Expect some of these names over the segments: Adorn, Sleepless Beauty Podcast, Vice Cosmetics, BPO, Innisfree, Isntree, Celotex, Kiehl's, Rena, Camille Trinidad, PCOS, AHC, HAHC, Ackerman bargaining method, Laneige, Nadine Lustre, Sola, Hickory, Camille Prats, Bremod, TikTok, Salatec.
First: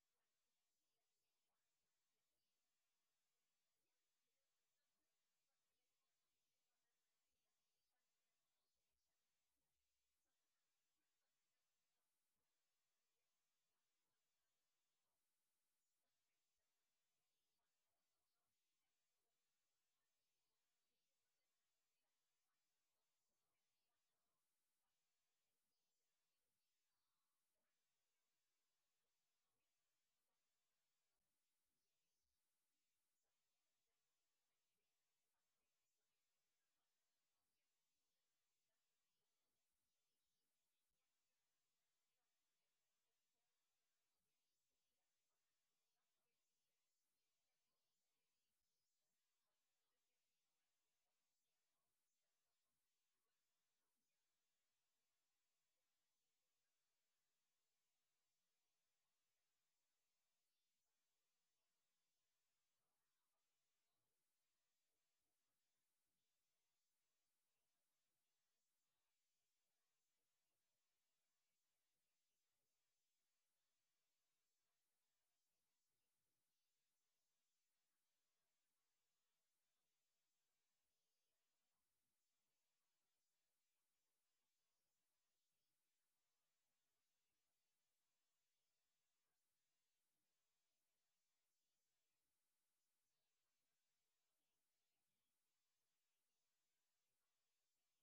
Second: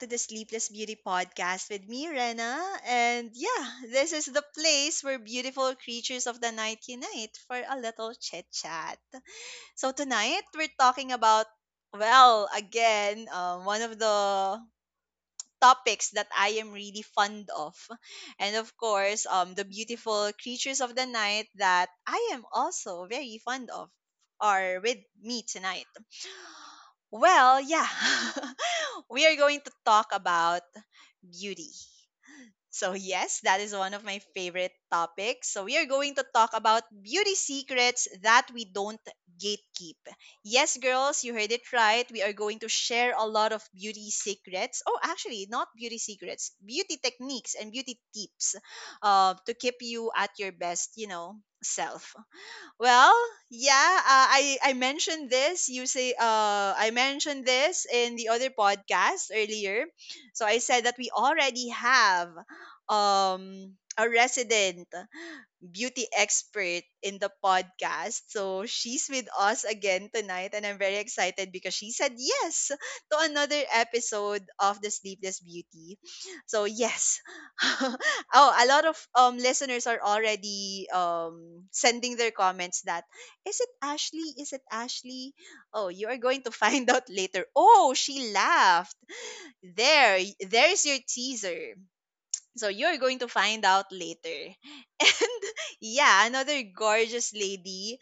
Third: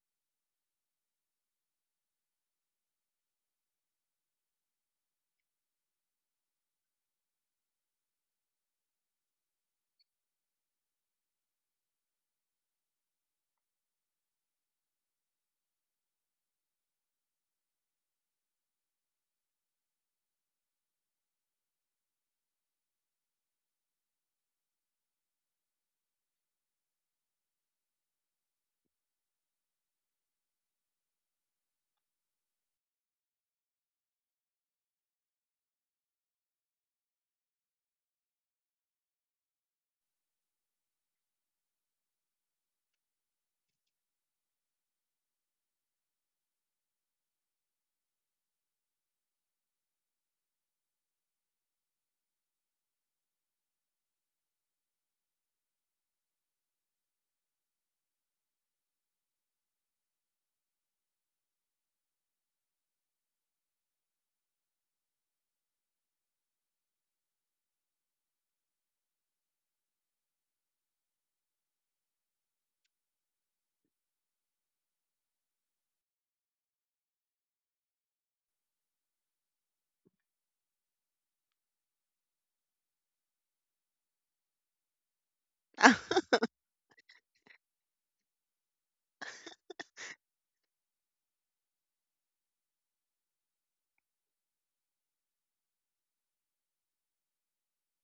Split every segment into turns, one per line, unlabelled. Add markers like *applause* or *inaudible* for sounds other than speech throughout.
to the Sleepless Beauty Podcast with me, Rena. And yeah, this is the place where beautiful creatures of the night unite for a little chit chat. So tonight we're talking about, well, again, one of the topics that I am really fond of. And of course, the beautiful creatures of the night that I am also very fond of are with me tonight. Well, yeah. *laughs* We are going to talk about beauty. So yes, that is one of my favorite topics. So we are going to talk about beauty secrets that we don't gatekeep. Yes, girls, you heard it right. We are going to share a lot of beauty secrets. Oh, actually, not beauty secrets, beauty techniques and beauty tips to keep you at your best, you know, self. Well, yeah, I mentioned this. You say I mentioned this in the other podcast earlier. So I said that we already have a resident beauty expert in the podcast. So she's with us again tonight, and I'm very excited because she said yes to another episode of the Sleepless Beauty. So yes, *laughs* oh, a lot of listeners are already sending their comments that is it Ashley? Is it Ashley? Oh, you are
*laughs*
going to find *laughs* out later. Oh, she laughed. There's your teaser. So you're going to find out later. *laughs* And yeah, another gorgeous lady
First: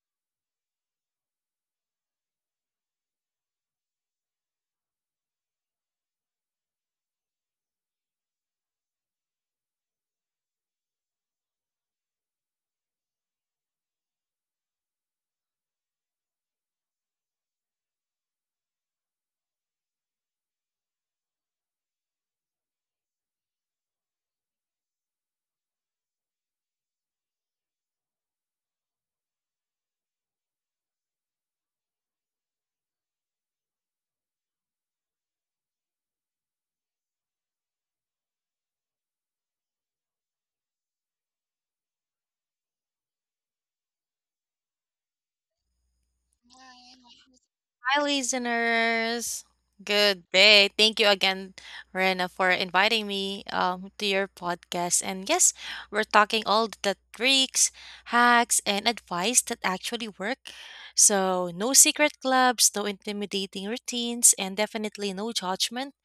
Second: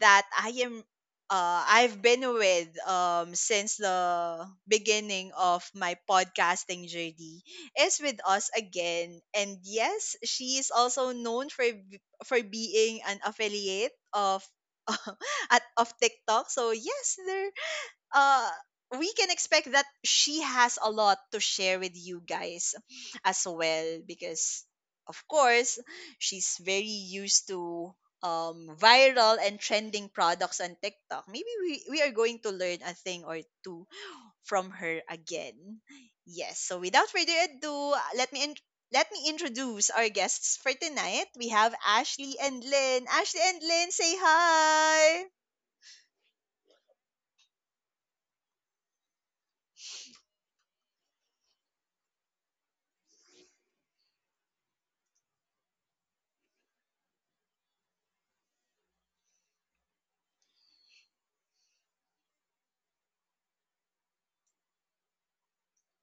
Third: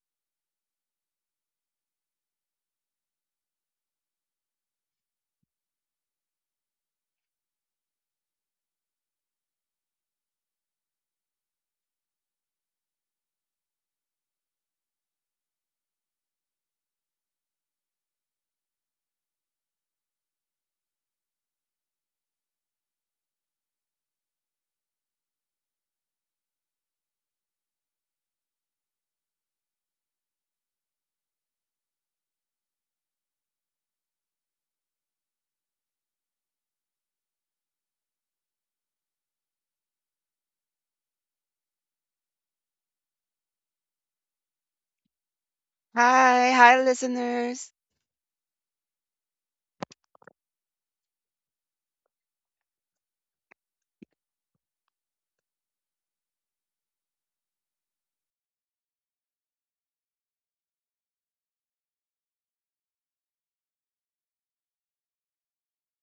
that I am I've been with since the beginning of my podcasting journey is with us again. And yes, she is also known for for being an affiliate of *laughs* at of TikTok. So yes, there uh we can expect that she has a lot to share with you guys as well because of course she's very used to viral and trending products on TikTok. Maybe we are going to learn a thing or two from her again. Yes, so without further ado, let me introduce our guests for tonight. We have Ashley and Lynn. Ashley and Lynn, say hi.
Hi, hi, listeners.
Hi, listeners. Good day. Thank you again, Rena, for inviting me to your podcast. And yes, we're talking all the tricks, hacks, and advice that actually work. So, no secret clubs, no intimidating routines, and definitely no judgment.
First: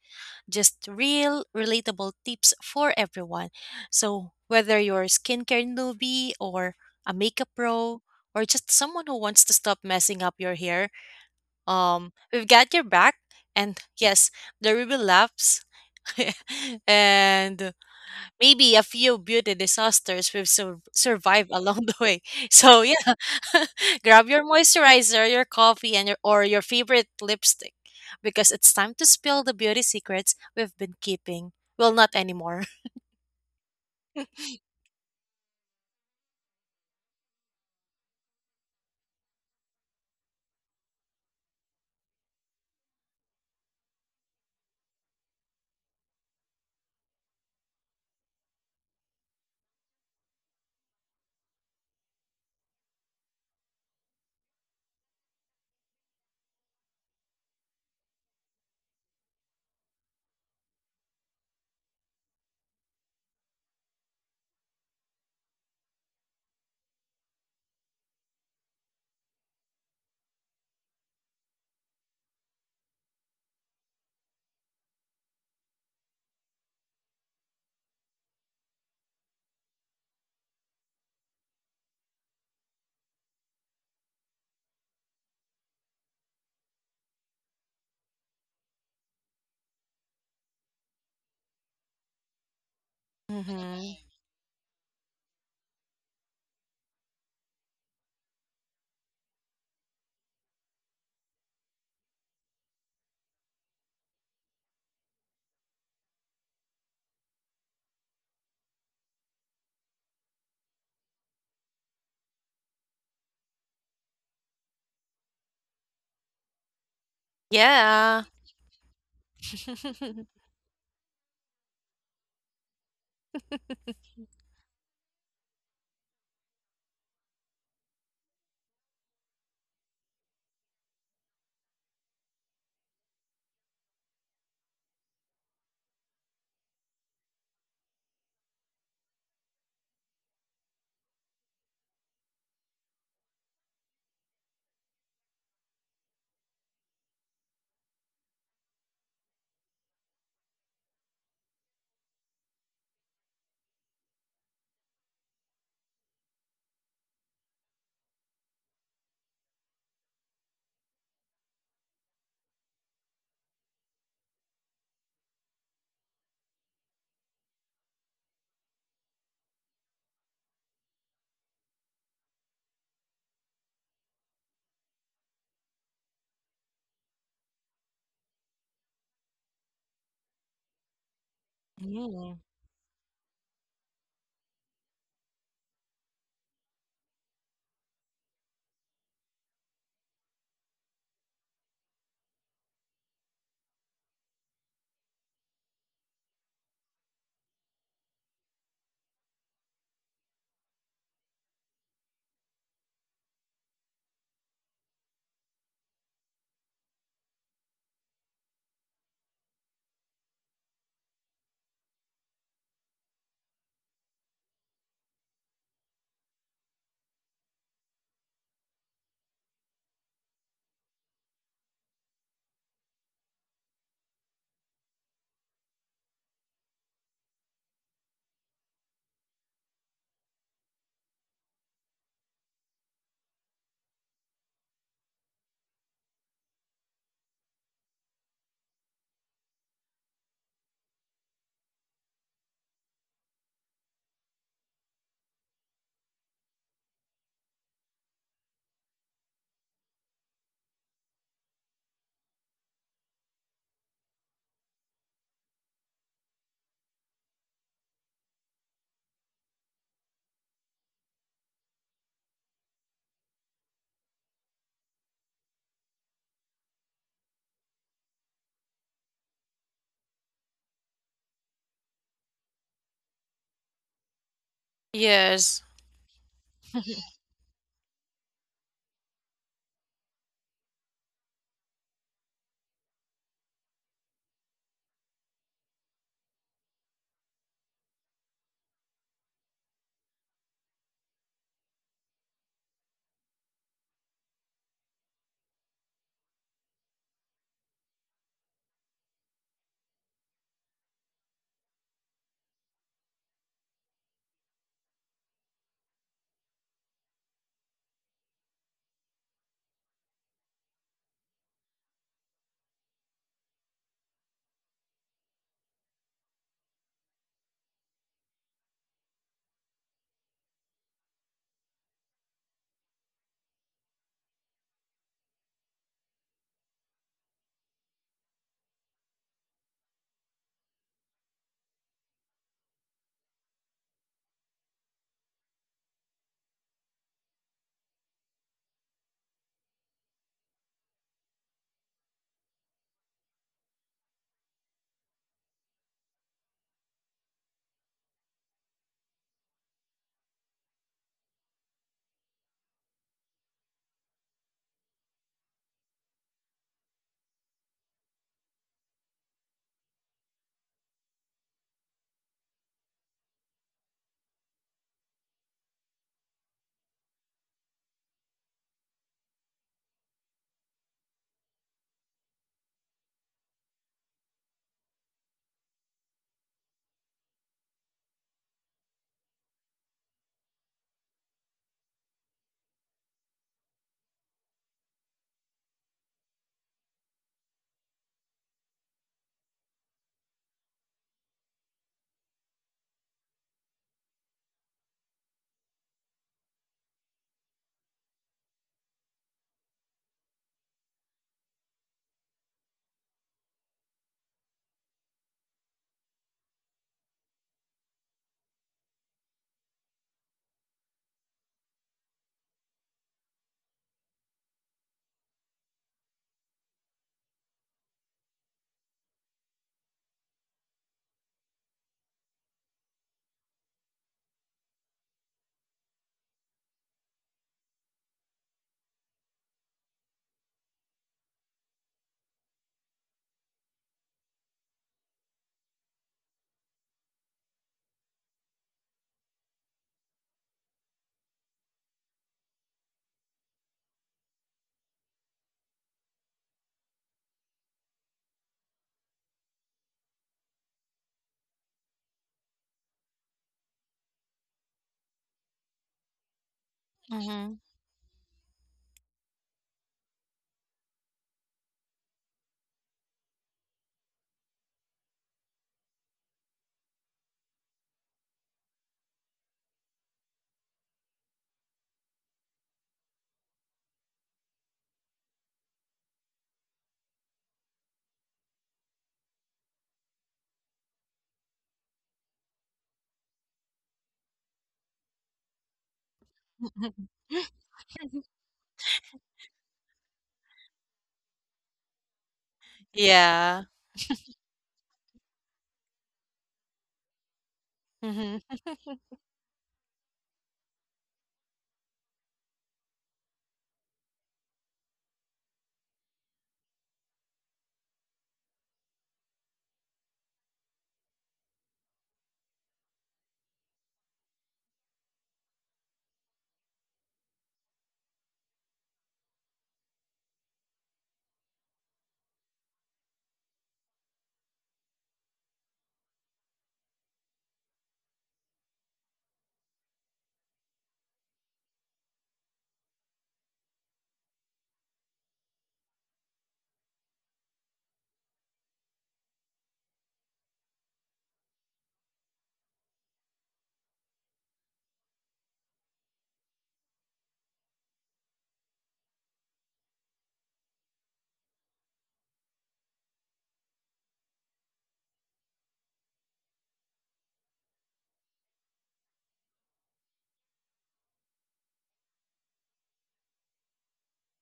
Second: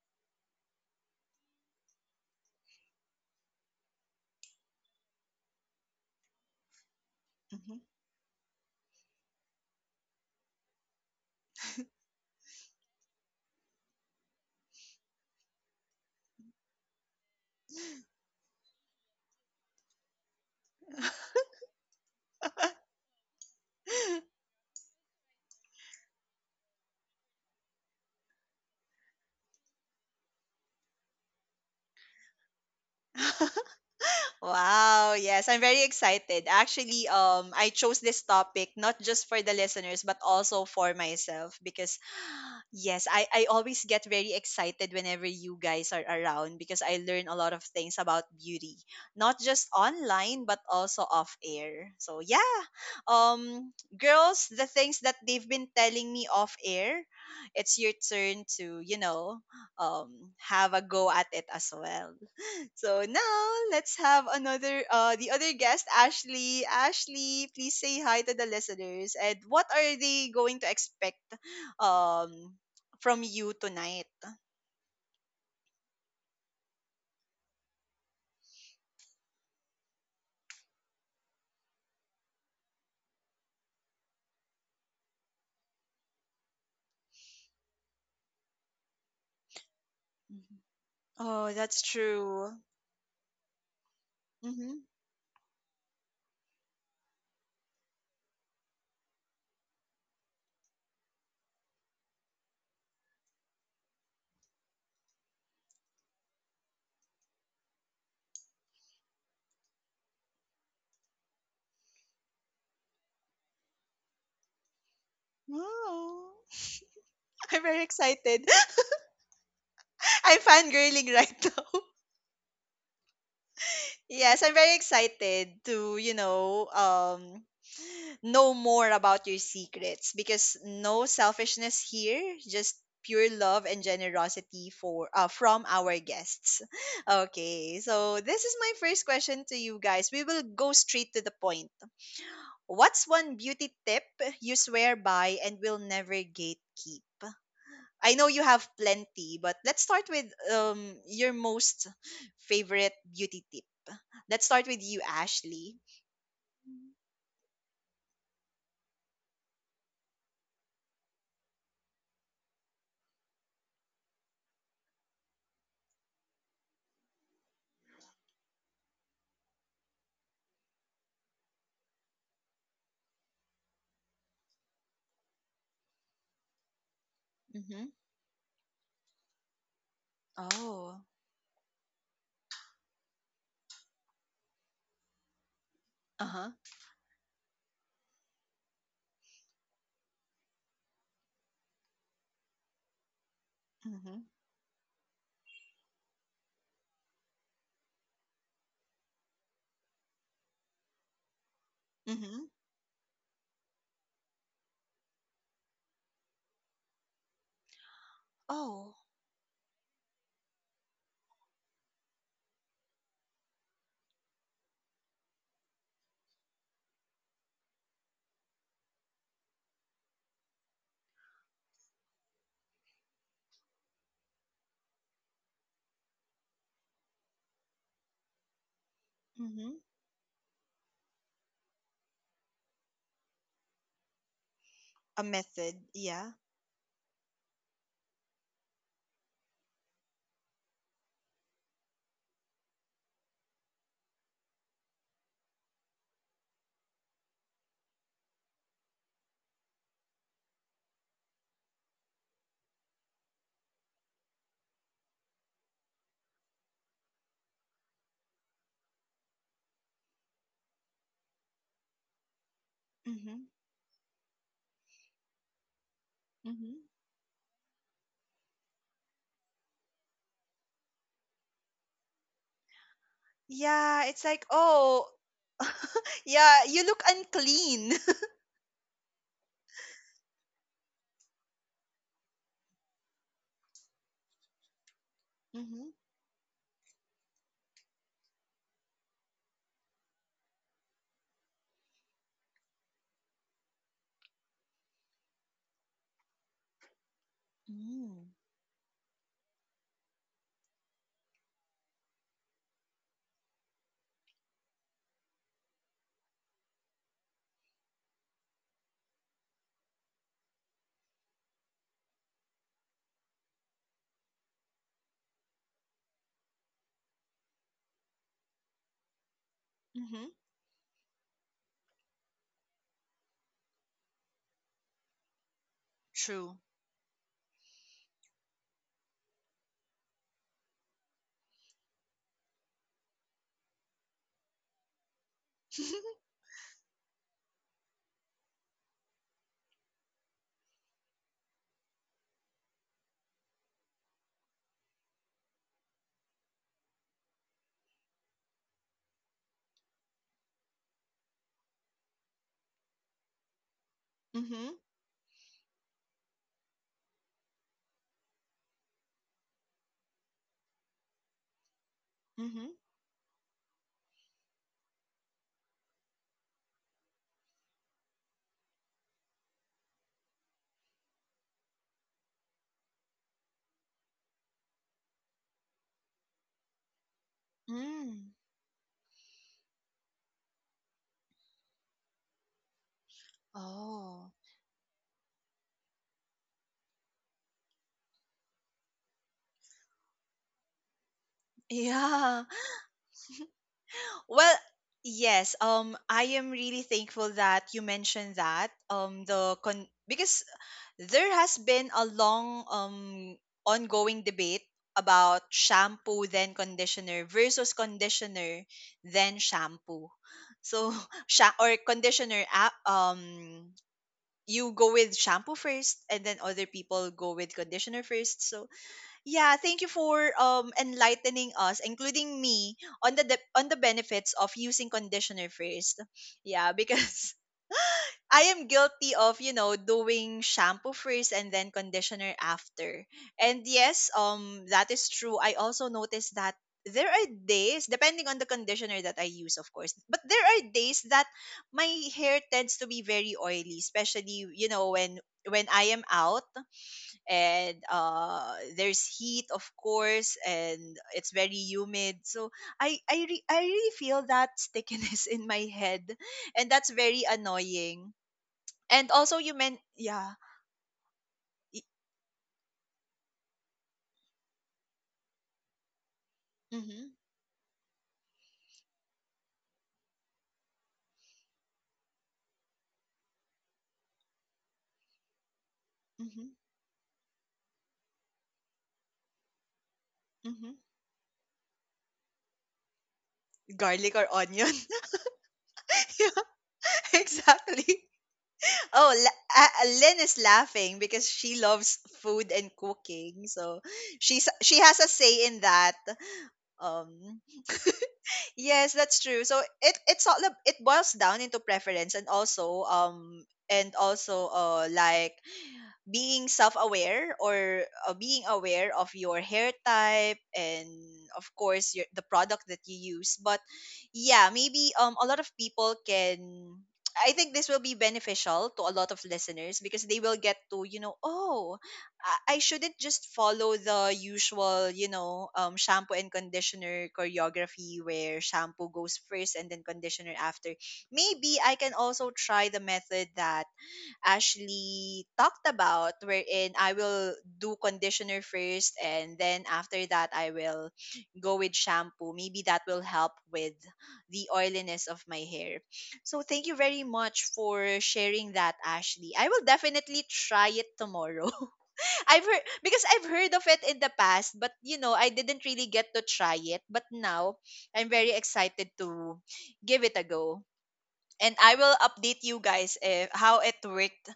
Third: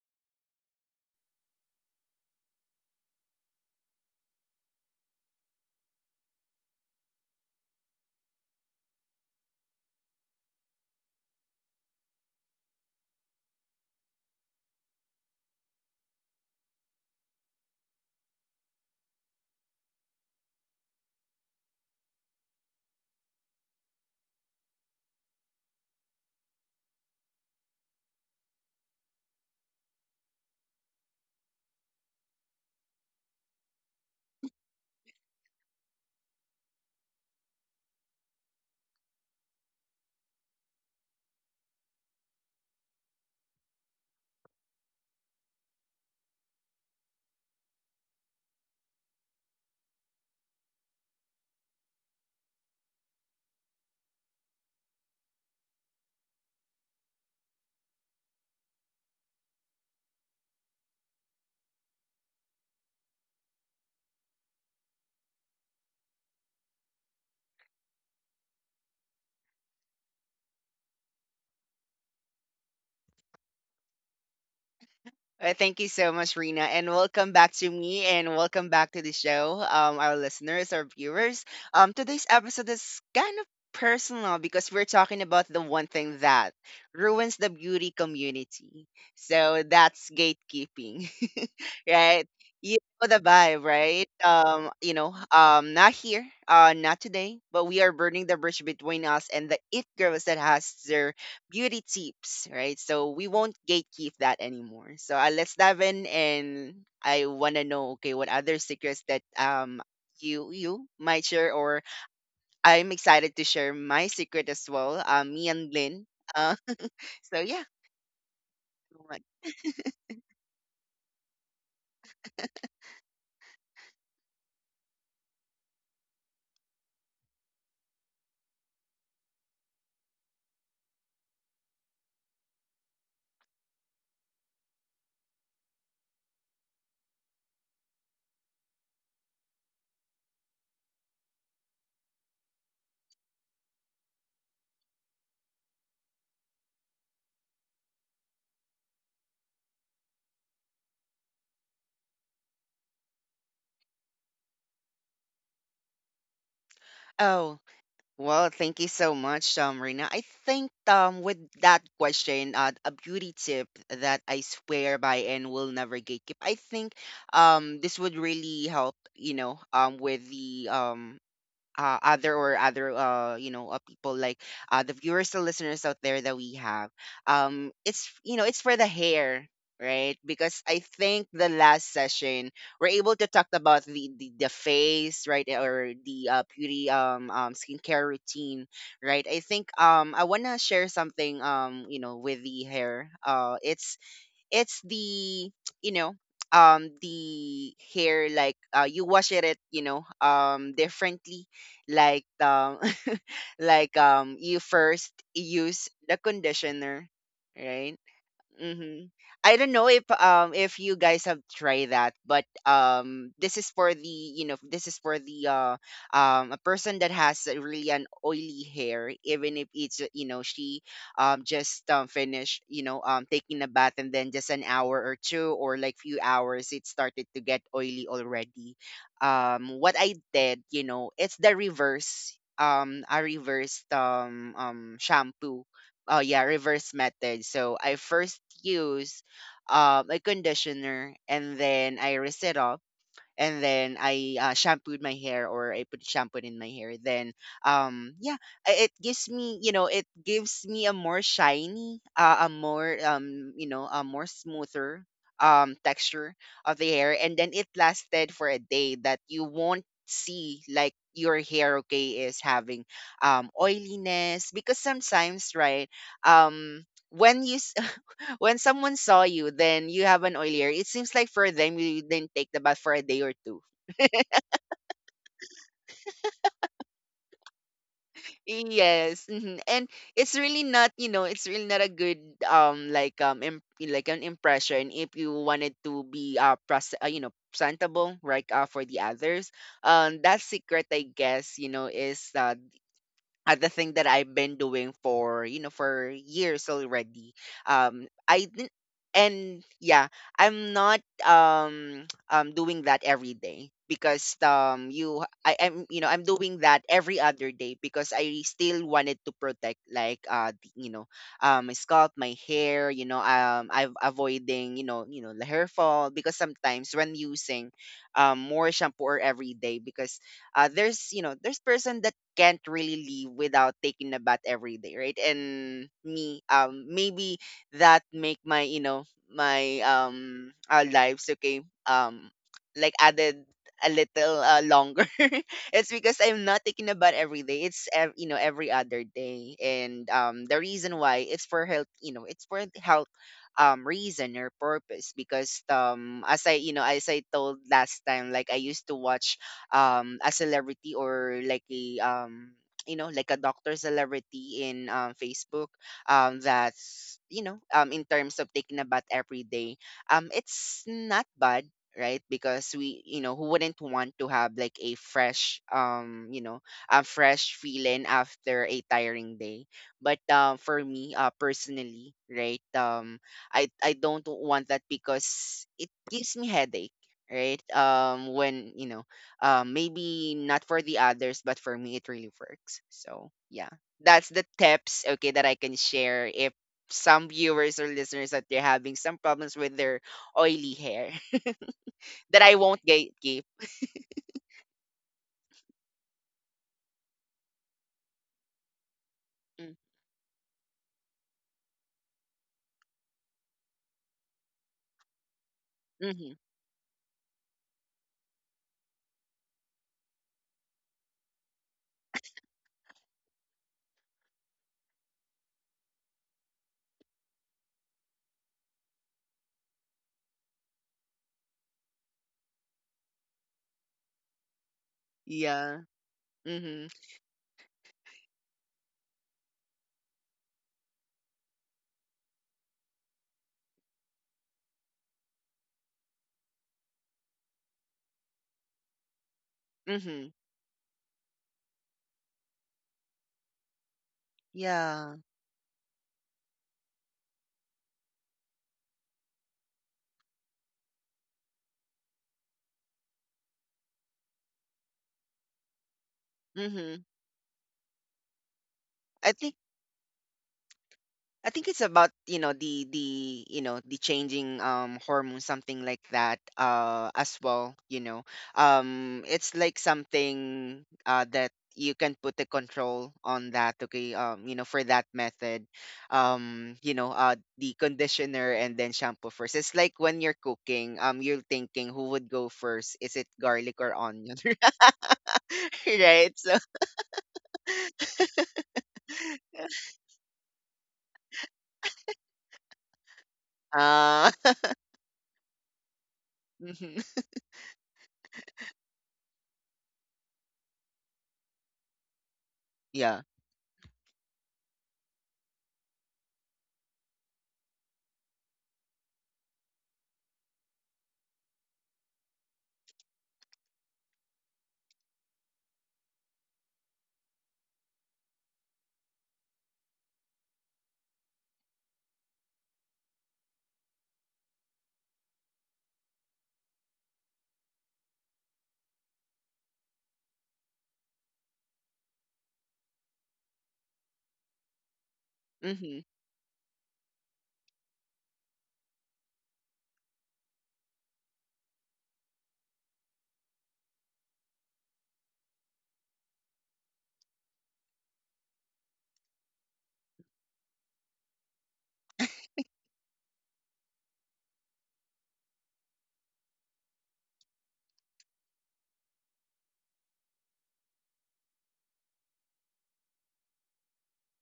Just real, relatable tips for everyone. So, whether you're a skincare newbie or a makeup pro, or just someone who wants to stop messing up your hair, we've got your back, and yes, there will be laughs *laughs* and maybe a few beauty disasters we've survived *laughs* along the way. So yeah, *laughs*
Mhm.
grab your moisturizer, your coffee, and your favorite lipstick because it's time to spill the beauty secrets we've been keeping. Well, not anymore.
*laughs*
*laughs*
Wow, yes, I'm very excited. Actually, I chose this topic not just for the listeners but also for myself because *gasps* *sighs* yes, I always get very excited whenever you guys are around because I learn a lot of things about beauty, not just online but also off air. So yeah. Um, girls, the things that they've been telling me off air, it's your turn to, you know, have a go at it as well. So now let's have another the other guest, Ashley. Ashley, please say hi to the listeners. And what are they going to expect um from you tonight?
Thank you so much, Rena, and welcome back to me, and welcome back to the show, our listeners, our viewers. Today's episode is kind of personal because we're talking about the one thing that ruins the beauty community. So that's
Mhm.
gatekeeping,
Oh, that's
right?
true.
You know the vibe,
Mm-hmm.
right?
Mm-hmm.
Not here, not today, but we are burning the bridge between us and the it girls that has their beauty tips, right? So we won't gatekeep that anymore. So let's dive in, and I wanna know, okay, what other secrets that you might share, or I'm excited to share my secret as well. Me and Lynn.
Wow.
Uh, *laughs* so
*laughs* I'm
yeah.
very
Yeah.
excited. *laughs* I'm
*laughs*
fangirling right now. *laughs* Yes, I'm very excited to, you know more about your secrets because no selfishness here, just pure love and generosity for from our guests. *laughs* Okay, so this is my first question to you guys. We will go straight to the point. What's one beauty tip you swear by and will never gatekeep? I know you have plenty, but let's start with your most favorite beauty tip. Let's start with you, Ashley.
Oh, well, thank you so much, Rina. I think with that question, a beauty tip that I swear by and will never gatekeep. I think this would really help, with the, other, people like the listeners out there that we have.
Mm-hmm.
It's you know it's for the hair, right? Because I
Oh.
think the last
Mm.
session we're able to talk about the face, right? Or the
Uh.
beauty skincare routine, right? I think I want to share something with the hair. It's
Mhm,
it's the you know um the hair. Like, you wash it, differently. like
mhm.
um *laughs* like you first use the conditioner, right?
Oh,
Mm-hmm. I don't know if you guys have tried that, but this is for the you know this is for the a person that has a really an oily hair, even if, it's you know she just finished, taking a bath and then just an hour or two or like few hours, it started to get oily already.
mhm.
What I did, it's the reverse a reversed
A
shampoo.
method,
Oh
yeah.
yeah, reverse method. So I first use a conditioner and then I rinse it off, and then I shampooed my hair, or I put shampoo in my hair. Then, yeah, it gives me, a more shiny, a more, a more smoother texture of the hair, and then it lasted for a day that you won't see like your hair, okay, is having
Mhm,
oiliness, because sometimes, right, um
mhm.
when you *laughs* when someone saw you, then you have an oily hair. It seems like for them you didn't take the bath for a day or two.
Yeah, it's like, oh,
Yes.
*laughs* yeah, you look unclean. *laughs*
Yes. Mhm. And it's really not a good, like, an impression if you wanted
Mhm,
to be, presentable, right, for the others. That secret, I guess, is, the thing that I've been doing for, for years already.
mm,
I didn't, and yeah, I'm not, *tsk* doing that every day, because you I am you know I'm doing that every other day because I still wanted to protect, like, my scalp, my hair, I'm avoiding, the hair fall, because sometimes when using more shampoo or every day, because,
mhm.
there's you know there's person that can't really leave without taking a bath every day, right? And me,
True.
maybe that make, my you know my our lives, okay, like, added a little longer. *laughs* It's because
*laughs*
I'm not taking a bath every day. It's, every other day, and, the reason why, it's for health reason or purpose, because as I told last time, like, I used to watch a celebrity or like a, like a doctor celebrity
Mhm,
in, Facebook, that's you know in terms of taking a bath every day, it's not bad, right? Because,
mhm,
we you know who wouldn't want to have, like, a fresh, a fresh feeling after a tiring day. But for me, personally, right, I don't want that because it gives me headache, right,
mm.
when you know maybe not for the others, but for me, it really works. So, yeah, that's
Oh,
the tips, okay, that I can share if some viewers or listeners that they're having some problems with their oily hair *laughs* that
yeah.
I won't gatekeep.
Well, yes. I am really thankful that you mentioned that. Because there has been a long ongoing debate about shampoo
Mm-hmm.
then conditioner versus conditioner then shampoo. So, *laughs* sha- or conditioner a- um you go with shampoo first and then other people go with conditioner first. So yeah, thank you for enlightening us, including me, on on the benefits of using conditioner
Yeah.
first. Yeah,
Mm-hmm.
because *laughs* I am guilty of, you know, doing shampoo first and then conditioner after. And yes, that is true. I also noticed that there are days depending on the conditioner that I use, of course. But
Mm-hmm.
there are days that my hair tends to be very oily, especially, you know,
Yeah.
when I am out and there's heat of course and it's very humid, so I really feel that stickiness *laughs* in my head, and that's
Mm-hmm.
very
Mm-hmm.
annoying. And
I
also
think
you meant, yeah.
I think it's about, you know, the changing hormone, something like that,
Mm-hmm,
as well. It's like something that you can put a control on that, okay? For that method.
mm-hmm,
The conditioner and then shampoo first. It's like when you're
mm-hmm.
cooking, you're thinking, who would go first? Is it garlic or
Garlic or
onion?
onion.
*laughs*
*laughs*
Right?
Yeah,
So
*laughs*
exactly. Oh, Lynn is laughing because she loves food and cooking,
Yeah.
so
uh *laughs*
she has a say in that.
mhm.
Um,
Mm-hmm.
yes, that's true. So it it's all ab- it boils down into preference
Yeah.
and also like being self-aware, or being aware of your hair type and of course your the product that you use. But yeah, maybe a lot of people can— I think this will be beneficial to a lot of listeners because they will get to, you know, oh, I shouldn't just follow the usual, you know, shampoo and conditioner choreography where shampoo goes first and then conditioner after. Maybe I can also try the method that Ashley talked
Mhm.
about, wherein I will do conditioner first and then after that I will go with shampoo. Maybe that will help with the oiliness of my hair. So thank you very much for sharing that, Ashley. I will definitely try it tomorrow. *laughs* I've heard, because I've heard of it in the past, but you know, I didn't really get to try it. But now I'm very excited to give it a go. And I will update you guys if how it worked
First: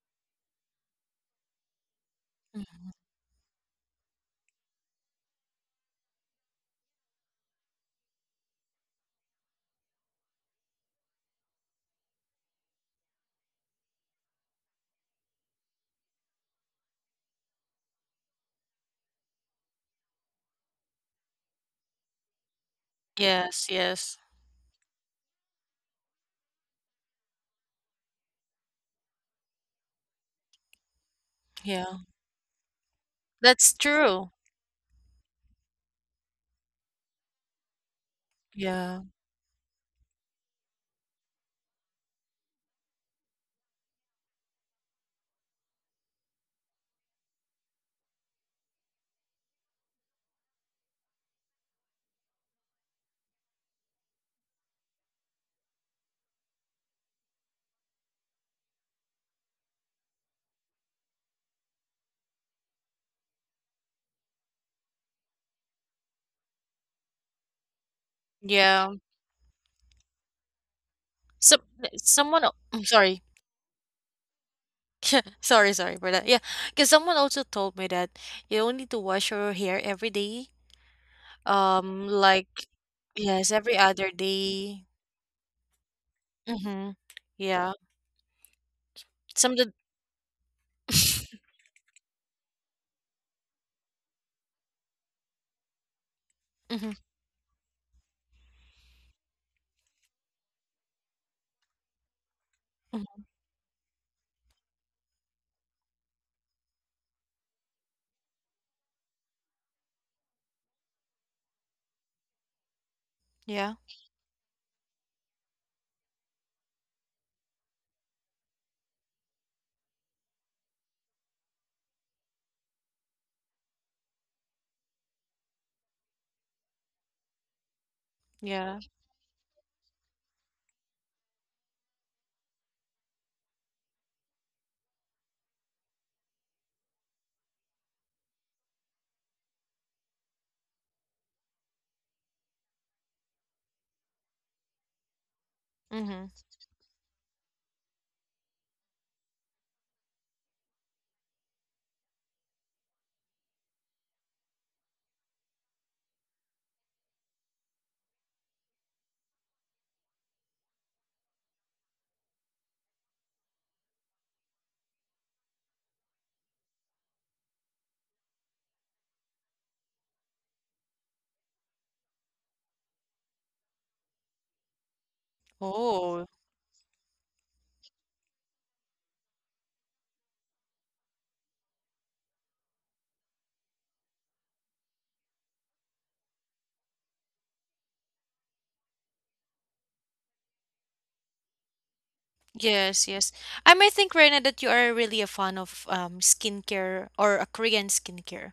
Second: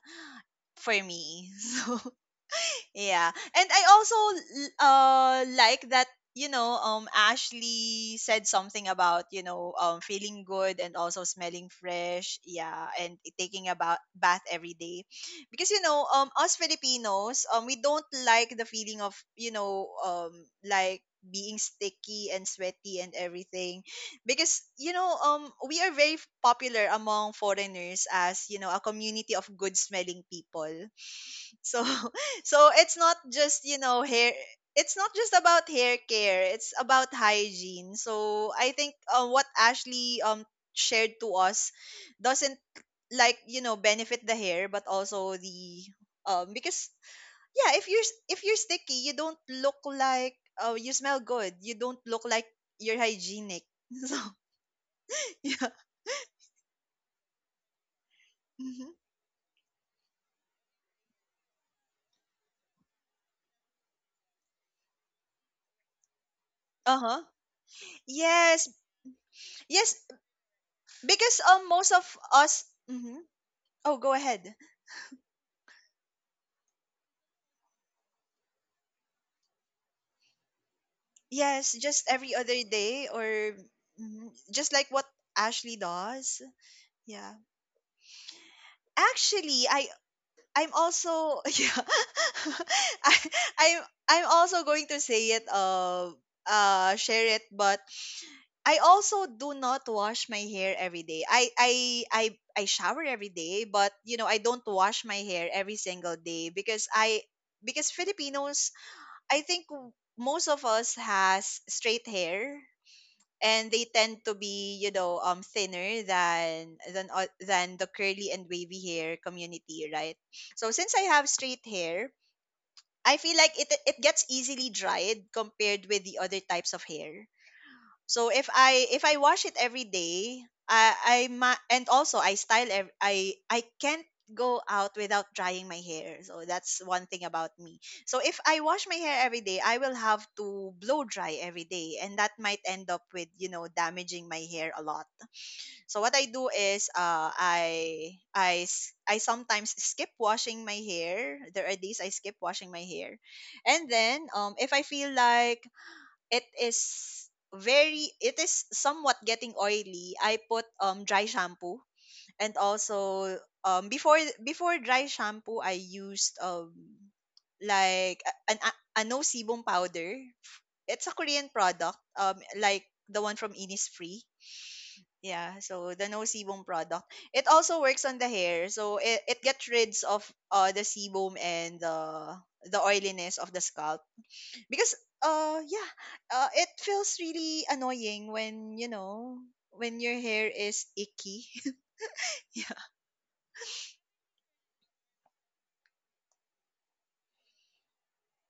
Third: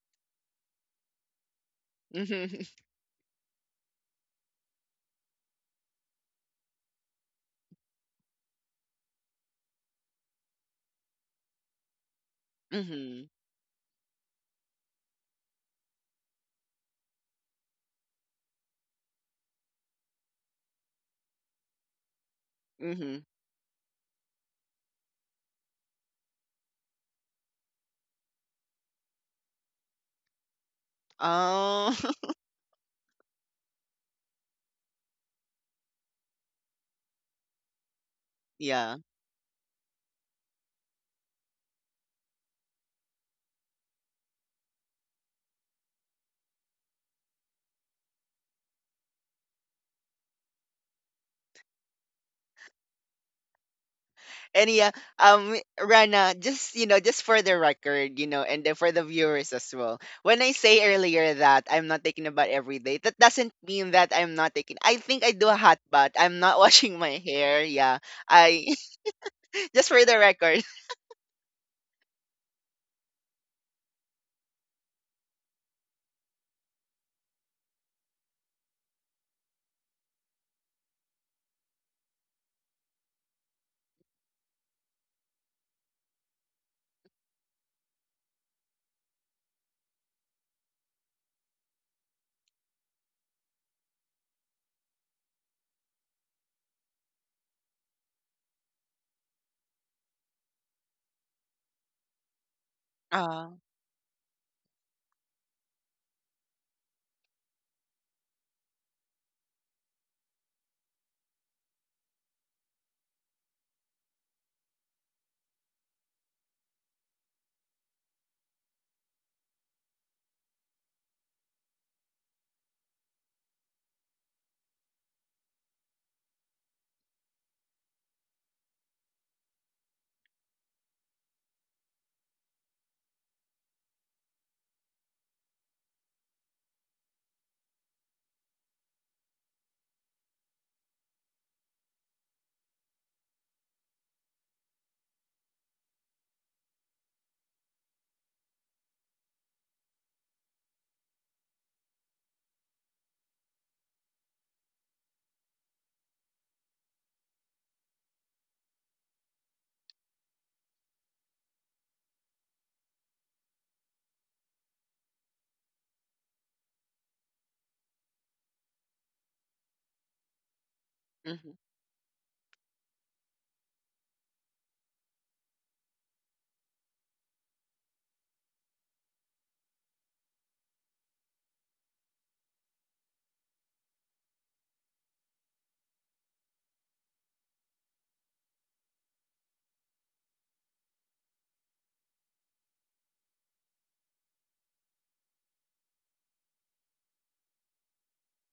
for me. *laughs* So
Mhm. *laughs*
yeah. And I also like that, you know, Ashley said something about, you know, feeling good and also smelling fresh, yeah, and
Mhm.
taking a bath every day, because, you know, us Filipinos, we don't like the feeling of, you know, like being sticky and sweaty and
Mhm.
Yes,
everything,
yes.
because, you know, we are very popular among foreigners as, you know, a community of good smelling people. So
Oh,
Yeah.
*laughs*
*laughs* so it's not just,
That's
you know,
true.
hair— it's not just about hair care, it's about hygiene. So I
yeah.
think
Yeah.
what Ashley shared to us doesn't, like, you know, benefit the hair but also the— um, because yeah, if you're sticky, you don't look like— you smell good. You don't look like you're hygienic. *laughs* So
And yeah,
yeah.
Rana, just for the record, and then for
Hmm.
the viewers as well. When I say earlier that I'm not taking a bath every day, that doesn't mean that I'm not taking. I think I do a hot bath. I'm not *laughs* washing my
Uh-huh.
hair. Yeah,
Yes.
I
Yeah.
*laughs* just
Yes,
for the record. *laughs*
because
So
most of us—
I'm
Mhm.
sorry.
Oh, go ahead.
*laughs* Sorry for that. Yeah, because someone also told me that you don't need to wash your hair every day.
Yes,
Um,
just every
like
other day,
yes,
or
every other
mhm, just
day.
like what Ashley does.
Mm-hmm.
Yeah.
Yeah. Some of
Actually,
the.
I'm also
*laughs*
*laughs* yeah. *laughs* I I'm I'm also going to say it
Mhm,
share it, but I also do not wash my hair every day. I I shower
mhm.
every
Uh,
day, but you know I don't wash my hair every single day because I because Filipinos, I think most of us has straight hair, and
Yeah.
they tend to be, you know, thinner than than the curly and wavy hair community, right? So since I have straight hair, I feel like it gets easily dried compared with the other types of hair. So
Yeah.
if I wash it every day, and also I can't go out without drying my hair. So that's one thing about me. So if I wash my hair every day, I will have to blow dry every day, and that might end up with, you know, damaging my hair a lot. So what
Mm-hmm.
I do is I sometimes skip washing my hair. There are days I skip washing my hair. And then if I feel like it is very it is somewhat getting oily, I put dry shampoo, and also um before before dry shampoo I used like a no sebum powder. It's a
mhm.
Korean product, like the one from Innisfree. Yeah, so the no
Oh.
sebum product, it also works on the hair, so it gets rid of the sebum and the oiliness of the scalp, because uh yeah it feels really annoying when, you know, when your hair is icky. *laughs* Yeah,
Yes, yes. I may think, Reina, that you are really a fan of skincare or a Korean skincare.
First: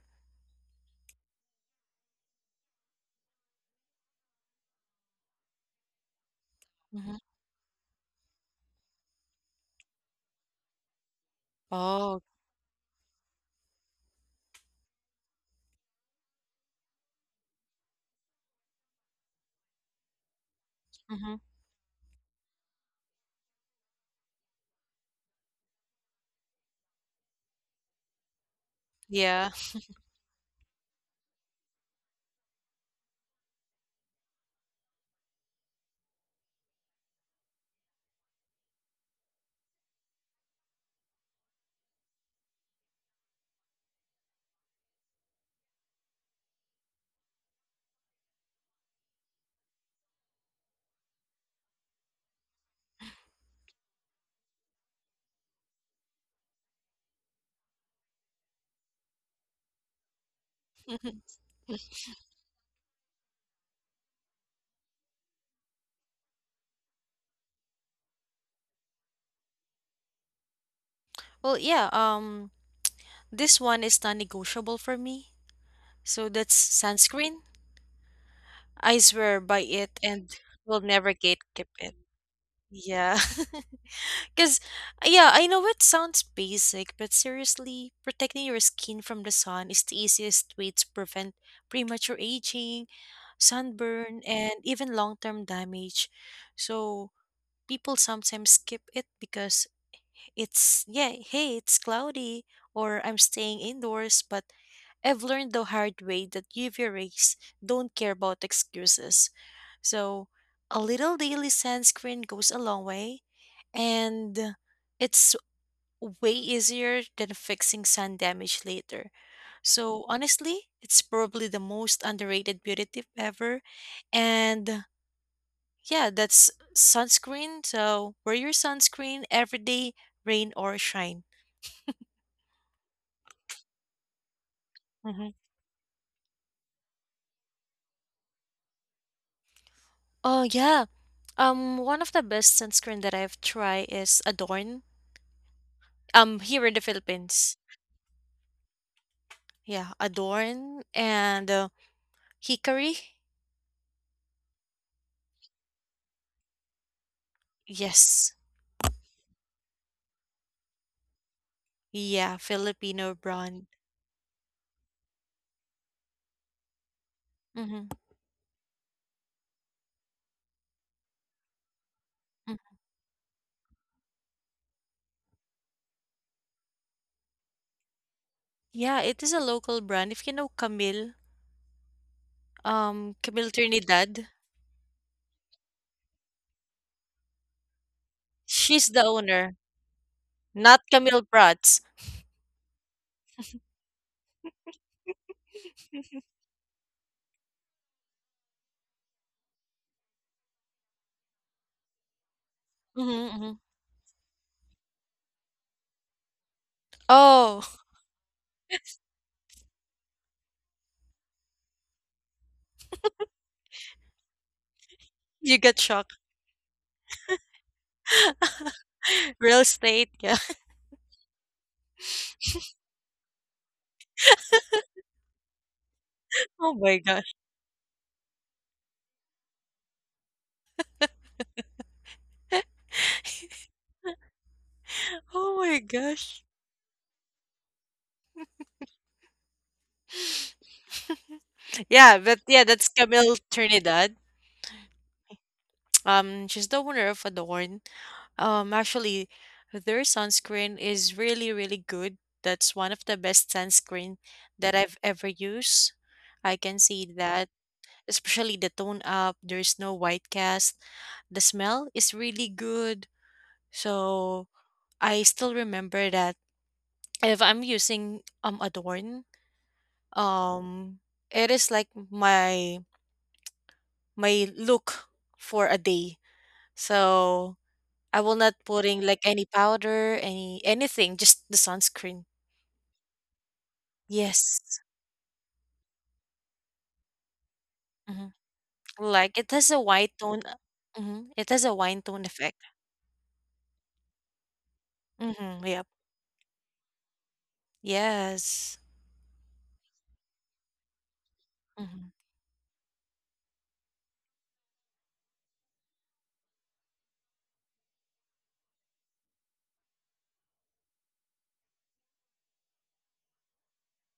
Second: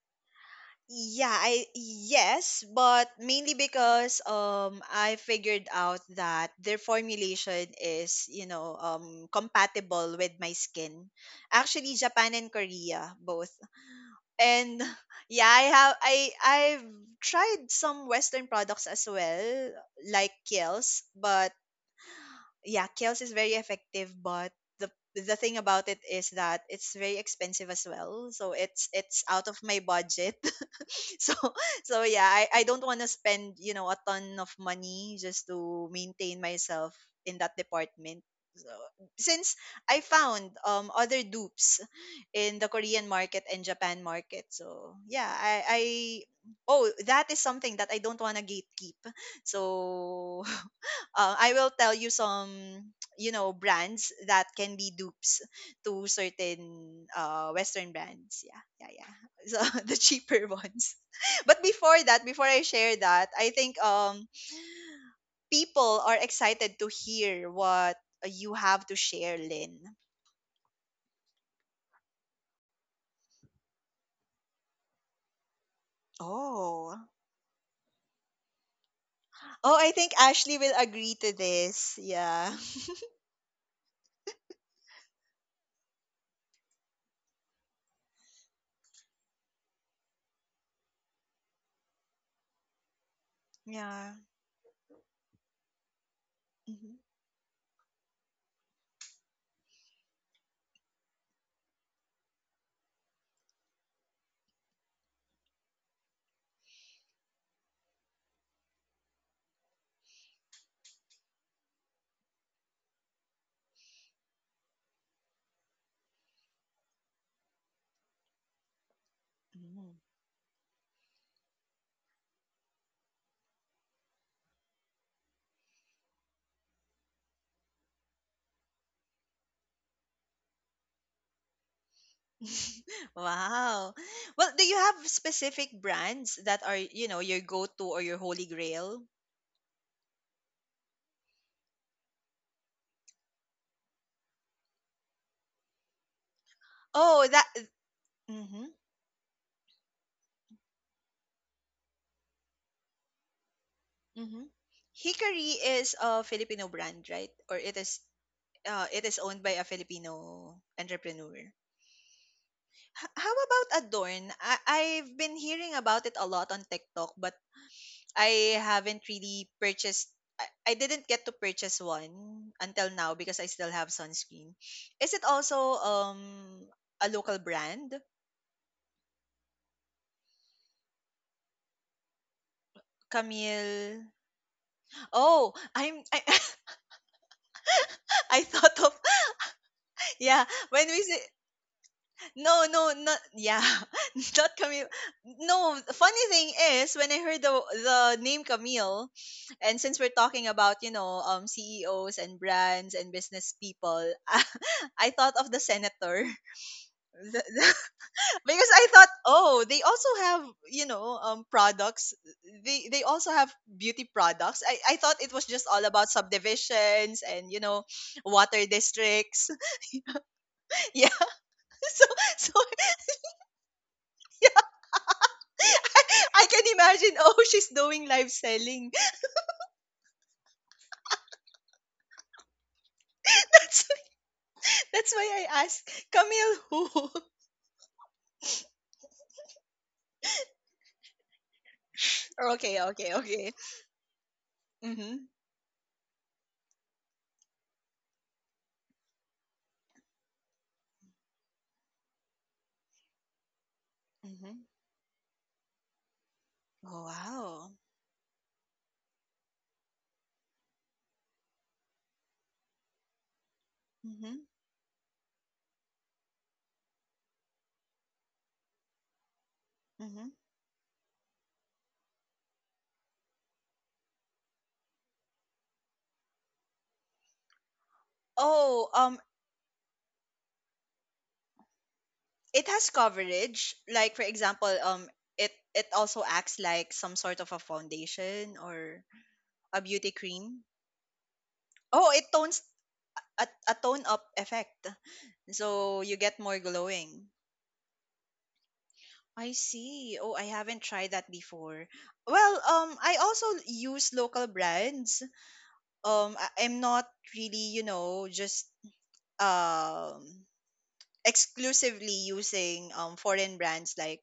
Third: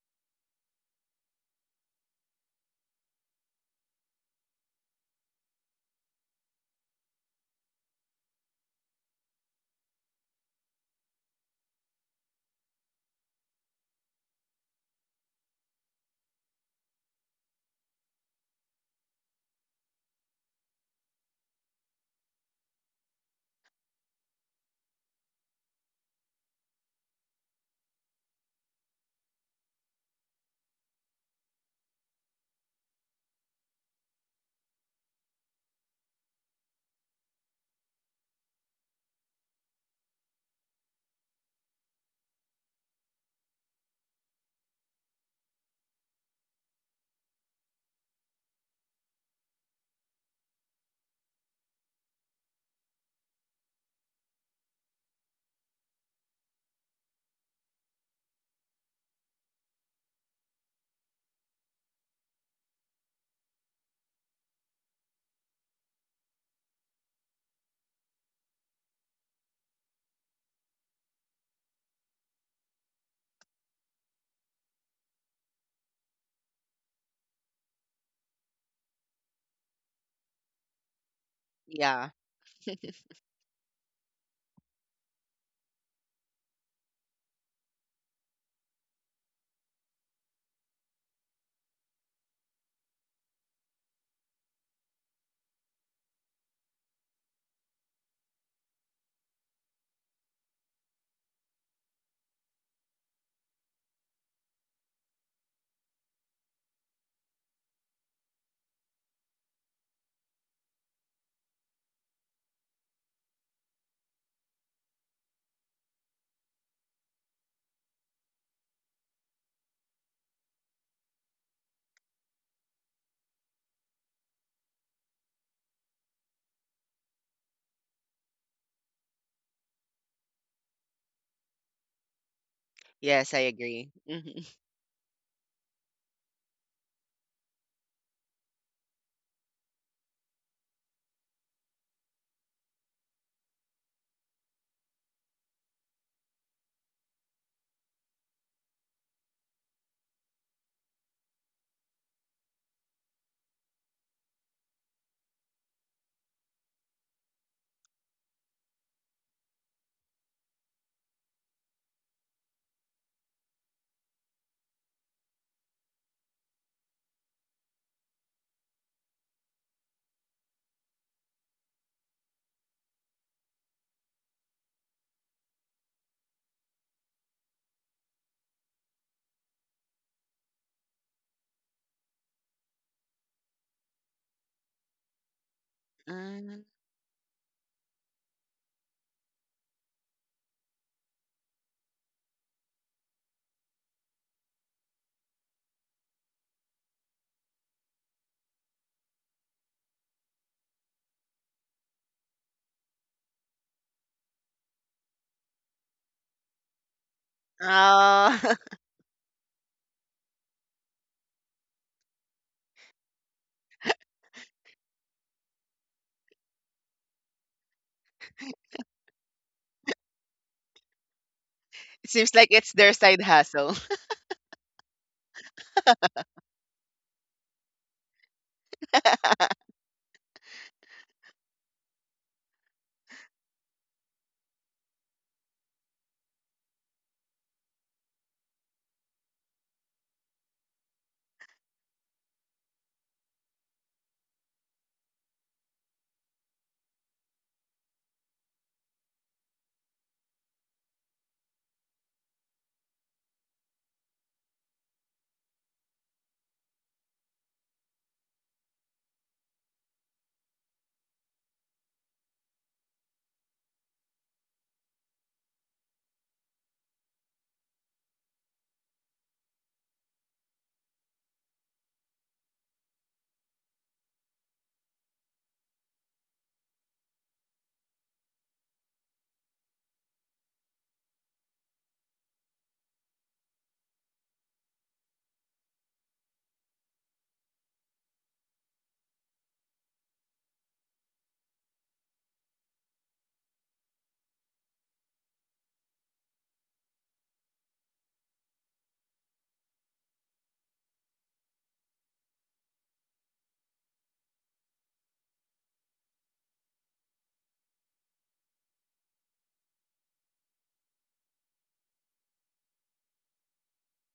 yeah, I yes, but mainly because I figured out that their
Mm-hmm.
formulation is, you know, compatible with my skin. Actually
Oh.
Japan and Korea both. And *laughs* yeah, I have I I've tried some Western products as well, like Kiehl's.
Mm-hmm.
But yeah, Kels is very effective, but the the thing about it is that it's very expensive as well. So it's out
Yeah.
of my budget. *laughs* So so yeah, I don't want to spend, you know, a ton of money just to maintain myself in that department. So, since I found other dupes in the Korean market and Japan market. So yeah, I oh, that is something that I don't wanna gatekeep. So *laughs* I will tell you some *tsk* you know brands that can be dupes to certain Western brands. Yeah, yeah, yeah. *laughs* So the cheaper ones.
*laughs*
*laughs* But before that, before I share that, I think people are excited to hear what you have to share, Lynn.
Well, yeah, this one is non-negotiable for me. So that's
Oh,
sunscreen. I swear by
oh, I
it
think
and
Ashley will
will
agree
never
to
gatekeep
this.
it.
Yeah.
Yeah,
Yeah. *laughs* Because, yeah, I know it sounds basic, but seriously, protecting your skin from the sun is the easiest way to prevent premature aging,
*laughs* yeah.
sunburn, and even long term damage. So, people sometimes skip it because it's yeah, hey, it's cloudy or I'm staying indoors, but I've learned the hard way that UV rays don't care about excuses. So a little daily sunscreen goes a long way, and it's way easier than fixing sun damage later.
Mhm.
So honestly, it's probably the most underrated beauty tip ever, and yeah, that's sunscreen. So wear your sunscreen every day, rain or shine.
*laughs*
Yes, I
Wow.
agree. Mm-hmm.
Well, do you have
Mhm.
specific brands that are, you know, your go-to or your holy grail?
Oh yeah. One of the best sunscreen that I've tried is Adorn. Here in the
Oh, that.
Philippines.
Mm-hmm,
Yeah, Adorn and Hickory.
mm-hmm. Hickory is a Filipino brand, right? Or
Yes.
it is owned by a Filipino entrepreneur.
Yeah,
H-
Filipino
how
brand.
about Adorn? I've been hearing about it a lot on TikTok, but
Mm-hmm.
I haven't really purchased, I didn't get to purchase one
Mm-hmm.
until now because I still have sunscreen. Is it also a local brand?
Yeah, it is a local brand. If you know Camille, Camille
Camille.
Trinidad,
Oh,
Mm.
*laughs* I thought
she's
of
the owner,
*laughs* yeah, when
not
we say
Camille Prats.
no, no, not yeah, *laughs* not Camille. No, the funny
*laughs*
thing is when I heard the name Camille, and since we're talking about, you know, CEOs and brands and
Mm-hmm,
business
hmm.
people, *laughs* I thought of the senator. Th-
Oh,
*laughs*
Oh,
because I thought, oh, they also have, you know, products. They also have beauty products. I thought it was
*laughs* you
just all
got
about
shocked.
subdivisions and, you know, water
*laughs*
districts.
Real estate, yeah.
*laughs* Yeah. *laughs* So
*laughs* it seems
so
like it's their side hustle.
*laughs* yeah, I, I
*laughs*
can
Oh my
imagine.
gosh.
Oh, she's doing live selling. *laughs*
*laughs*
*laughs*
That's that's why
Oh
I
my
asked
gosh.
Camille who. *laughs*
*laughs* Yeah, but yeah,
Okay,
that's
okay,
Camille
okay.
Trinidad.
Mhm.
She's the owner of Adorn. Actually, their sunscreen is really, really good. That's one of the best sunscreen
Mhm.
that I've ever used. I can
Oh
see that,
wow.
especially the tone up. There's no white cast. The smell is really good.
Mhm.
So I still remember that if I'm using Adorn,
Mhm.
um, it is like my look for a day. So I will not
Oh,
putting like any powder, any anything, just the sunscreen.
it has coverage, like, for example,
Yes.
it it also acts like some sort of a
hmm.
foundation or
Like it has
a
a
beauty
white tone.
cream.
Mm-hmm. It has a wine
Oh, it
tone
tones,
effect.
a tone up effect,
Mm-hmm. Yep.
so you get more glowing.
Yes.
I see. Oh, I haven't tried that before.
Mm-hmm.
Well, I also use local brands. I'm not really, you know, just um exclusively using foreign brands like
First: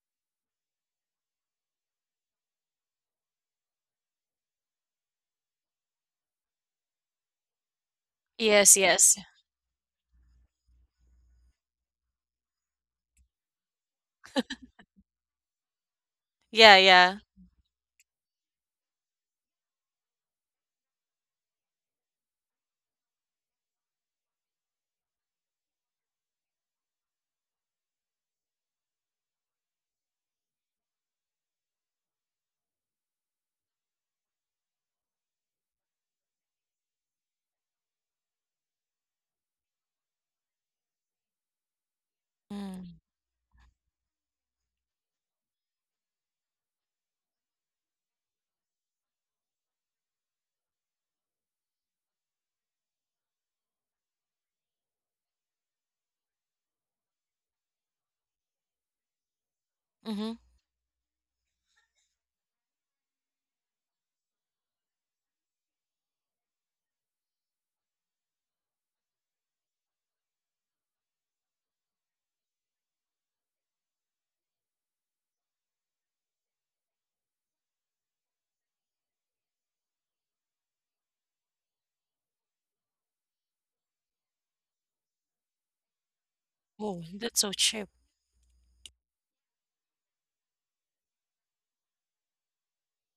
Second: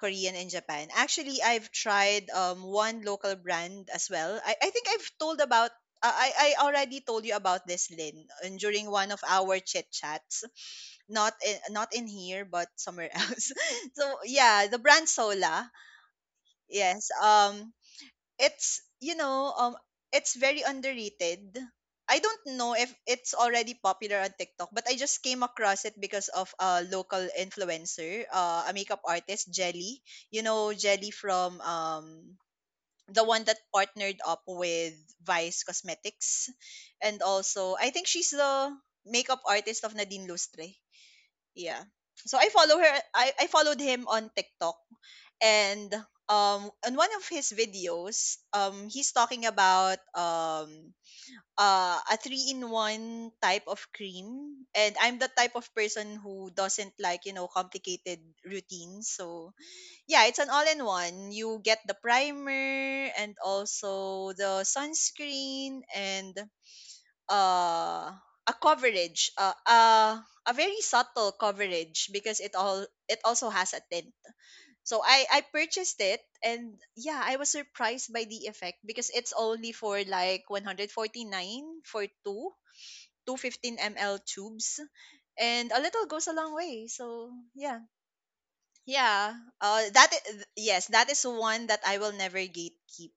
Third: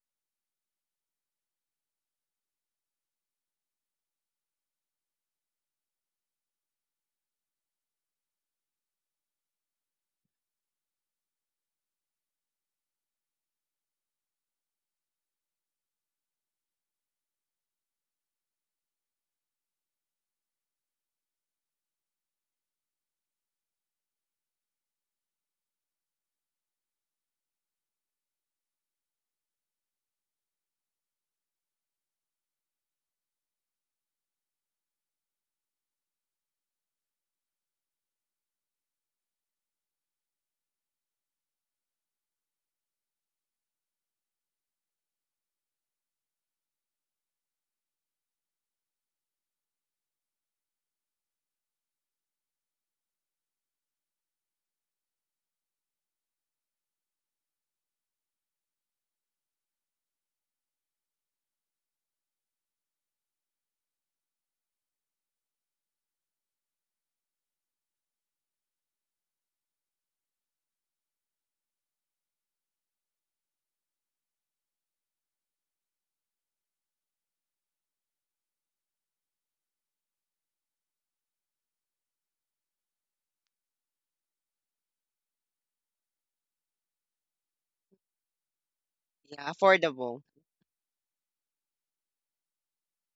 Korean and Japan. Actually, I've tried one local brand as well. I think I've told about I already told you about this, Lin, and
Yes,
during one
yes.
of our chit chats. Not in, not in here, but somewhere *laughs* else. So yeah, the brand Sola.
Yeah,
Yes.
yeah.
It's, you know, it's very underrated. I don't know if it's already popular on TikTok, but I just came across it because of a local influencer, a makeup artist Jelly. You know Jelly from the one that partnered up with Vice Cosmetics, and also I think she's the makeup artist of Nadine Lustre. Yeah. So I follow her,
Mm-hmm.
I followed him on TikTok, and on one of his videos, he's talking about a three-in-one type of cream, and I'm the type of person who doesn't like, you know, complicated routines. So, yeah, it's an all-in-one. You get the primer and also the sunscreen and uh, a coverage, a very subtle coverage because it also has a tint. So I purchased it, and yeah, I was surprised by the effect because it's only for like ₱149 for two 215 ml tubes, and a little goes a long way.
Oh,
So
that's so
yeah,
cheap.
yeah.
Yeah, affordable.
Yes, that is one that I will never gatekeep.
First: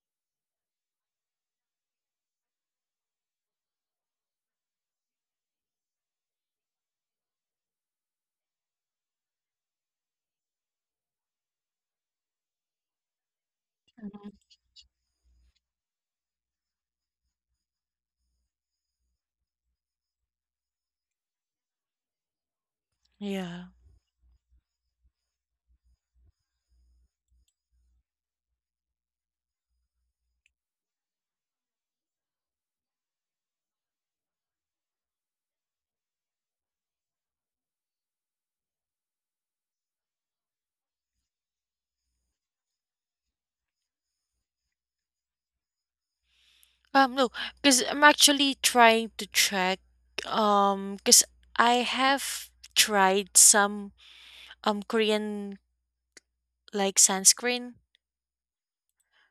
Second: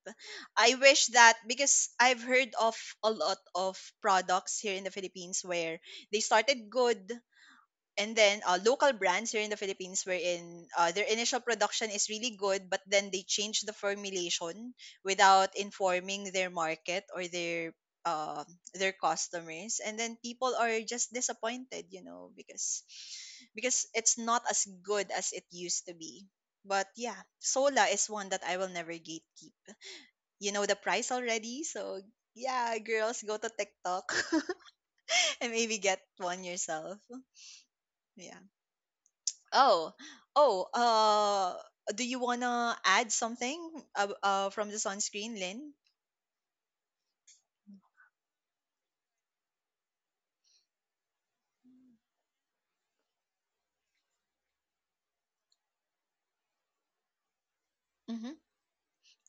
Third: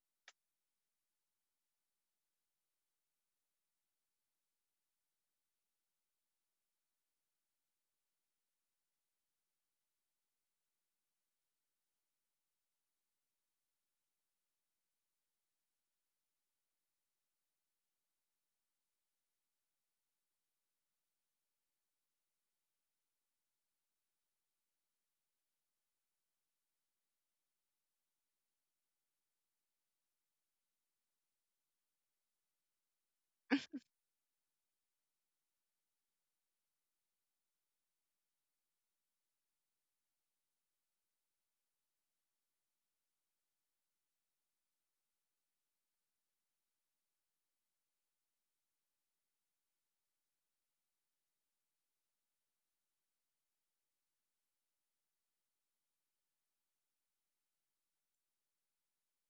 I wish that because I've heard of a lot of products here in the Philippines where they started good, and then local brands here in the Philippines, wherein their initial production is really good, but then they change the
Mhm.
formulation without informing their market or uh, their customers, and then people are just disappointed, you know,
Yeah.
because it's not as good as it used to be. But yeah, Sola is one that I will never gatekeep. You know the price already, so yeah, girls, go to TikTok *laughs* and maybe get one yourself. Yeah. Oh, oh, do you wanna add something from the sunscreen, Lynn?
No, because I'm actually trying to check, because I have tried some Korean like sunscreen.
Hmm.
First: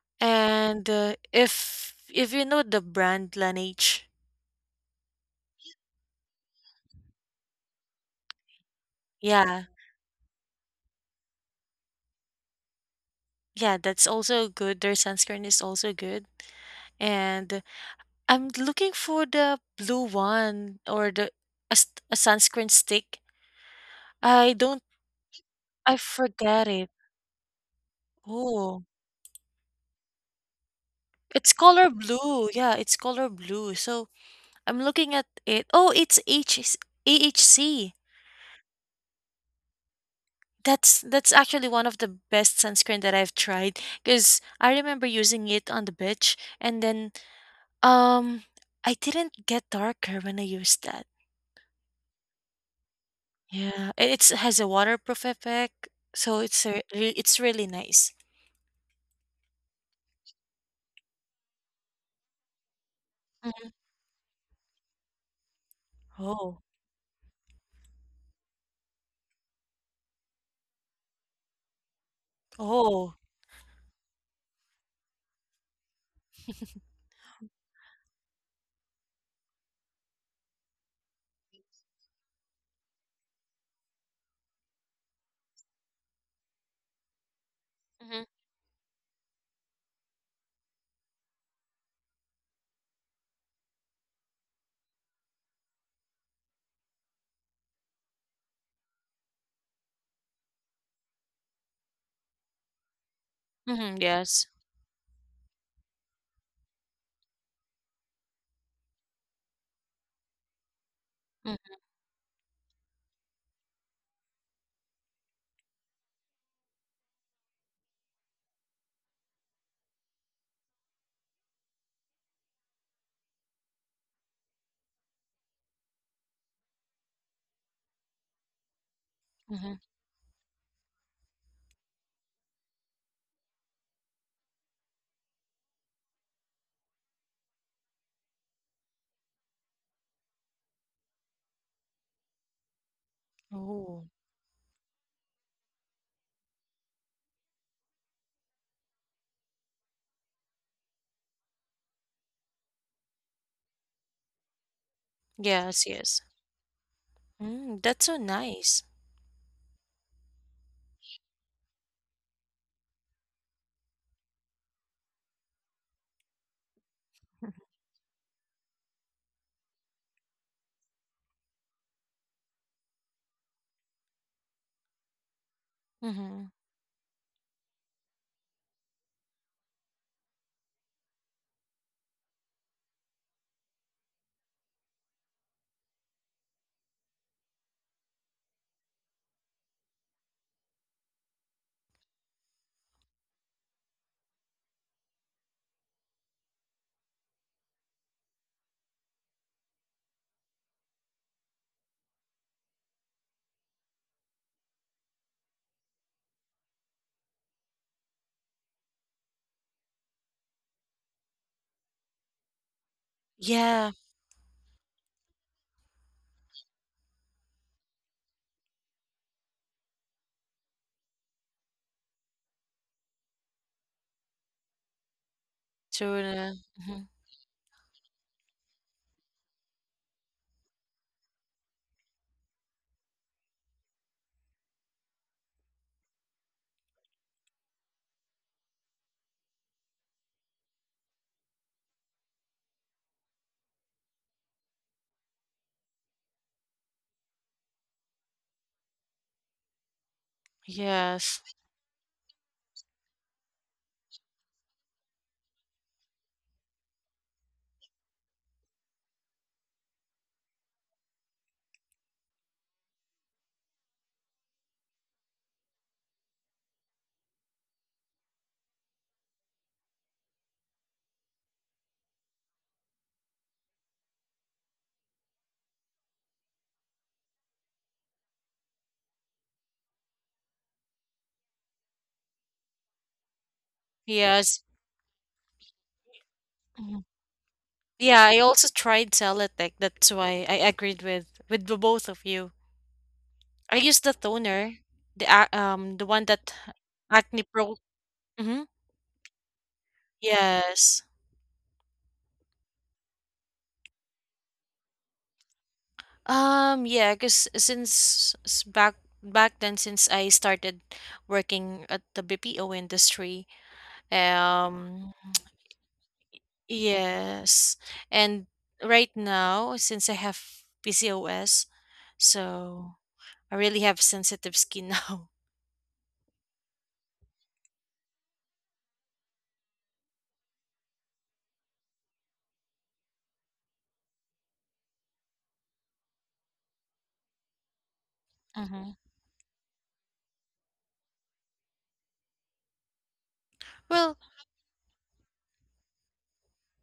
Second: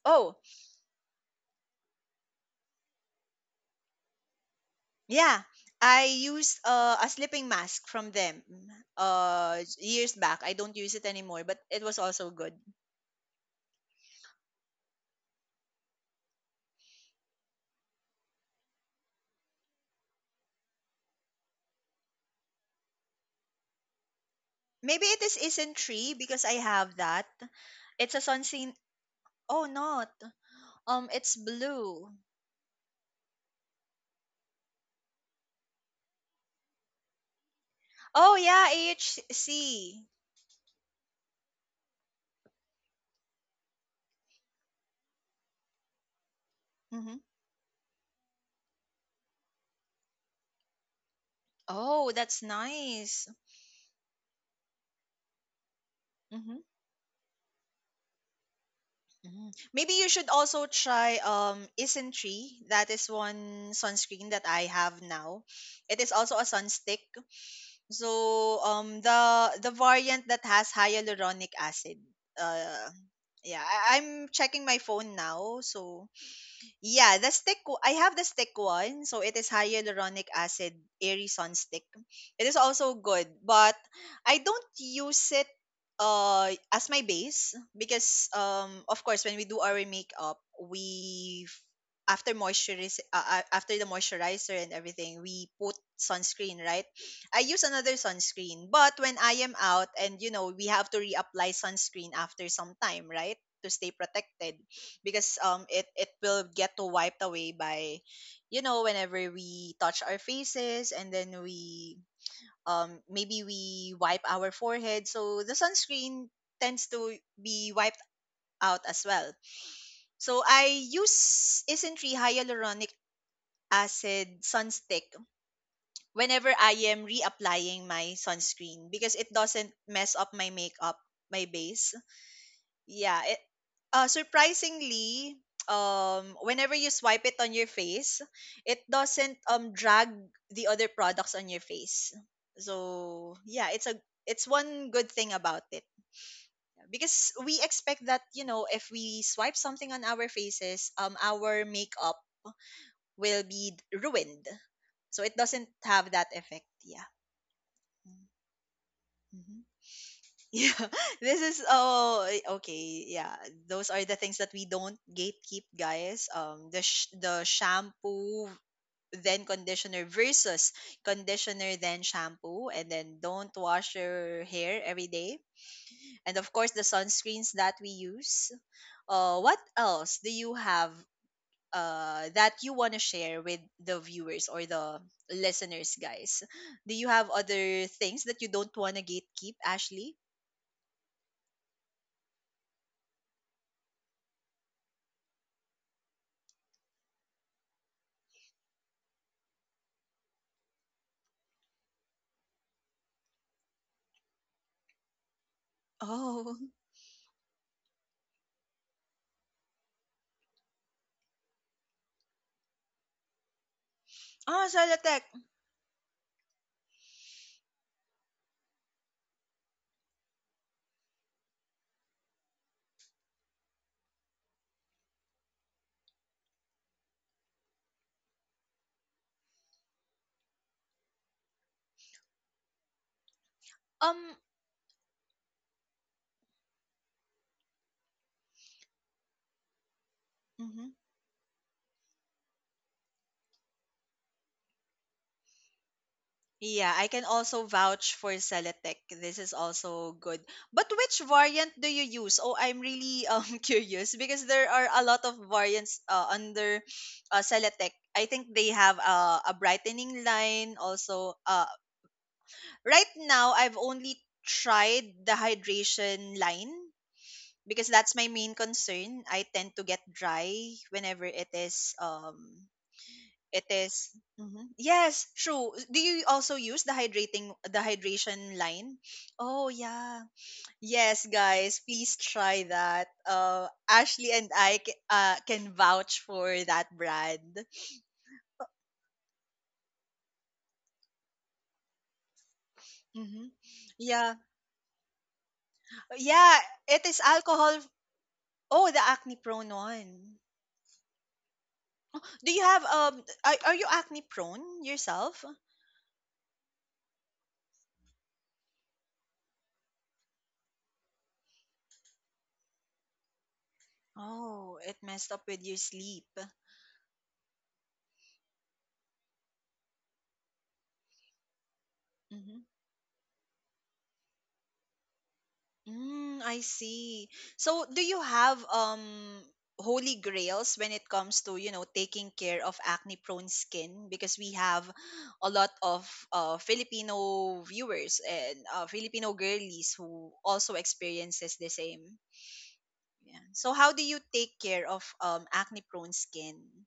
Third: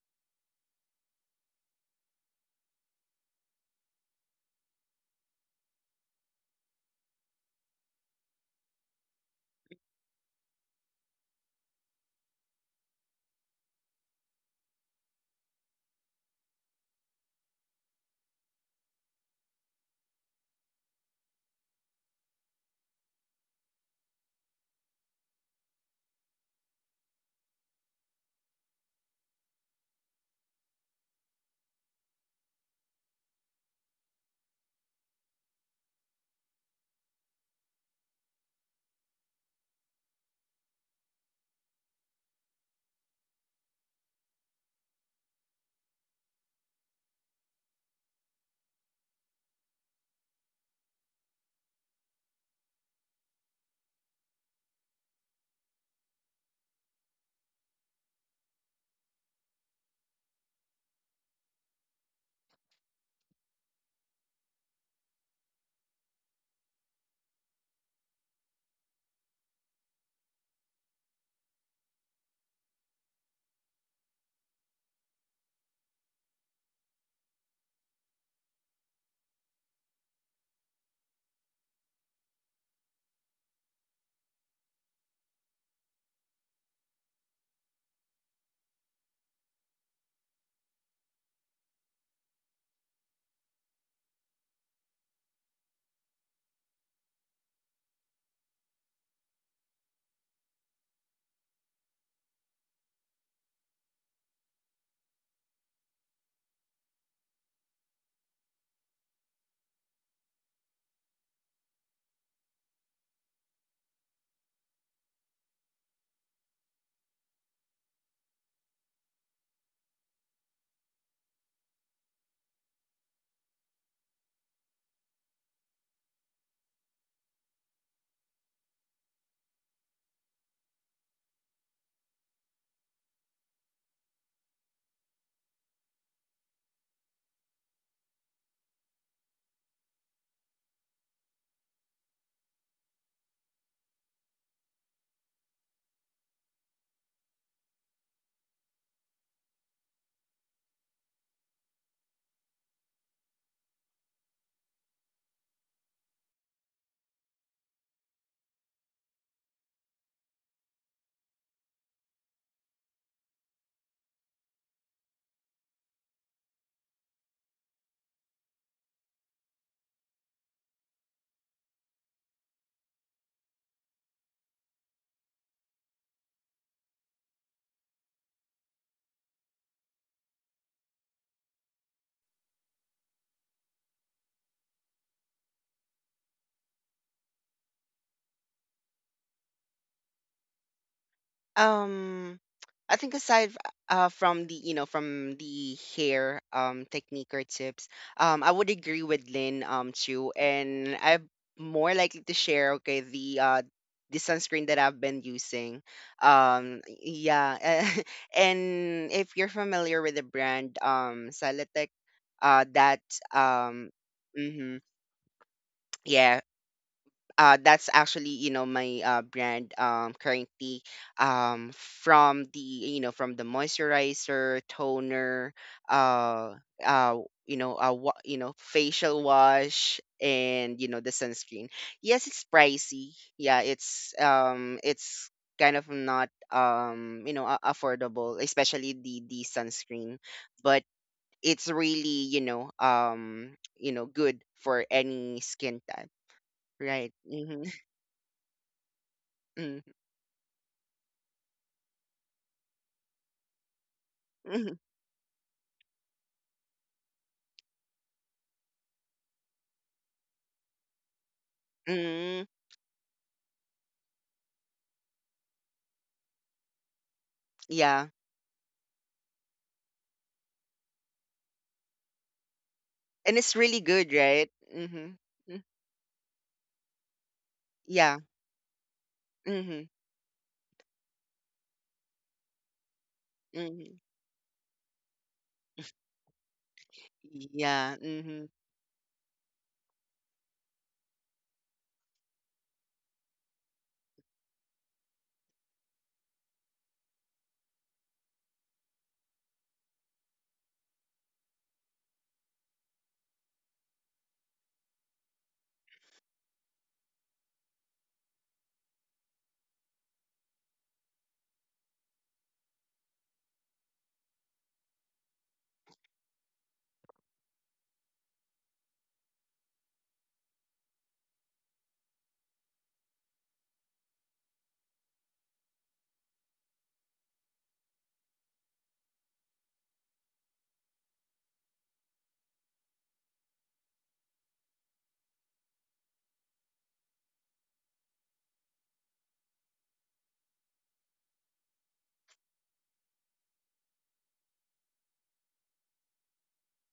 Oh,
And, if you know the brand Laneige,
yeah. I used a sleeping mask from them
yeah,
years back. I don't use it anymore, but it was also good.
yeah, that's also good. Their sunscreen is also good. And I'm looking for the blue one or a sunscreen stick. I don't,
Maybe it is isn't
I
tree because I
forget it.
have that. It's a sunscreen.
Oh,
Oh, not. It's
it's color
blue.
blue. Yeah, it's color blue. So I'm looking at it. Oh, it's HAHC.
Oh yeah, AHC.
That's actually one of the best sunscreen that I've tried because I remember using it on the beach and then
Mm-hmm.
um I didn't get darker when I used that.
Oh, that's nice.
Yeah, it's has a waterproof effect, so
Mm-hmm.
it's it's really nice.
Mm. Maybe you should also try Isntree. That is
hmm.
one sunscreen that I have now. It is also a
Oh,
sunstick. So the variant that has hyaluronic acid. Uh
oh,
yeah, I'm checking my phone now. So yeah, the stick. I have the stick one, so it is hyaluronic acid airy sun stick. It is also good, but I don't use it as my base
hmm,
because of course when we do our makeup we f- after moisturize after the moisturizer and everything we put sunscreen, right? I use another sunscreen, but when I am out, and you know we have to reapply sunscreen after some time, right, to stay
hmm, yes,
protected, because it it will get to wiped away by, you know, whenever we touch our faces and then we, maybe we wipe our forehead, so the sunscreen tends to be wiped out as well. So I use isn't hyaluronic acid sunstick whenever I am reapplying my sunscreen because it
mm-hmm.
doesn't mess up my makeup, my base. Yeah. Uh, surprisingly, whenever you swipe it on your face, it doesn't drag the other products on your face. So yeah, it's a,
Oh,
it's one good thing about it because we expect that, you know, if we swipe something on our faces, our makeup will be ruined. So it doesn't
yes,
have
yes.
that effect. Yeah.
Mm, that's so nice.
Mhm. Yeah, *laughs* this is oh eh, okay. Yeah, those are the things that we don't gatekeep, guys. The shampoo then conditioner versus conditioner then shampoo, and then don't wash your hair every day. And
hmm.
of course, the sunscreens that we use. What else do you have? That you want to share with the viewers or the listeners, guys. Do you have other things that you don't want to gatekeep, Ashley?
Um, I think aside from the you know from the hair, technique or tips, I would agree with Lynn too, and I'm more likely to share, okay, the sunscreen that I've been using.
*laughs* Oh.
Yeah, *laughs* and if you're familiar with the brand, Salatec, that, um
Yeah,
Oh,
hmm,
Celotex.
yeah, that's actually, my brand, currently, from the moisturizer, toner,
tuna.
uh,
hmm.
uh, facial wash, and the sunscreen. Yes, it's pricey. Yeah, it's,
Um,
kind of not, affordable, especially the sunscreen, but
mhm.
it's really, good for any skin type,
Yeah, I
right?
can
Mm-hmm.
also vouch for Celotex. This is
Mm,
also good. But which
Yes,
variant do you use? Oh, I'm really *laughs* curious because there
mhm,
are a lot of variants under Celotex. I think they have a brightening line also.
mm, *laughs*
Right now, I've only tried the hydration line because
yeah.
that's my main concern. I tend to get dry whenever it is
And it's
It
really good,
is.
right?
Mhm.
Mm-hmm.
Yes,
Mm-hmm.
true. Do you also use the
Yeah.
hydration line? Oh
Mm-hmm.
yeah. Yes, guys, please try that. Uh,
Mm-hmm.
Ashley and
yes.
I ca- uh, can vouch for that brand.
Yeah.
Yeah, I
Mm-hmm.
also tried Celotex. That's why I agreed with the both of you.
Hmm.
I used the
Yeah,
toner, the one that
yeah. It is
Acne Pro.
alcohol.
hmm.
Oh, the acne prone one.
Yes.
Do you have um? Are you acne prone yourself?
Yeah. Cause back back then, since I started working at the BPO industry,
Oh, it
um.
messed up with your sleep.
Yes. And right now, since I have PCOS, so I really have sensitive skin *laughs* now.
Mm, I see. So, do you have holy grails when it comes to, you know, taking care of acne-prone skin? Because we have a lot of Filipino viewers and
Mm-hmm.
Filipino girlies who also experiences the same. Yeah. So, how do you
Well,
take care of acne-prone skin?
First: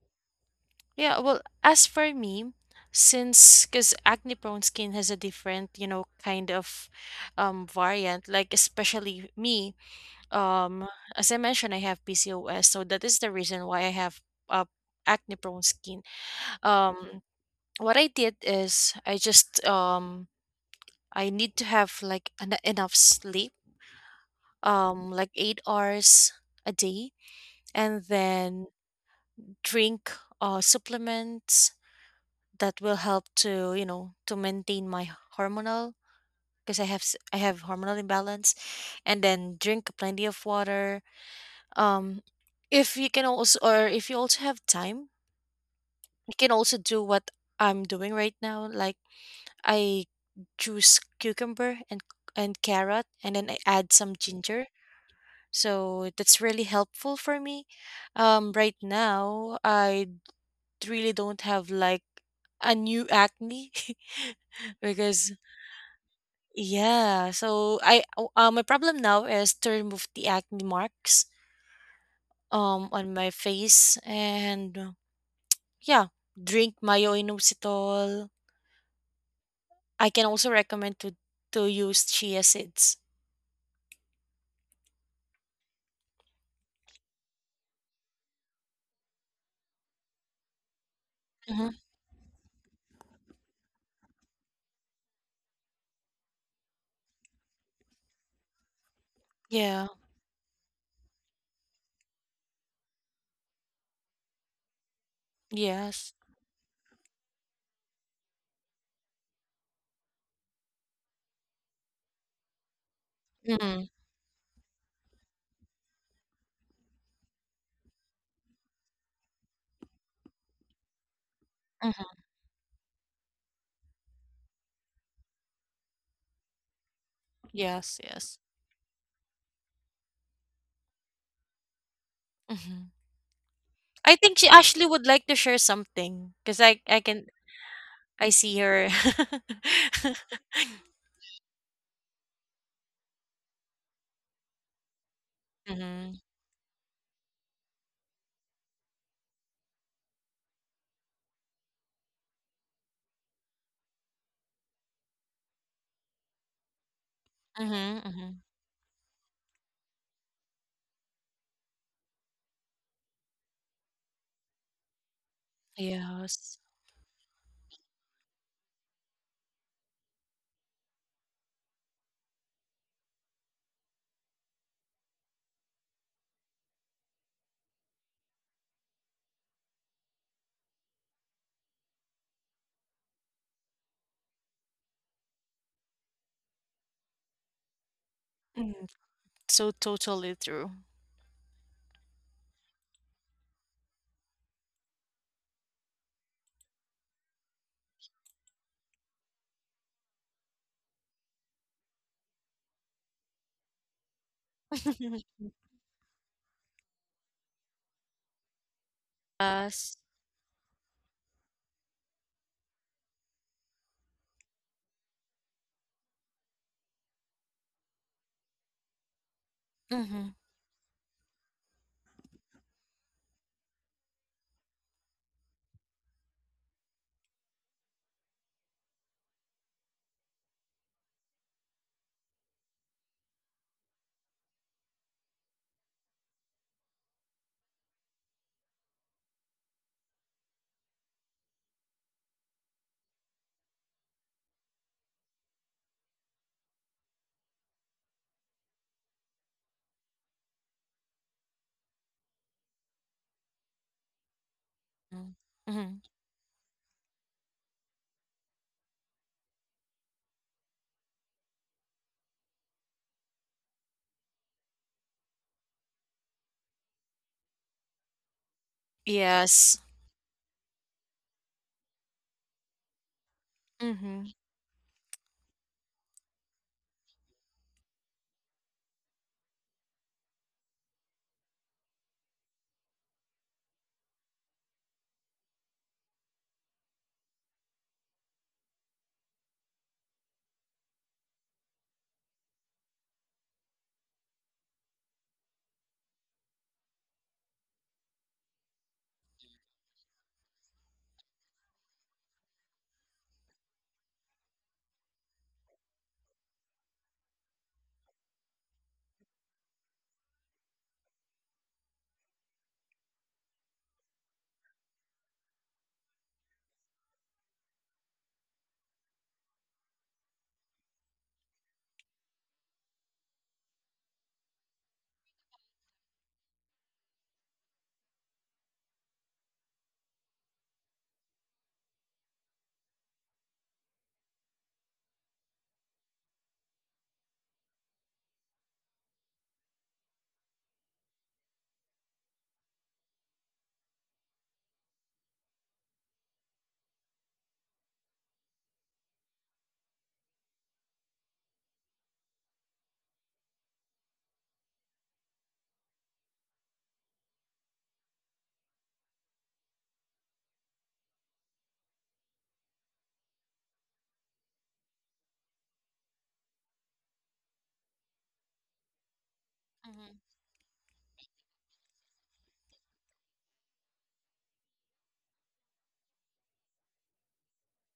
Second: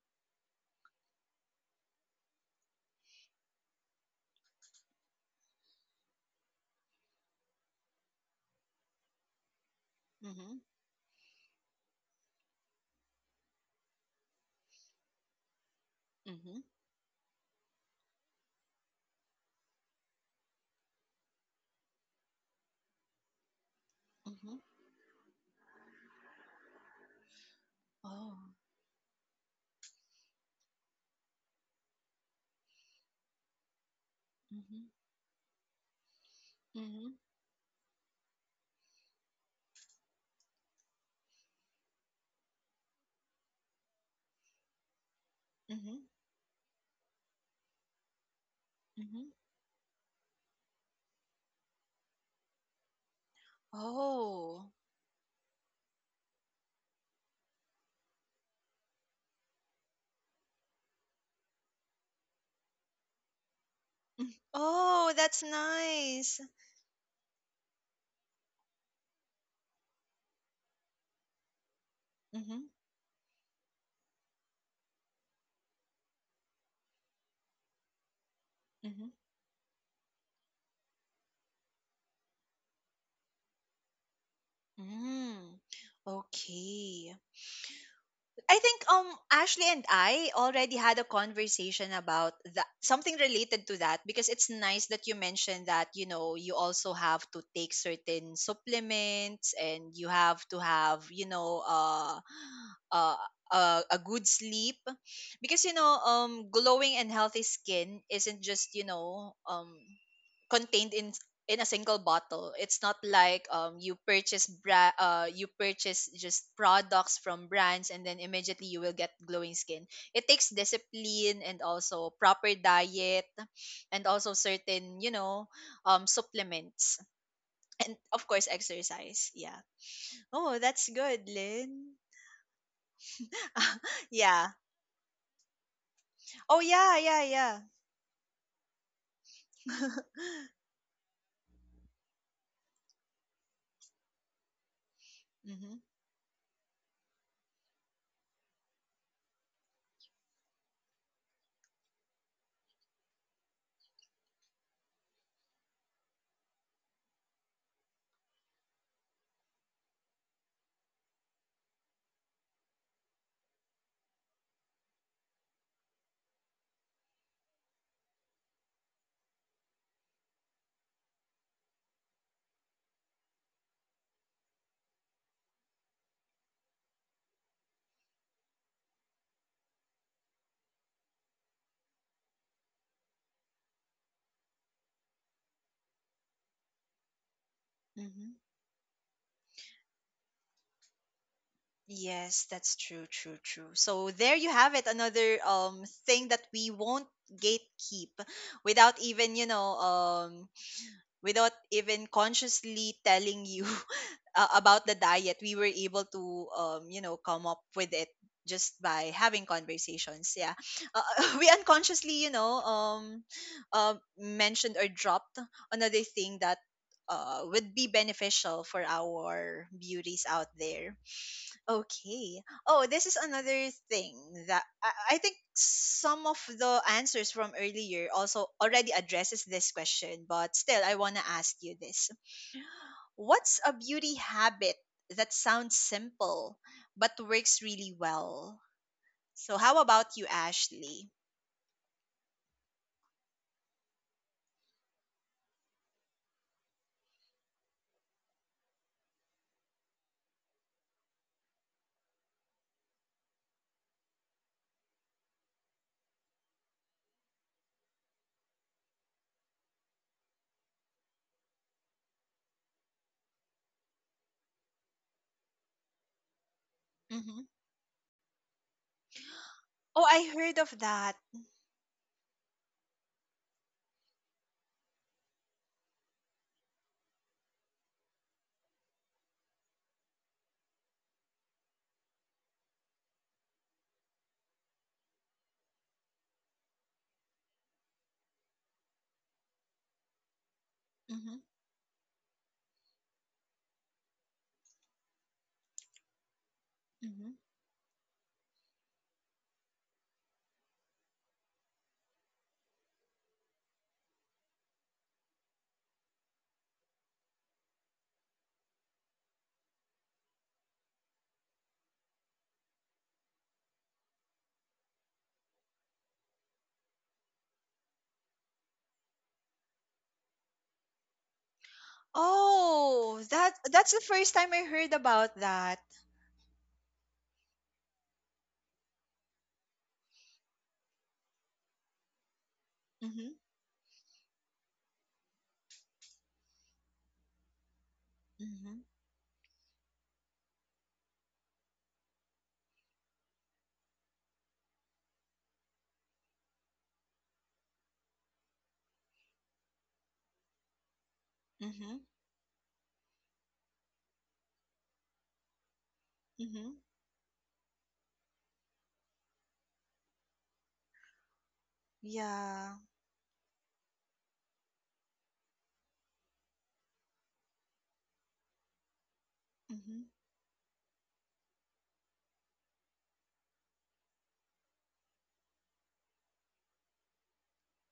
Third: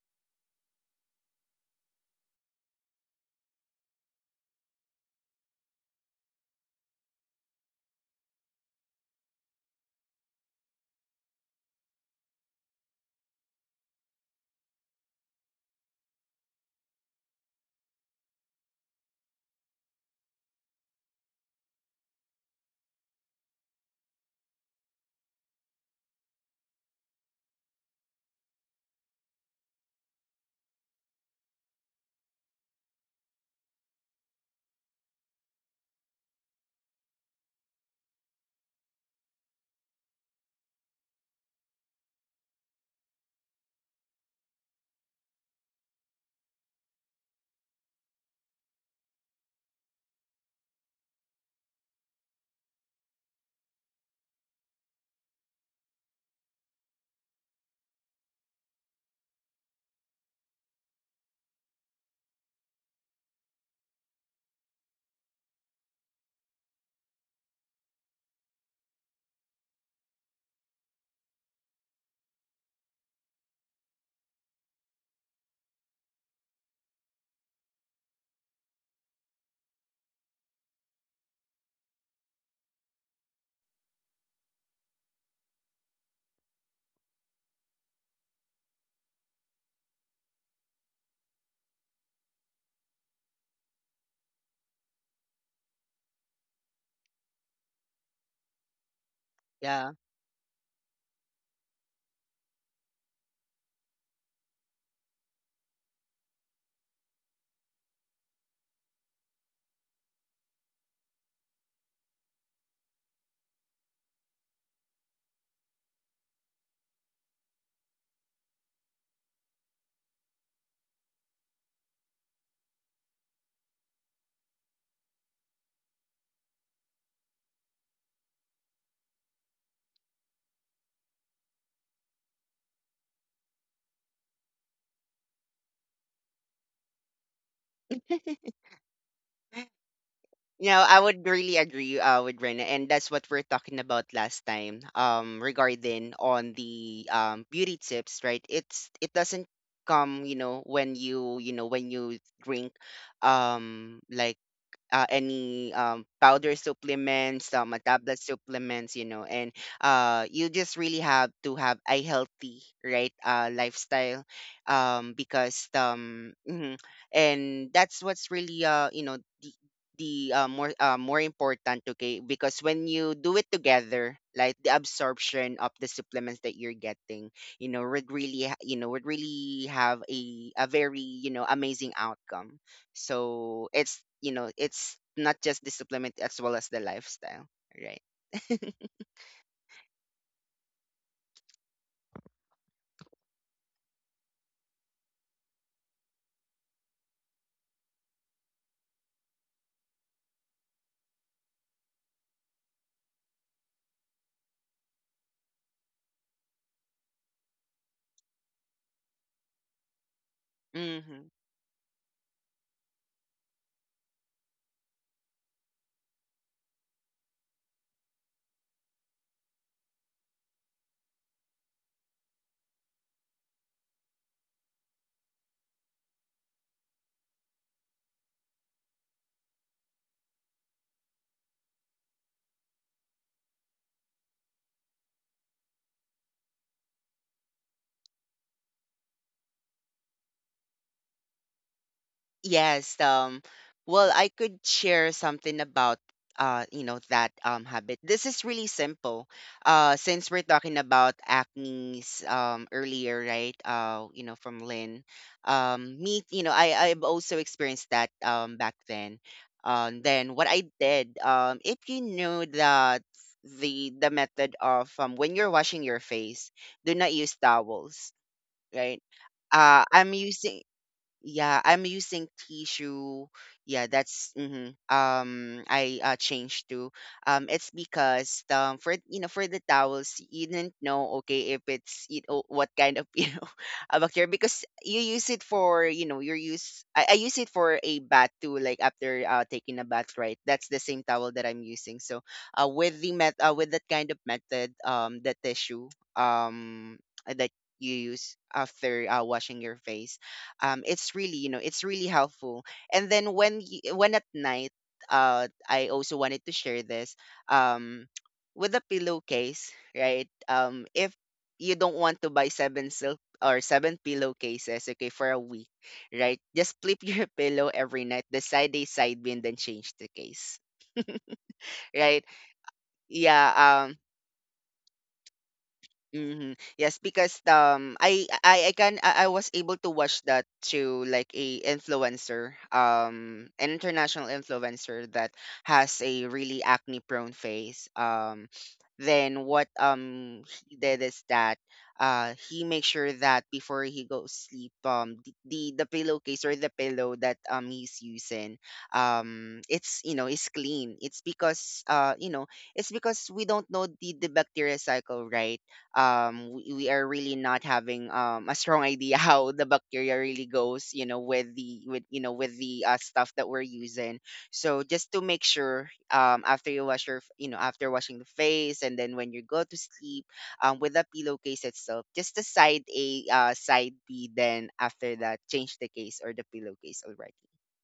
yeah, well, as for me, since because acne prone skin has a different, you know, kind of variant, like especially me,
Mm-hmm.
um, as I mentioned, I have PCOS, so that is the reason why I have uh, acne prone skin.
Mm-hmm.
Um, what I did is I need to have like enough sleep,
Mm-hmm.
8 hours a day, and
Oh.
then drink supplements that will help to you know to maintain
Mm-hmm.
my hormonal because
Mm-hmm.
I have hormonal imbalance, and then drink plenty of water. Um, if you can also or if you also have time,
Mm-hmm.
you can also do what I'm doing right now. Like
Mm-hmm.
I juice cucumber and carrot, and then I add some ginger.
Oh.
So that's really helpful for me. Right now I really don't have like a new acne
Mm.
*laughs*
Oh,
because
that's nice.
yeah, so I oh, my problem now is to remove the acne marks
Mm-hmm.
on my face and yeah, drink mayo inositol.
Mhm.
I can also recommend to use chia seeds.
Mm. Okay. I think Ashley and I already had a
hmm.
conversation about that, something related to that, because it's nice that you mentioned that, you know, you also have to take certain supplements
Yeah.
Yeah.
and you have to have, you know, uh a good sleep, because you know
Yes.
glowing and healthy skin isn't just, you know, contained in a single bottle. It's not like
Mm-hmm.
you purchase you purchase just products from brands and then immediately you will get glowing skin. It takes discipline and
hmm.
also proper diet, and also certain, you know, supplements,
Yes.
and of
Yes.
course exercise. Yeah. Oh, that's good, Lynn.
hmm. I
*laughs*
think she
Yeah.
actually would like to share something because
Oh
I
yeah,
can
yeah, yeah.
I see her. *laughs*
*laughs*
You know, I would really agree, with Rena, and that's what we're talking about last time.
Mhm.
Mm-hmm.
Regarding on the beauty tips, right? It doesn't come, you know, when you drink, like, any, powder supplements, some,
Mm-hmm.
tablet
Mm-hmm.
supplements, you know, and, you just really have to have a healthy, right, lifestyle, because,
Yes.
mhm, and that's what's really, the, more, more important, okay? Because when you do it together, like, the absorption of the supplements that you're getting, you know, would really, would really have a very, amazing outcome. So it's you know it's not just the supplement as well as the lifestyle, right?
Mhm.
*laughs*
Mm, so totally true.
Yes, that's true, true, true. So there you have it, another thing that we won't gatekeep without even, you know, without even consciously telling you *laughs* about the
*laughs*
diet. We were able to you know, come up with it just by having
Yes.
conversations. Yeah.
Mm-hmm.
*laughs* We unconsciously, you know, mentioned or dropped another thing that would be beneficial for our
Mhm.
beauties out there. Okay. Oh, this is another thing that I think some of the answers from earlier also already addresses this question, but still I want to ask you this. What's a beauty habit that sounds simple but works really well? So how about you, Ashley?
Yes, well, I could share something about, that habit. This is really simple. Since we're talking about acne's earlier, right? From Lynn.
Mm. Mhm.
Me, you know, I've also experienced that back then. Then what I did, if you know that the method of, when you're washing your face, do not use
Hmm.
towels, right?
Yes.
Oh,
I'm
I heard
using
of that.
Yeah, I'm using tissue. Yeah,
Mhm.
that's. Mm-hmm. I changed to, it's because, for, for the towels you didn't know, okay, if it's, what kind of *laughs* a bacteria, because you use it for, your use. I use it for a bath too, like after taking a bath, right? That's the same
Mm-hmm.
towel that I'm using, so with that kind of method, the tissue, um
Mm-hmm.
that you use after, washing your face, it's really helpful. And then, when at night, I also wanted to share this, um *tsk* with a pillowcase, right? If you don't want to buy seven silk or seven pillowcases, okay, for a week, right? Just flip your *laughs* pillow every night, the side A, side B, and then change the case, right?
Oh, that
Yeah.
that's the first time I heard about that.
Hmm. Yes, because, I was able to watch that to, like, a influencer,
Mhm.
an international influencer that has a really acne prone face. Um
Mhm.
then what he did is that he makes sure that before he goes sleep, the pillowcase or the pillow that he's using it's, is clean. It's because
Mhm.
it's because we don't know the bacteria cycle, right? um
Mhm.
we, we are really not having a strong idea *laughs* how the bacteria really goes, with the with you know with
Yeah.
the stuff that we're using. So just to make sure, after you wash your f- you know after washing the face, and then when you go to
Mhm.
Mhm.
sleep, with the pillowcase itself, just the side A, side B, then after that change the case or the pillowcase already.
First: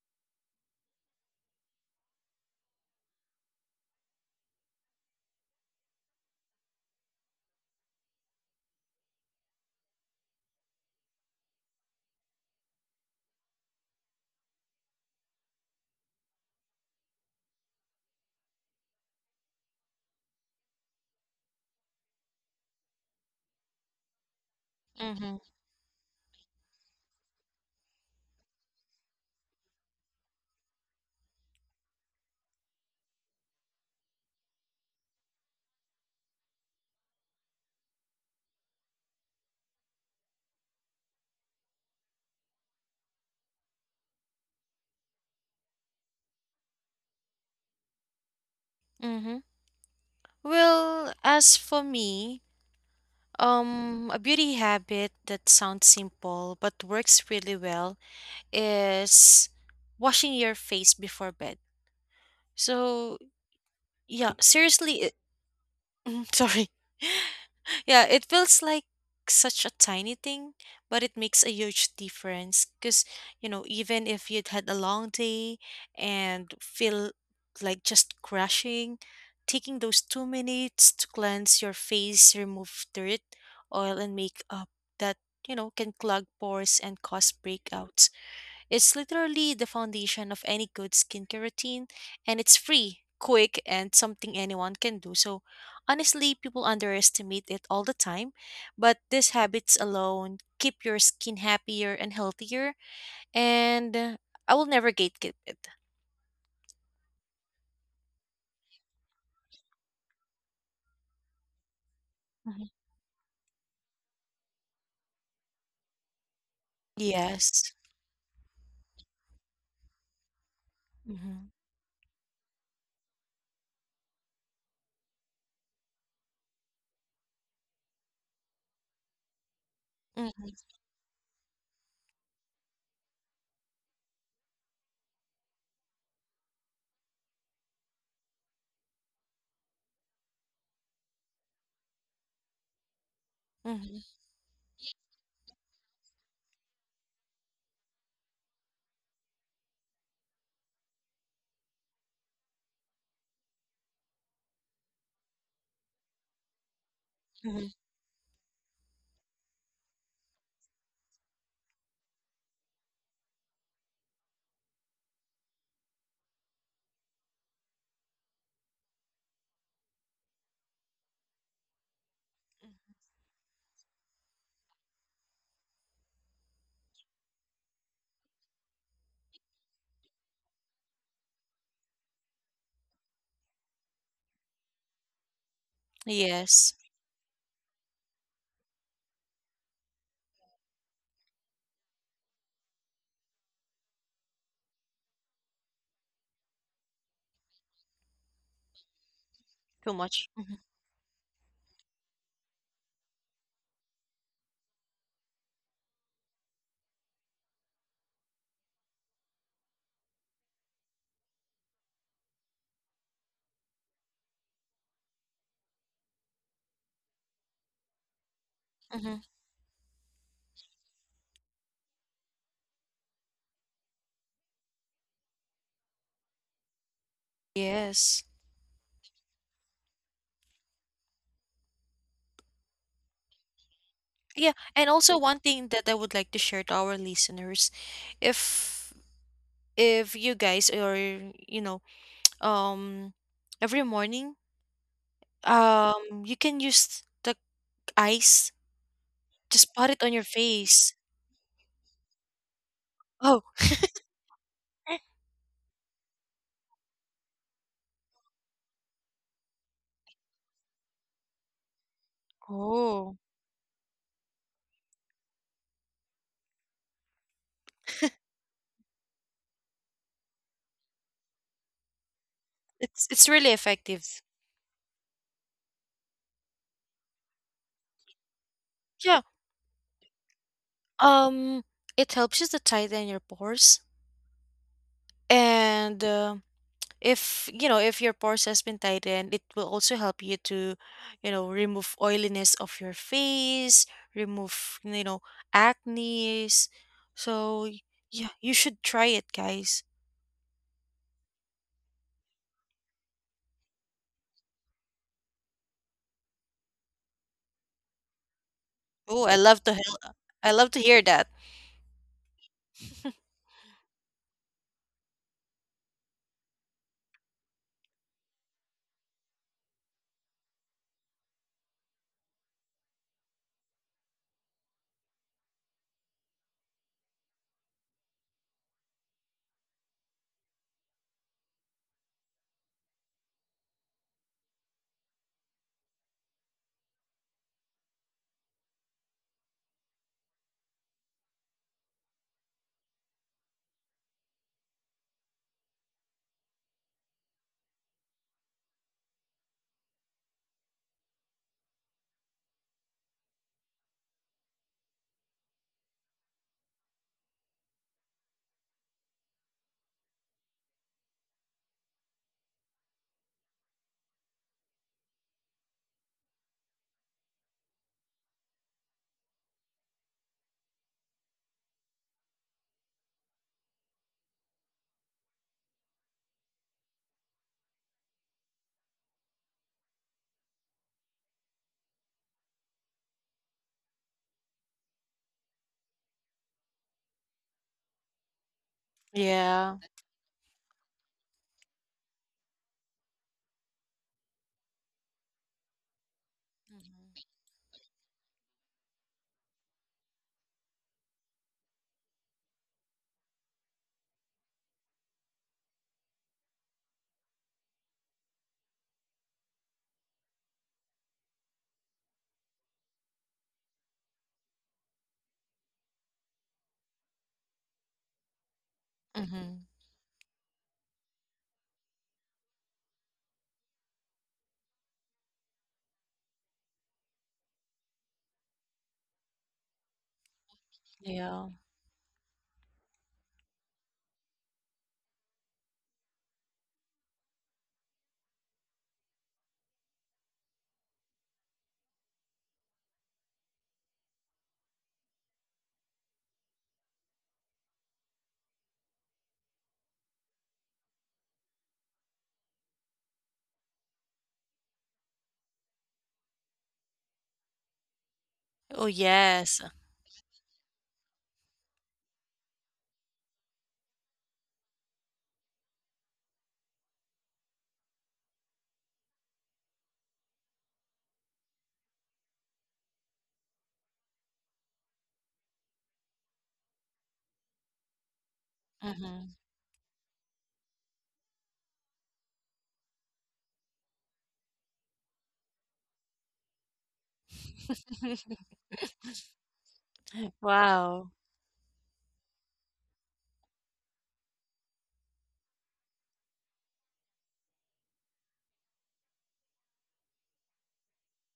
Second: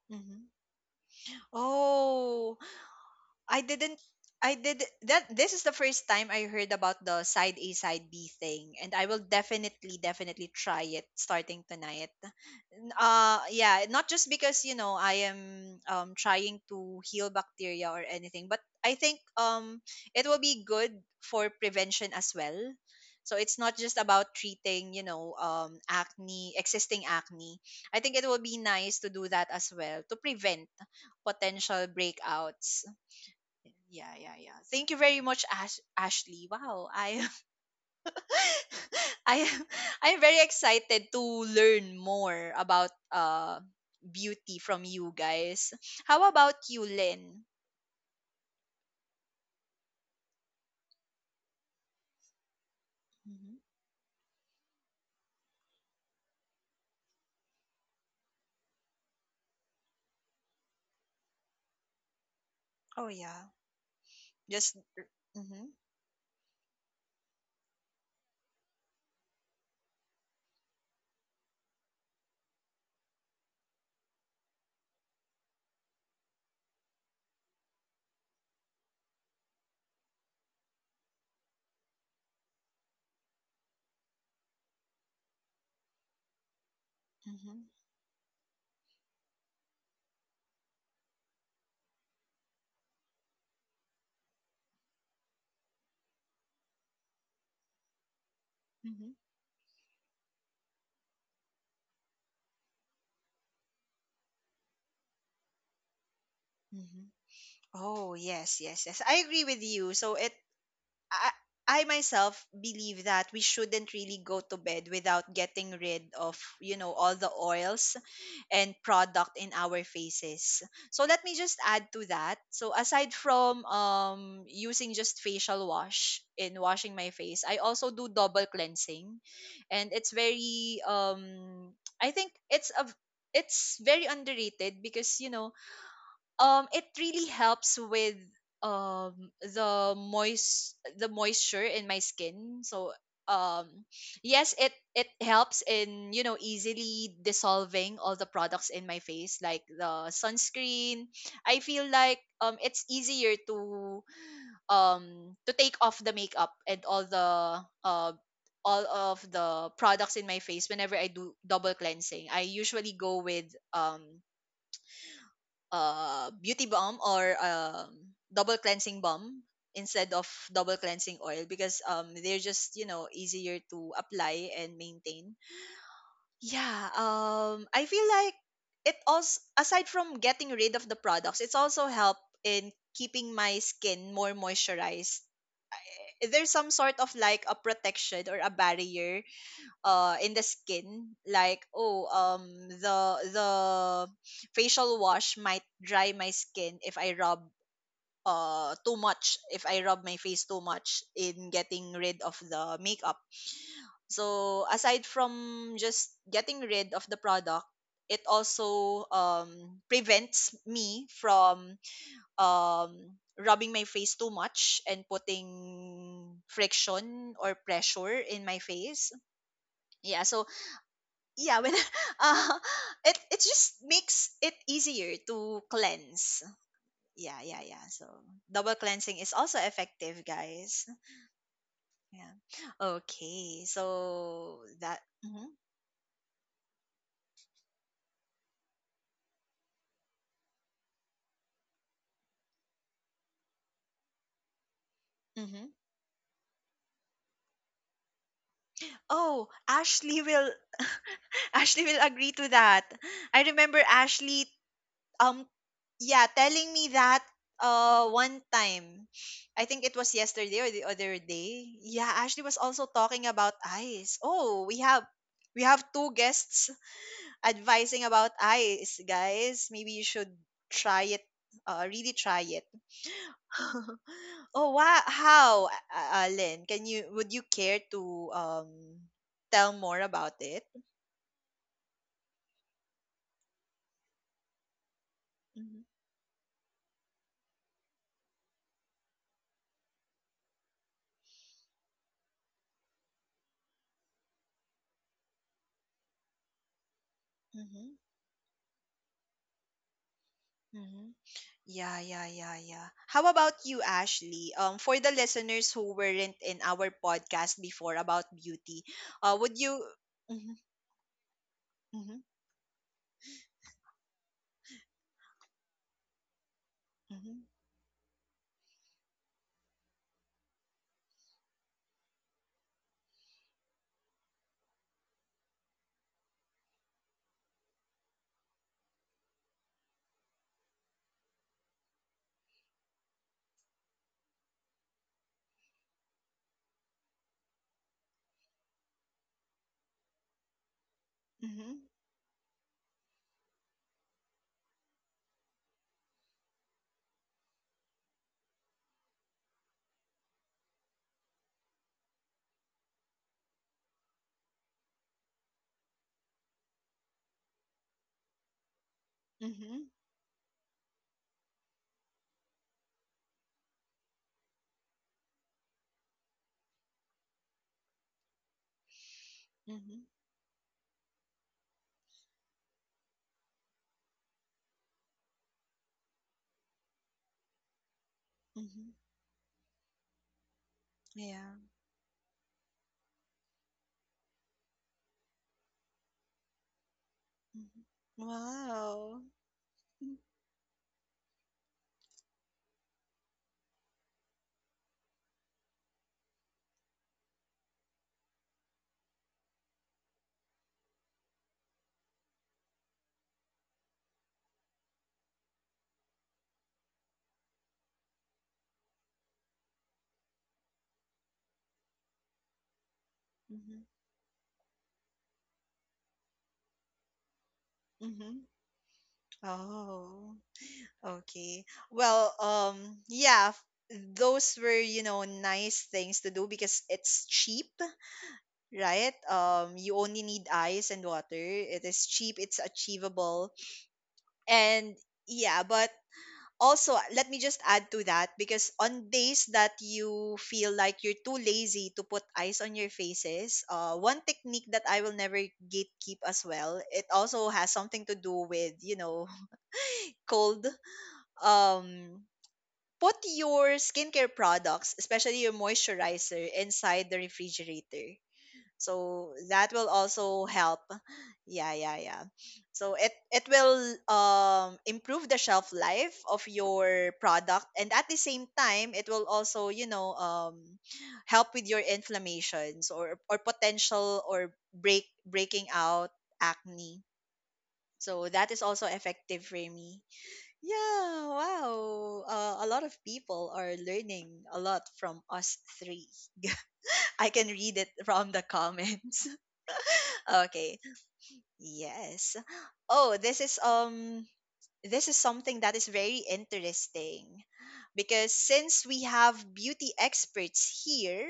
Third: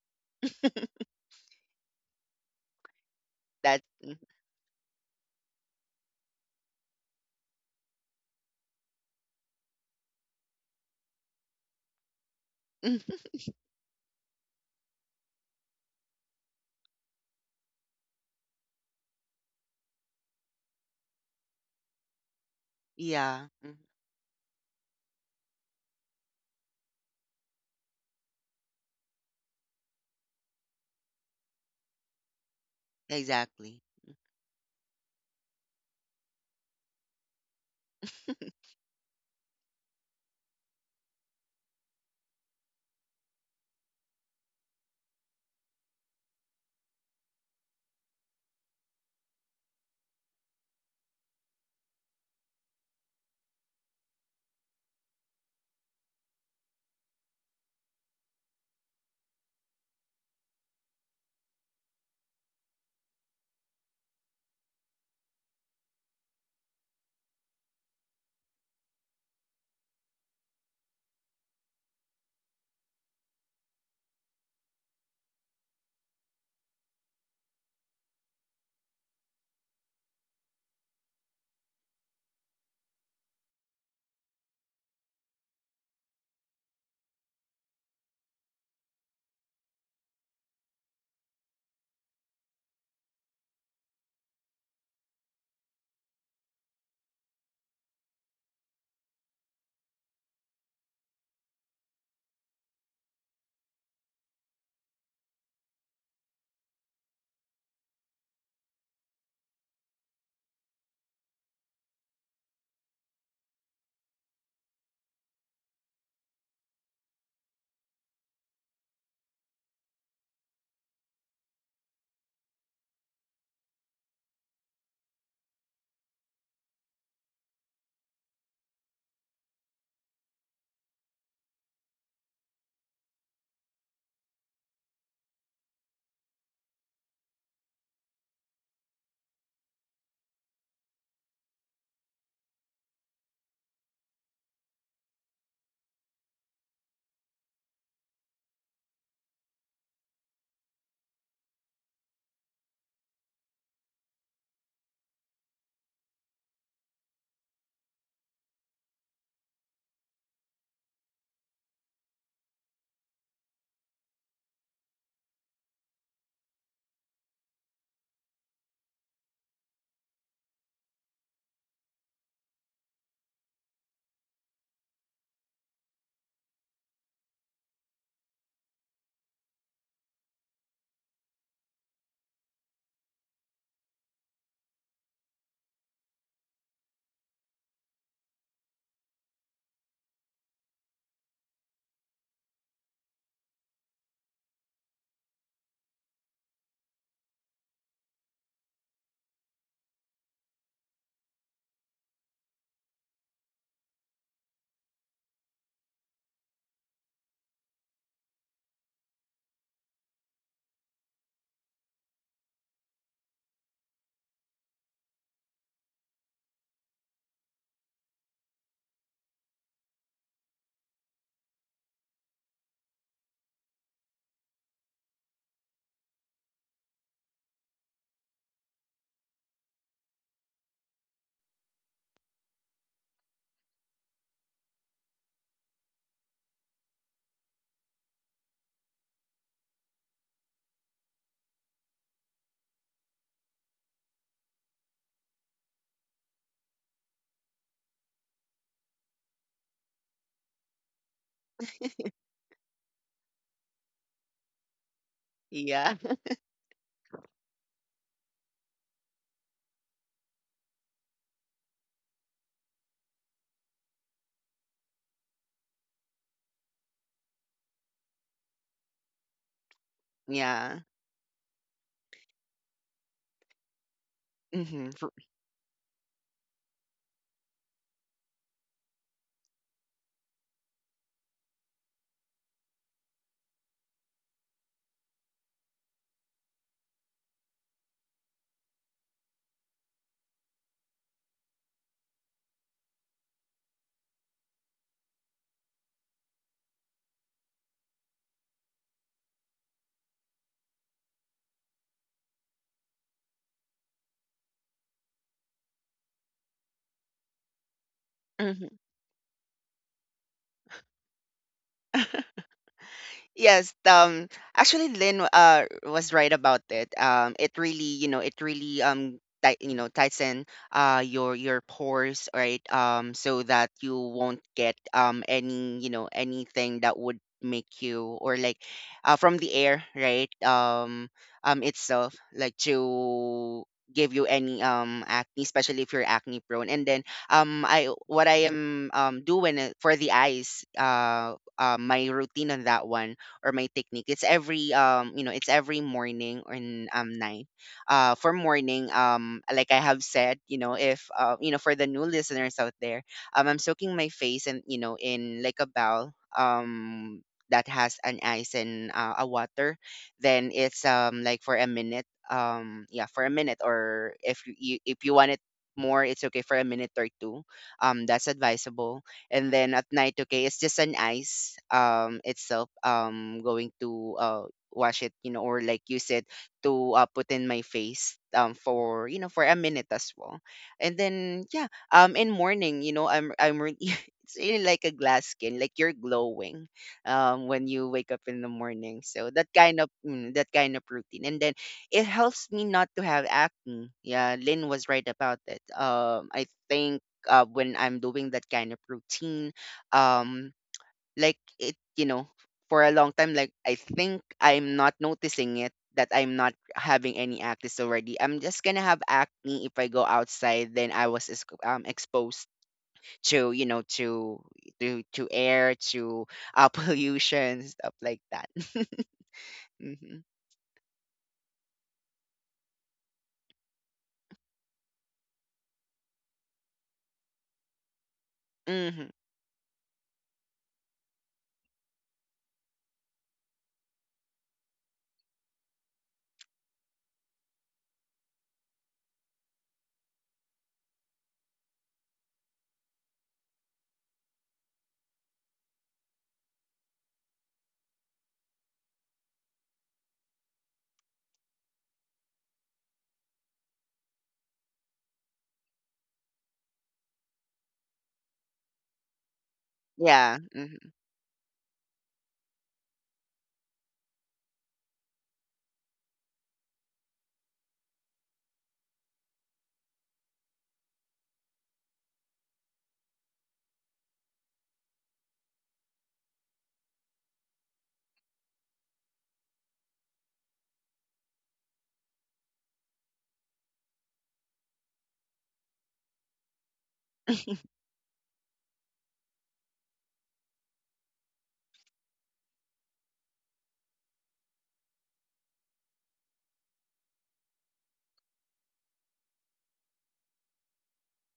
Mhm.
*laughs*
Oh, I
that
didn't
Mm.
I did that this is the first time I heard about the side A side B thing and I will definitely try it starting tonight.
Mm,
Yeah, not just because you know I am trying to heal bacteria or anything, but I think it will be good for prevention as well. So
yeah.
it's
Mm,
not just about treating, you know,
Mhm.
acne, existing acne. I think it will be nice to do that as well to prevent potential breakouts,
exactly.
yeah, yeah, yeah. Thank you very much, Ashley. Wow, I am, *laughs* I am, I am very excited to learn more about beauty from you guys. How about you, Lynn?
Mhm. Well, as for me,
Hmm.
a beauty habit that sounds simple but works really well is washing your face before bed.
Oh
So,
yeah,
yeah,
just.
seriously,
Mm-hmm,
*laughs* sorry. *laughs* Yeah, it feels like such a tiny thing, but it makes a huge difference because, you know, even if you'd had a long day and feel like just crashing, taking those 2 minutes to cleanse your face, remove dirt, oil, and makeup that, you know, can clog pores and cause
mm-hmm,
breakouts. It's literally the foundation of any good skincare routine, and it's free, quick, and something anyone can do. So, honestly, people underestimate it all the time, but
mm-hmm,
these habits alone keep your skin happier and healthier, and I will never gatekeep it.
mm-hmm. Oh yes, yes, yes. I agree with you. I, I myself
Mhm.
believe that we shouldn't really go to bed without getting rid of, you know, all the
Yes.
oils and product in our faces. So let me
Mm-hmm.
just add to that. So aside from using just facial wash in washing my face, I also do double cleansing, and it's
Mm-hmm.
very I think it's a it's very underrated because, you know, it really helps with the moisture in my skin. So um
Mm-hmm.
yes, it helps in, you know, easily dissolving all the products in my face like the sunscreen. I feel like it's easier to take off the makeup and all the
Mm-hmm.
uh all of the products in my face. Whenever I do double cleansing, I usually go with um beauty balm or double cleansing balm instead of double cleansing oil because they're just, you know, easier to apply and maintain. Yeah, I feel like it also, aside from getting rid of the products, it's also help in keeping my skin more moisturized. There's some
Yes.
sort of like a protection or a barrier in the skin, like oh the the facial wash might dry my skin if I rub too much, if I
Too
rub my
much.
face
Mhm.
too much in getting rid of the makeup. So aside from just getting rid of the product, it also prevents me from um rubbing my face too much and putting friction or pressure in my face.
Mhm.
Yeah, so yeah, when *laughs* uh it just makes it easier to cleanse. Yeah, yeah, yeah. So
Yes.
double cleansing is also effective, guys. Yeah. Okay,
Yeah,
so
and
that.
also one
Hmm.
thing that I would like to share to our listeners, if if you guys or you know um every morning
Hmm.
you can use the ice,
Oh,
just put it on your
Ashley will
face.
*laughs* Ashley will agree to that.
Oh,
I remember Ashley, um
Yeah.
yeah, telling me that one time, I think it was yesterday or the other day. Yeah, Ashley was also
oh,
talking about eyes. Oh, we have, we have 2 guests *laughs* advising about eyes, guys. Maybe you
*laughs*
should
Yeah.
try it, really try it.
it's really
*laughs*
effective.
Oh
Hmm.
wow, how Lynn, can you, would you care to
Yeah,
tell more about it?
um, it helps you to tighten your pores,
Mm-hmm.
and if you know if your pores has been tightened, it will also help you to you know remove oiliness of your face, remove you know acne's. so y-
Mm-hmm.
yeah, you should try it, guys.
Mm-hmm. Yeah, yeah, yeah, yeah. How about you, Ashley? For the listeners who weren't in our podcast before about beauty,
Oh, I
would
love to
you?
hear, I
Mm-hmm,
love to hear that.
mm-hmm,
*laughs*
Yes, actually Lynn was right about it. It really, tighten your pores, right? So that you won't get any, anything that would make you, or like from the air, right? Itself, like, to give you any acne, especially if you're acne prone. And then I what I am doing, for the eyes
mm-hmm,
my routine on that one, or my technique. It's every you know it's every morning and night. For morning, like I have said, if, for the new listeners out there, I'm soaking my face, and, in like a bowl um that has an ice and, a water.
mm-hmm,
Then it's, like, for a minute. Yeah, for a minute, or if if you want it more, it's okay for a minute or two. That's advisable. And then
mm-hmm,
at
mm-hmm,
night, okay, it's just an ice, itself, going to wash it, or like you said, to put in my face
mm-hmm.
for you know for a minute as well. And then,
Yeah.
yeah, in morning, *laughs* it's really like a glass skin, like you're glowing when you wake up
Mm-hmm.
in the morning.
Wow.
So that
Yeah.
kind of mm, that kind of routine. And then it helps me not to have acne. Yeah, Lynn was right about it, I think, when I'm doing that kind of routine. Um, like, for a long time, like, I think I'm not noticing it, that I'm not having any acne already. I'm just gonna have acne if I go outside. Then I was exposed to,
Mm-hmm,
to air, to *laughs* pollution, stuff like
mm-hmm.
that. *laughs*
hmm.
Hmm.
Oh. Okay. Well, yeah, those were, you know, nice things to do because it's cheap,
Hmm.
right? You only need ice and water.
Yeah.
It is cheap, it's achievable. And yeah, but also, let me just add to that because on days that you feel like you're too lazy to put ice on your faces, one technique that I will never gatekeep as well, it also has something to do with, you know, *laughs* cold. Um, put your skincare products, especially your moisturizer, inside the refrigerator,
Oh,
so
yes.
that will
Yeah.
also help. *laughs* Yeah, yeah, yeah. So it will improve the shelf life of your product, and at the same time it will also, you know, help with your inflammations or potential or breaking out acne. So that is also
Mhm.
effective for me. Yeah, wow, a lot of people are learning a lot from us 3. *laughs* I can read it from the
*laughs*
comments. *laughs* Okay.
Wow.
Yes. Oh, this is something that is very interesting, because since we have beauty experts here,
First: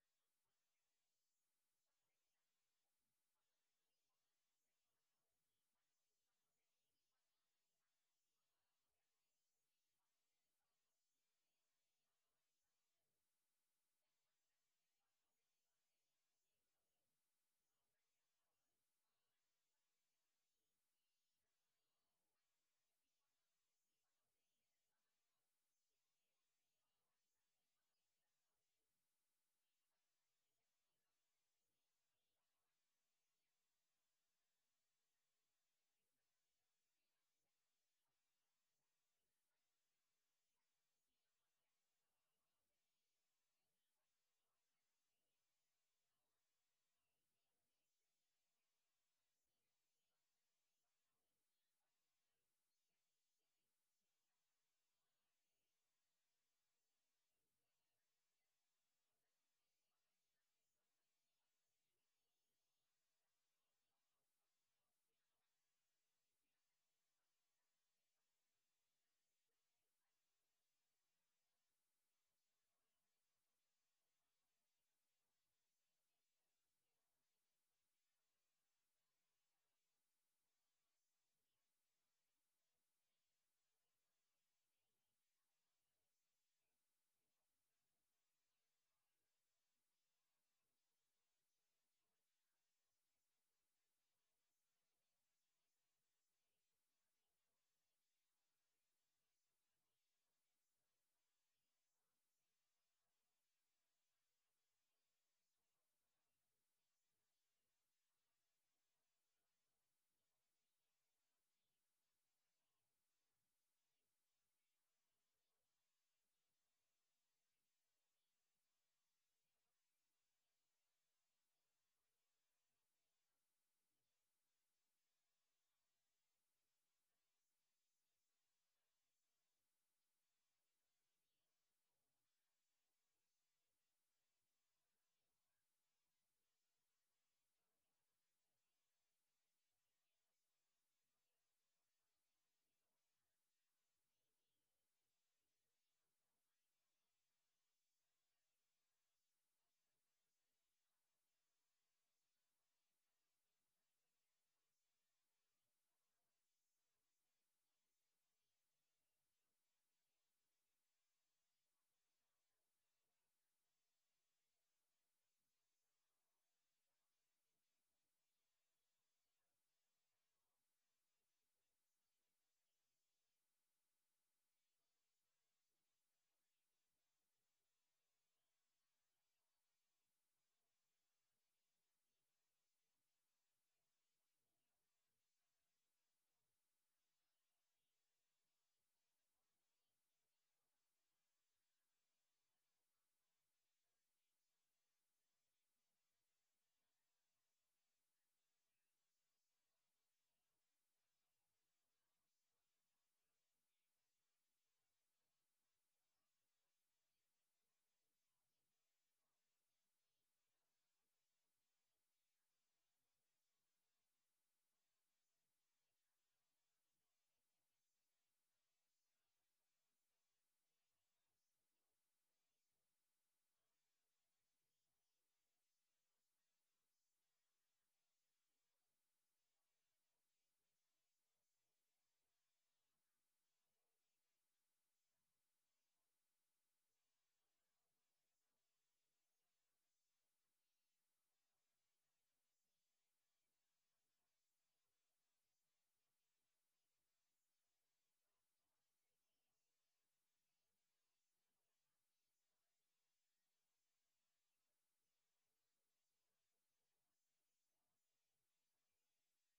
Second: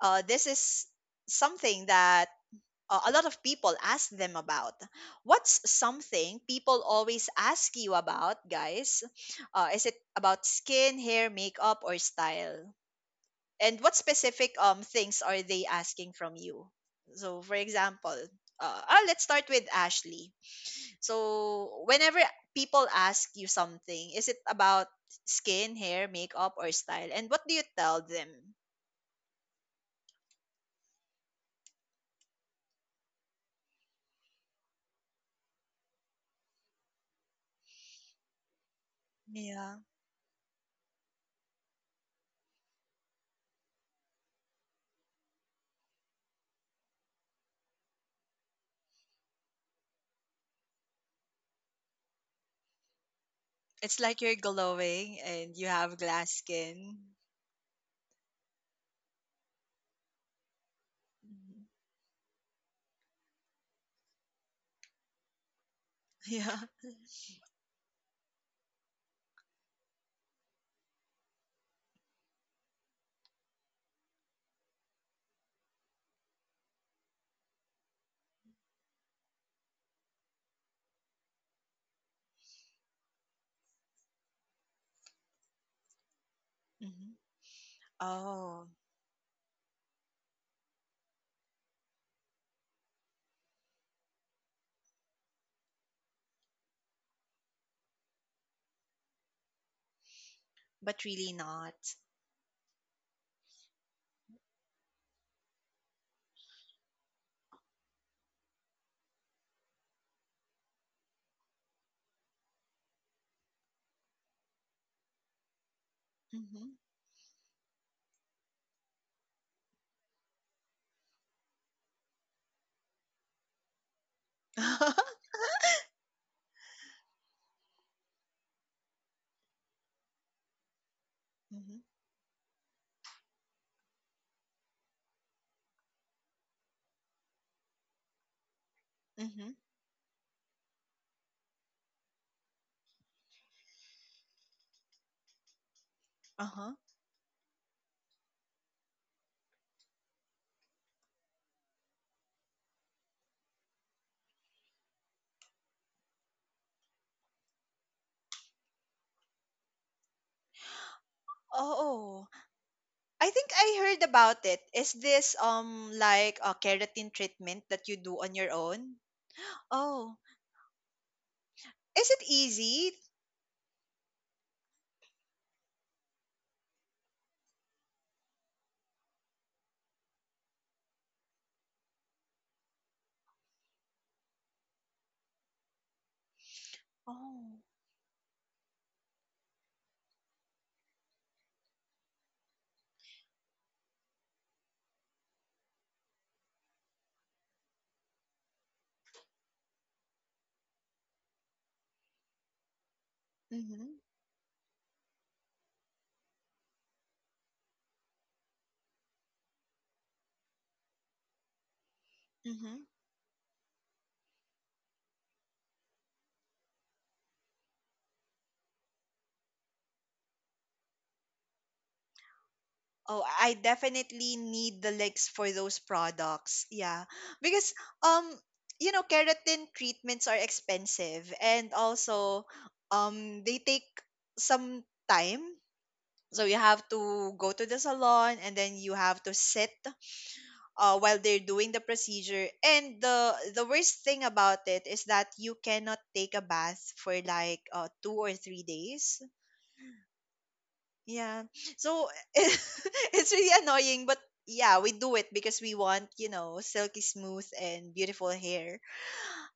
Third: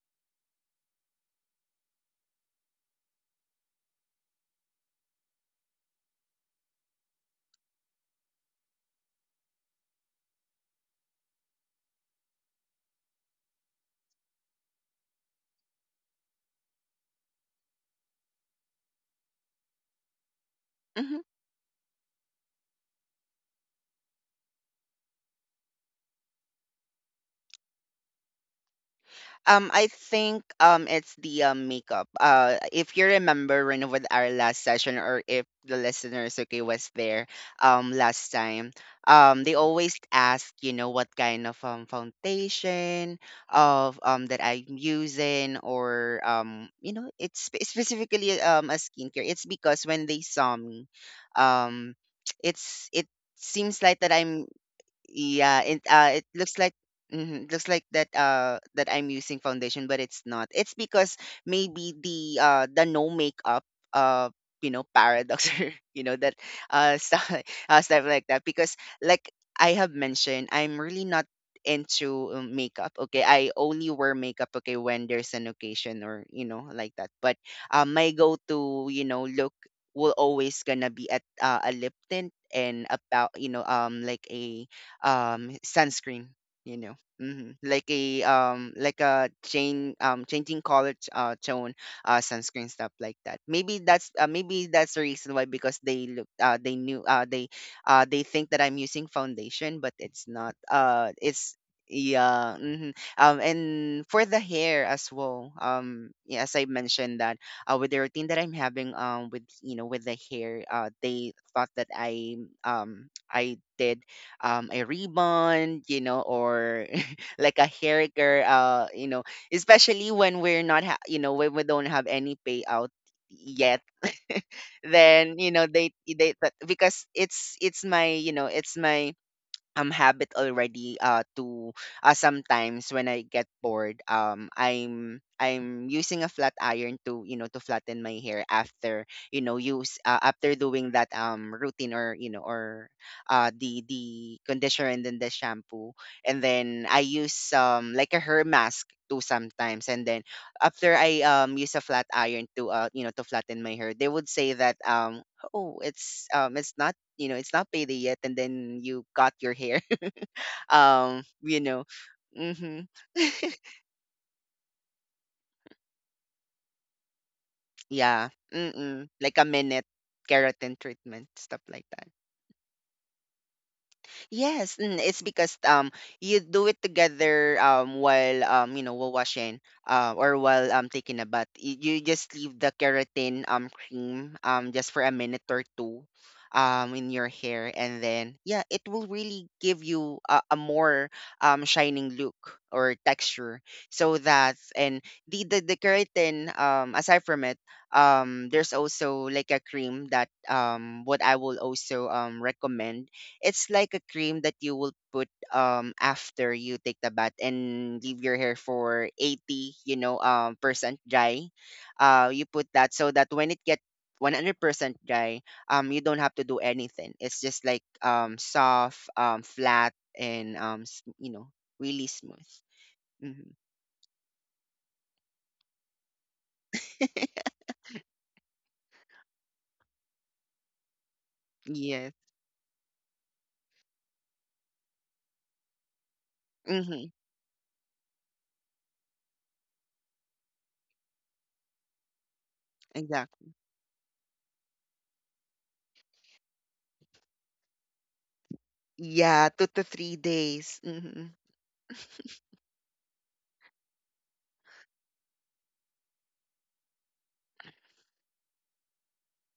this is something that a lot of people ask them about. What's something people always ask you about, guys? Is it about skin, hair, makeup, or style? And what specific things are they asking from you? So, for example, let's start with Ashley. So whenever people ask you something, is it about skin, hair, makeup, or style? And what do you tell them?
I think it's the, makeup. If you remember when, with our last session, or if the listeners, okay, was there last time, they
Yeah.
always ask, what kind of foundation of, that I'm using, or it's specifically a skincare. It's because when they saw me, um, *tsk* it's it seems
It's
like that
like you're
I'm...
glowing and
yeah,
you have
it
glass
looks like
skin.
mhm, it looks like that that I'm using foundation, but it's not. It's because
Mhm.
maybe the no makeup, uh paradox, *laughs* or,
*laughs*
that
Yeah.
stuff, *laughs* stuff like that. Because, like I have mentioned, I'm really not into, makeup. Okay, I only wear makeup, okay, when there's an occasion, or, like that. But, my go-to, look will always gonna be at a lip tint, and about, like a, sunscreen,
Mhm.
like a
Oh,
um like a chain changing color tone, sunscreen, stuff like that. Maybe that's the reason why, because they look they knew they think that I'm using foundation, but it's not.
but really
It's...
not.
Yeah. Hmm. And for the hair as well, yeah, as I mentioned that, with the routine that I'm having, with you know with the hair, they thought that I did, a ribbon,
Mm-hmm.
or *laughs* like a hair care, especially when we're not ha- you know when we don't have any payout yet.
*laughs*
Then, they but because it's my, it's my habit already, to...
Mhm.
sometimes when I get bored, I'm using a flat iron to, to flatten my hair. After, you
Mm-hmm.
know use after doing that routine, or, or, the conditioner and then the shampoo, and
Uh-huh.
then I use, like, a hair mask too, sometimes. And then, after I use a flat iron to, to flatten my hair, they would say that, oh, it's not, it's not payday yet, and then you got your hair. *laughs* um you know
Oh,
mhm.
I think
*laughs*
I heard about it. Is this like a keratin treatment that you do
Yeah.
on your own?
Mm-mm, like a minute
Oh.
keratin treatment, stuff like that.
Is it easy?
Yes, and it's because, you do it together while you know while washing, or while, taking a bath. You just leave the keratin cream, just for a minute or two, in your
Oh.
hair. And then, yeah, it will really give you a more shining look or texture. So that. And the keratin, aside from it, there's also like a cream that, what I will also recommend. It's like
Mm-hmm.
a cream that you will put after you take the bath, and leave your hair for 80, percent dry. You put
Mm-hmm.
that so that when it get 100% dry, you don't have to do anything. It's just like, soft, flat, and really smooth.
Oh,
Mm-hmm.
I definitely need the links for those products. Yeah. Because um you know, keratin treatments are expensive, and
Yes.
also they take some time. So you have
Mm-hmm.
to go to the salon and then you have to sit, while they're doing the procedure. And the
Exactly.
worst thing about it is that you cannot take a bath for like, 2 or 3 days.
Yeah, 2 to 3 days. Mm-hmm.
Yeah. So *laughs* it's really annoying, but yeah, we do it because we want, you know, silky smooth and beautiful hair.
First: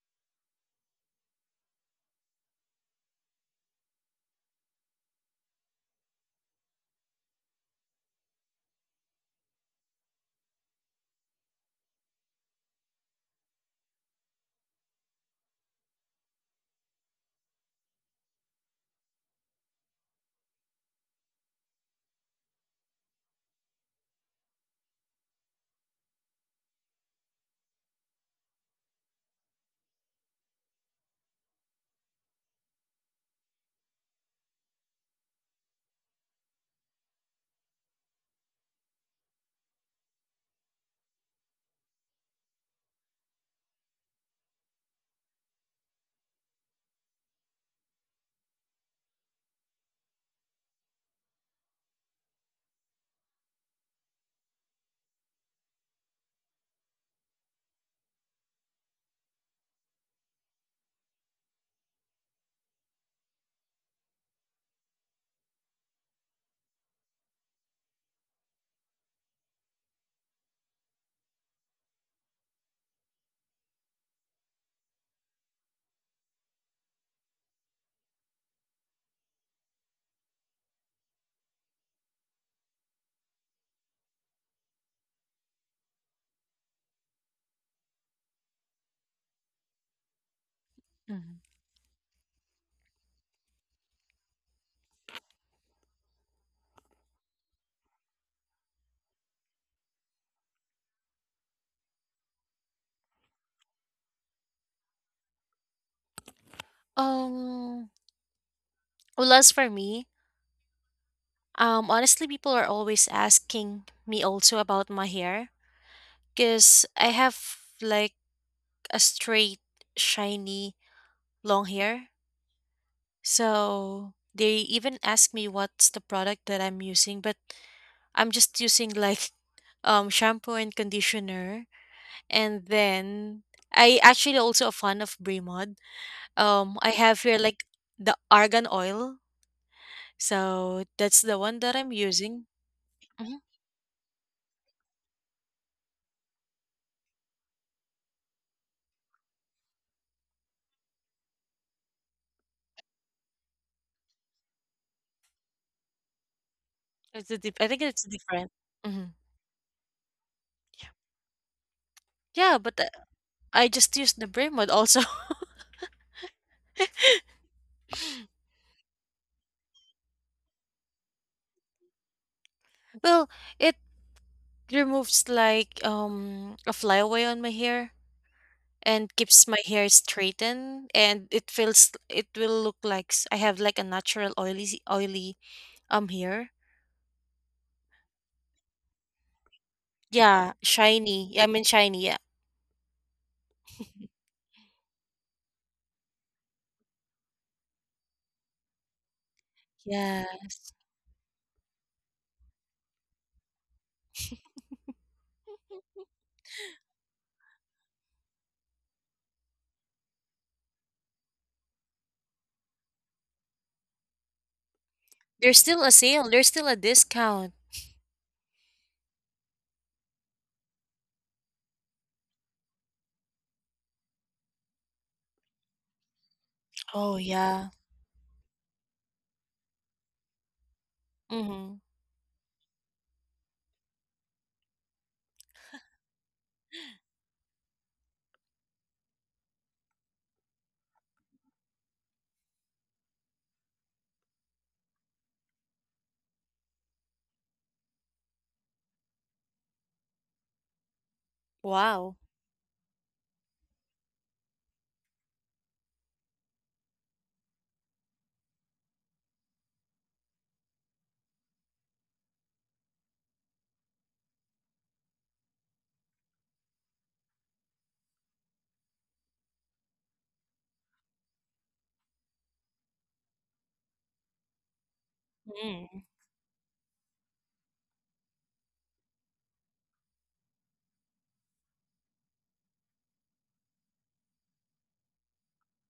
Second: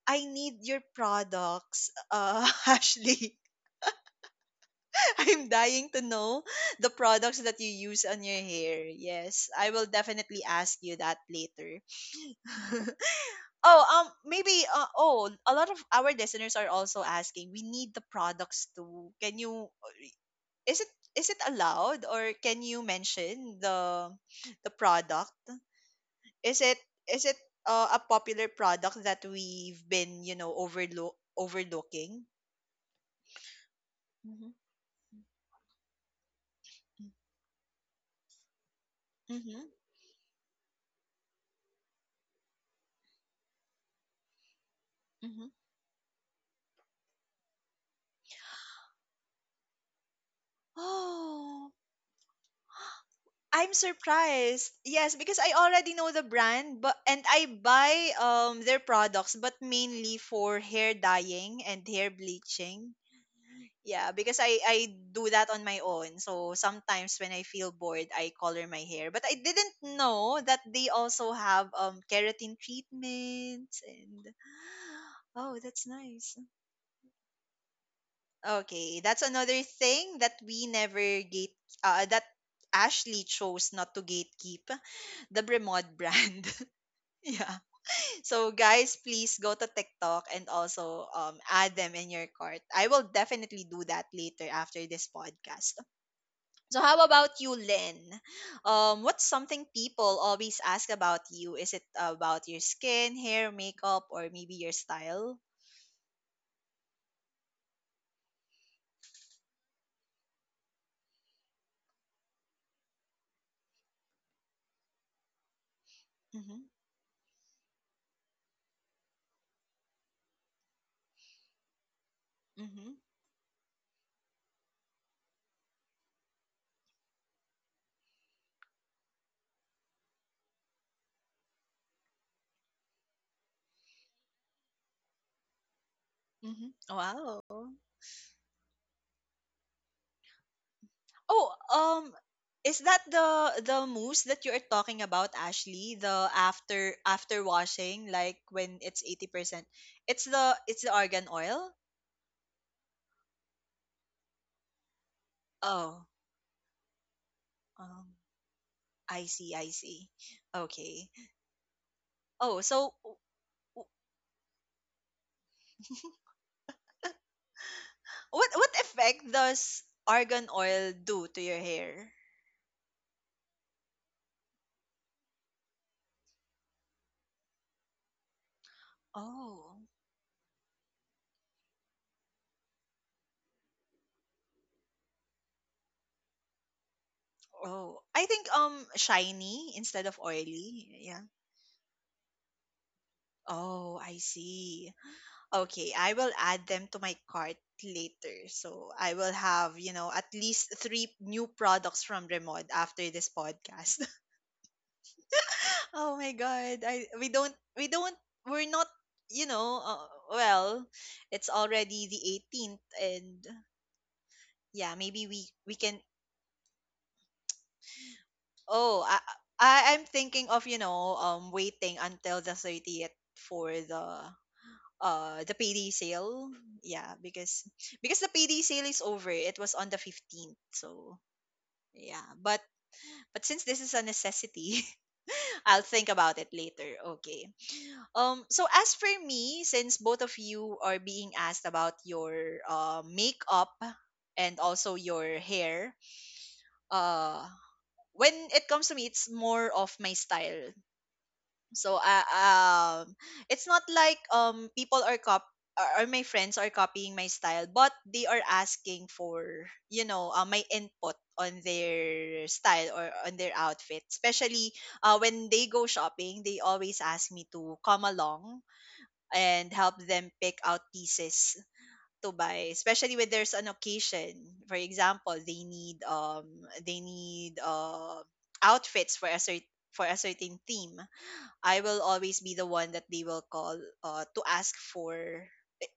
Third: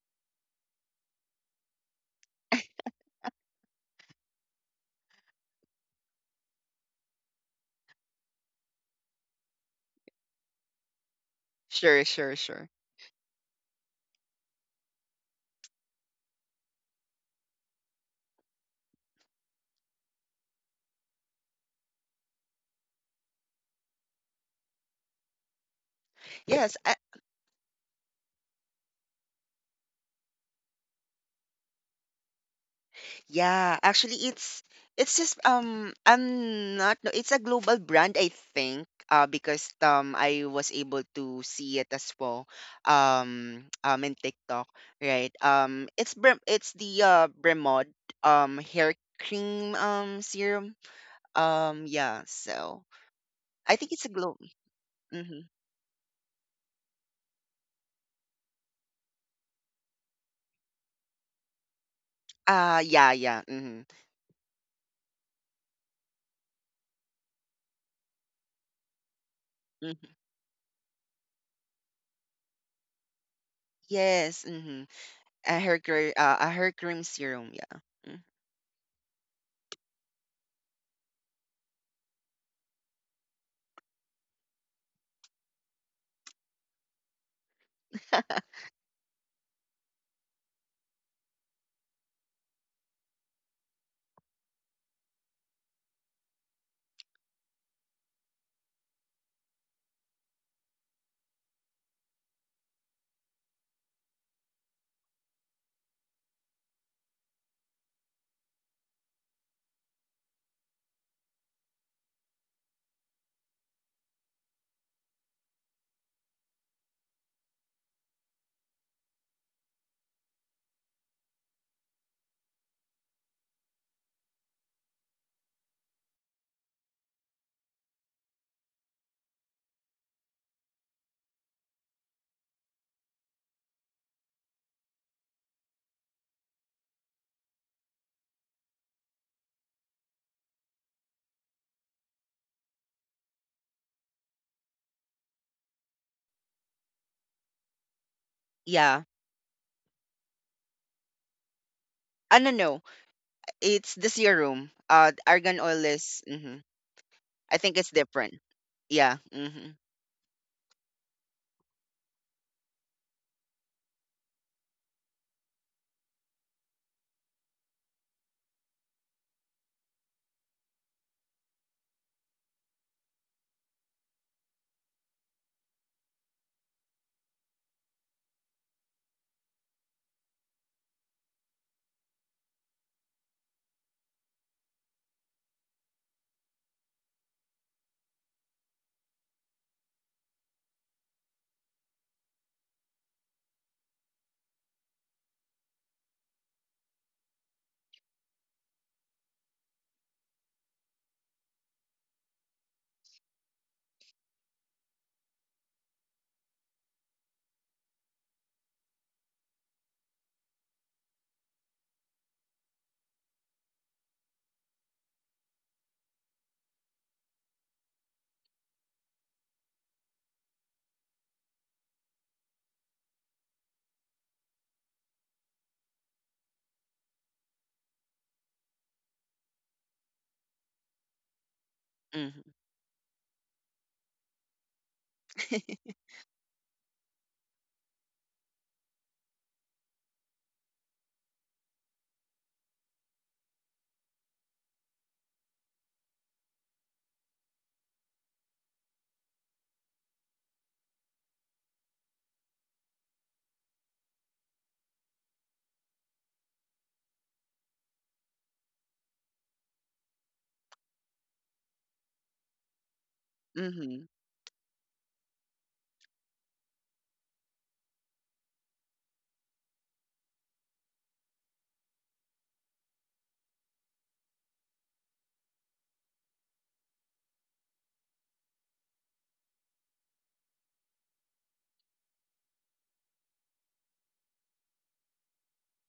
I need your products, *laughs* Ashley. *laughs* I'm dying to know the products that you use on your hair. Yes, I will definitely ask you that later.
Sure, sure, sure.
*laughs* Oh, maybe. Oh, a lot of our listeners are also asking. We need the products too. Can you, is it, is it allowed, or can you mention the product? Is
Yes.
it is it a popular product that we've been, you know, overlooking?
Yeah, actually,
Mm-hmm.
it's just, I'm not, no, it's a global brand, I think,
Mm-hmm.
because, I was able to see it as well, *tsk* in TikTok, right?
Mm-hmm. *gasps*
It's Brem it's the, Bremod hair cream, serum.
Oh,
Yeah, so.
I'm
I think it's a globe.
surprised. Yes, because
Mm-hmm.
I already know the brand, but and I buy their products, but mainly for hair dyeing and hair bleaching.
Yeah, yeah. Mm-hmm.
Yeah, because I do that on my own. So sometimes when I feel bored, I color my hair. But I didn't
Hmm.
know that they also have keratin treatments, and
Yes. Mm-hmm.
*gasps* oh,
A
that's nice.
a hair cream serum. Yeah. Mm.
Okay, that's another thing that we never gate that Ashley chose not to gatekeep, the Bremod brand. *laughs* Yeah.
*laughs*
So guys, please go to TikTok and also
Mhm.
add them in your cart. I will definitely do that later after this podcast. So how about you, Lynn? What's something people always ask about you? Is it about your skin, hair, makeup, or maybe your style?
Um, well, as for me, honestly, people are always asking me also about my hair
Mm-hmm.
because I have like a straight, shiny, long hair.
Mm-hmm.
So they even ask me what's the product that I'm using, but I'm just using like *laughs* shampoo and conditioner, and then I actually also a fan of Bremod.
Mm-hmm.
I have
Wow.
here like the argan oil. So that's the
Oh,
one that I'm
um,
using.
is that
hmm.
the mousse that you're talking about, Ashley? The after washing, like when it's
Yeah,
80%. It's the argan oil.
I don't know. It's the serum. Argan oil
Oh,
is... Hmm. I
I
think
think
it's
um,
it's
different.
different. hmm.
I
Yeah.
see, I
Mm-hmm.
see. Okay. Oh,
Yeah, but
so
I just used the brain mode also. *laughs*
*laughs* what effect does argan oil do to your hair?
Well, it removes like a flyaway on my hair and keeps my
Oh.
hair straightened and it feels it will look like I have like a natural oily oily hair.
Oh. I think shiny instead of
Yeah,
oily. Yeah.
shiny. I mean shiny. Yeah.
Oh, I
*laughs*
see. Okay, I will add them to my cart later. So I will have, you know, at least
Yes.
3 new products from Remod after this podcast. *laughs* Oh my god. I we don't we're not, you know, well, it's already the 18th, and yeah, maybe
There's
we
still a
can.
sale. There's still a discount.
Oh, I I'm thinking of, you know, waiting until the 30th for the PD sale. Yeah,
Oh yeah.
because the PD sale is over. It was on the 15th. So,
Mm-hmm.
yeah.
Mm-hmm.
But since this is a necessity, *laughs* I'll think
*laughs*
about it later. Okay. Um, so as for me, since both of you are being asked about your makeup and also your hair, uh when it comes to me, it's more of my style. So
Wow.
it's not like people are cop or my friends are copying my style, but they are asking for, you know, my input on their style or on their outfit.
Mm-hmm.
Especially when they go shopping, they always ask me to come along and help them pick out pieces to buy. Especially when there's an occasion, for example, they need
Mm.
outfits for a certain theme. I will always be the one that they will call, to ask for,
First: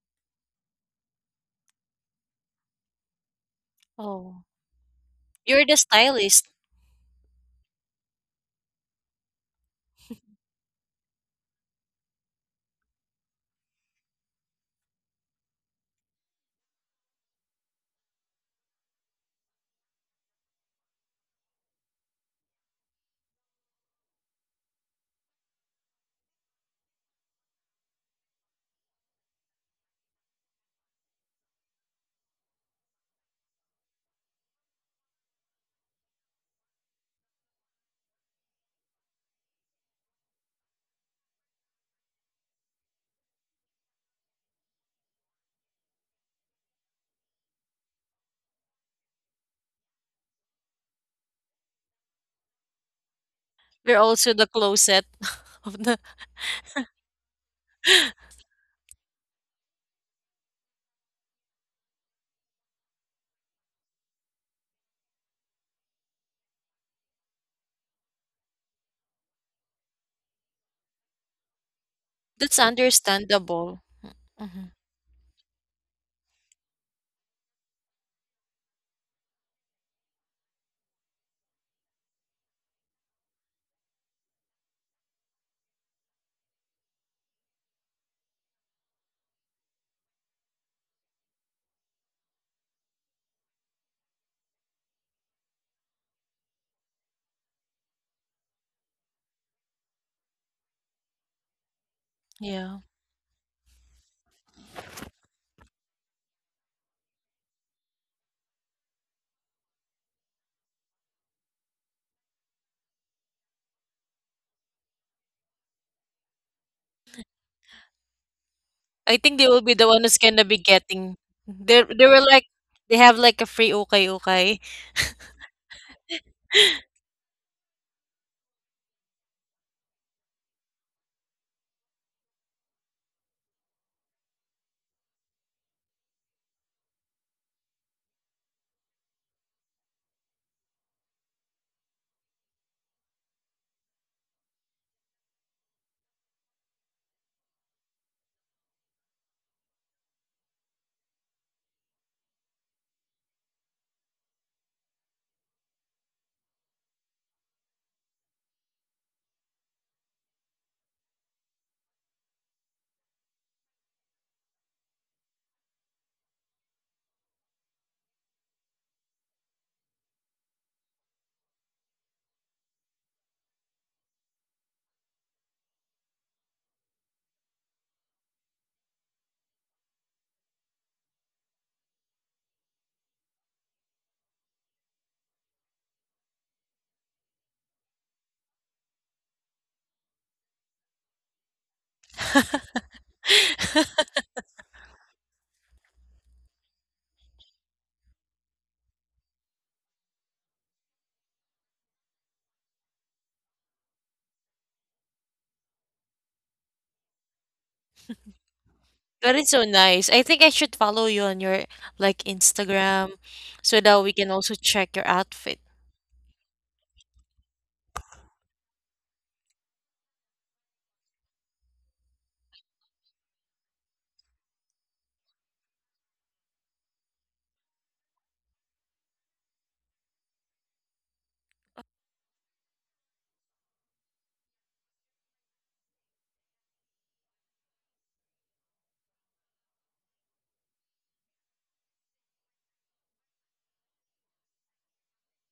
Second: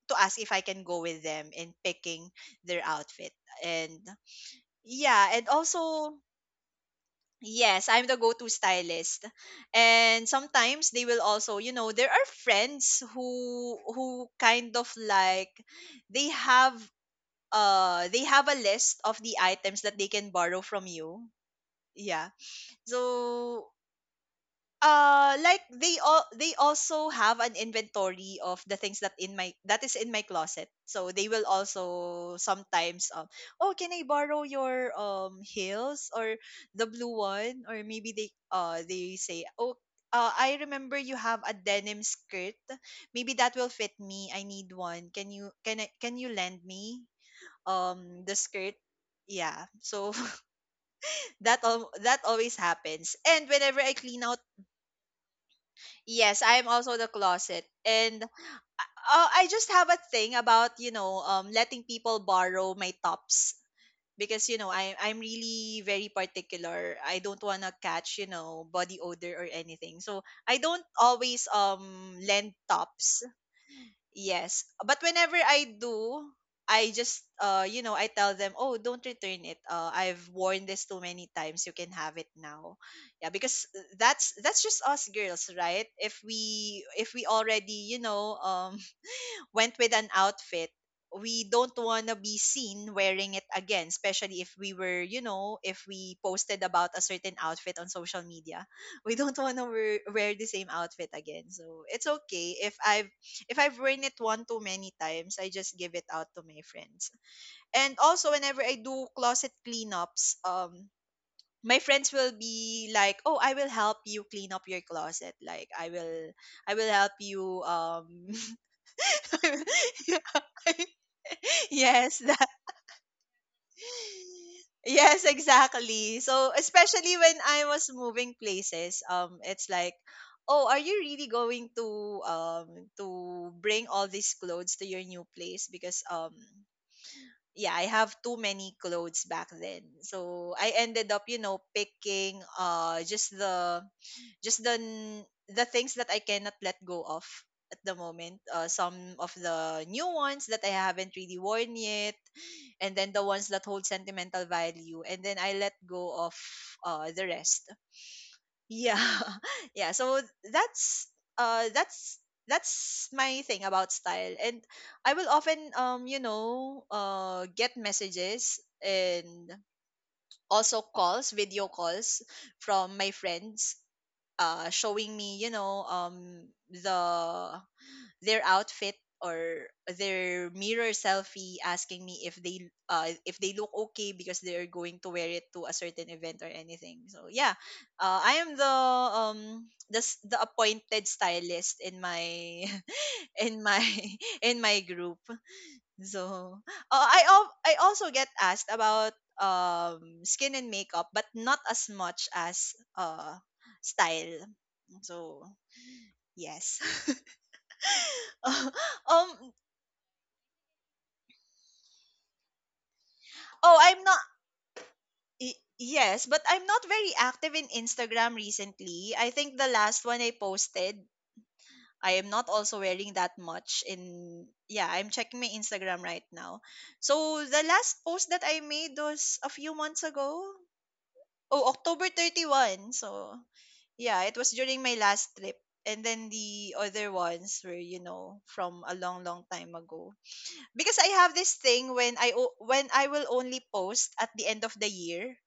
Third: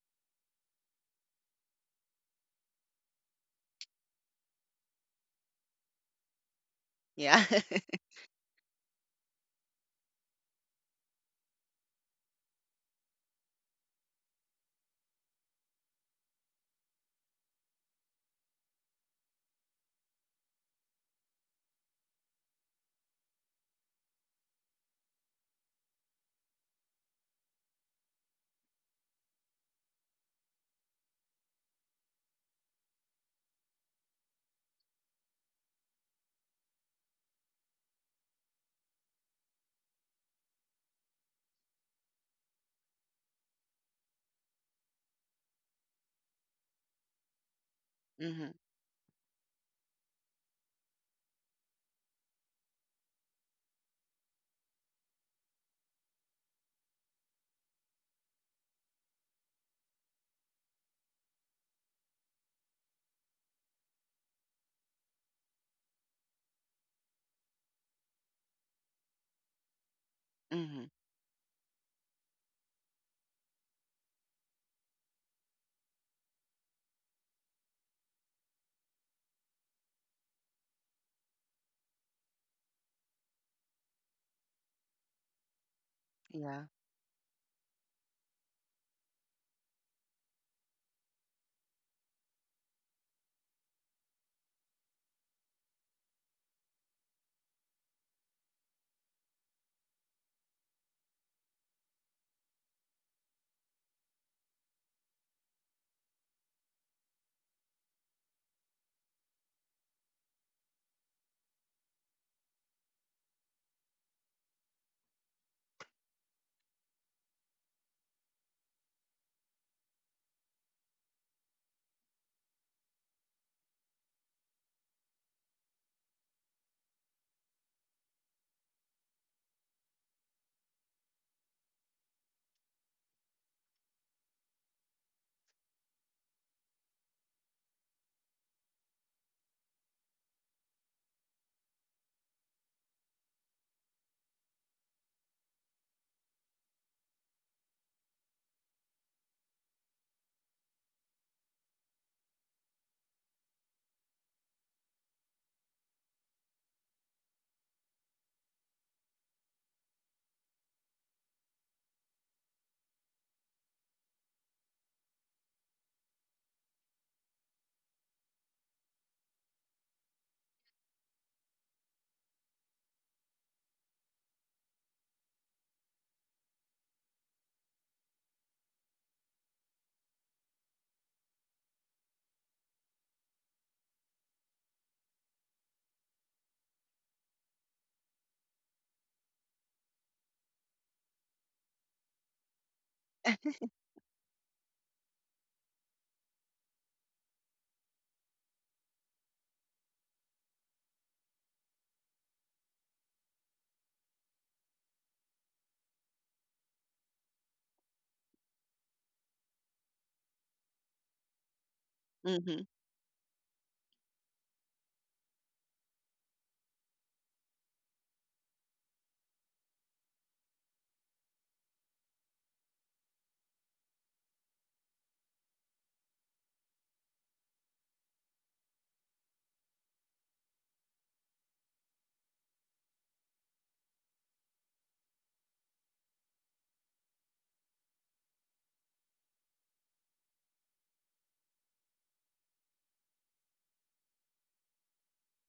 to ask if I can go with them in picking their outfit. And
Oh,
yeah, and
you're the
also,
stylist.
Yeah.
yes,
*laughs*
I'm the go-to stylist. And sometimes they will also, you know, there are friends who kind of like they have they have a list of the items that they can borrow from you. Yeah. So they also have an inventory of the things that in my that is in my closet, so they will also sometimes oh, can I borrow your heels or the blue one? Or maybe they say, oh I remember you have a denim skirt. Maybe that will fit me. I need one. Can you lend me the
Mm-hmm.
skirt? Yeah. So *laughs* that always happens. And whenever I
You're
clean out.
also the closet *laughs* of the.
Yes, I am also the closet. And I just have a thing about, you know, letting people borrow my tops because, you know, I'm really very particular. I don't want to catch, you know, body odor or anything. So I
Mm-hmm.
don't always lend
That's
tops.
understandable.
Yes.
Mm-hmm.
But whenever I do, I just you know, I tell them, "Oh, don't return it. Uh, I've worn this too many times. You can have it now." Yeah, because that's just us girls, right? If
Yeah.
we if we already, you know, went with an outfit, we don't want to be seen wearing it again, especially if we were, you know, if we posted about a certain outfit on social media. *laughs* We don't want to wear the same outfit again. So it's okay if
Yeah.
I've worn it one too many times, I just give it out to my friends. And also whenever I do closet cleanups, my friends will be like, "Oh, I will help you clean up your closet. Like I will help you um."
I think they will be the one who's gonna be getting.
*laughs*
They
Yes,
were like
that,
they have like a free okay okay.
yes, exactly. So
*laughs*
especially when I was moving places, it's like, oh, are you really going to bring all these clothes to your new place? Because yeah, I have too many clothes back then. So I ended up, you know, picking just the the things that I cannot let go of at the moment. Some of the new ones that I haven't really worn yet, and then the ones that hold sentimental value, and then I let go of the rest. Yeah, *laughs* yeah. So that's uh that's that's my thing about style. And I will often you know get messages and also calls, video calls from my friends showing me, you know, the their outfit or their mirror selfie, asking me if they look okay because they're going to wear it to a certain event or anything. So yeah, I am the um the appointed stylist in my *laughs* in my *laughs* in my group. So, oh, I also get asked about skin and makeup, but not as much as style. So, yes. *laughs*
That is
um
so nice. I think I should follow you on your like
Mm-hmm.
Instagram so
oh,
that
I'm
we
not
can also check your outfit.
yes, but I'm not very active in Instagram recently. I think the last one I posted, I am not also wearing that much in. Yeah, I'm checking my Instagram right now. So, the last post that I made was a few months ago. Oh, October 31. So, yeah, it was during my last trip. And then the other ones were, you know, from a long, long time ago. Because I have this thing when when I will only post at the end of the year.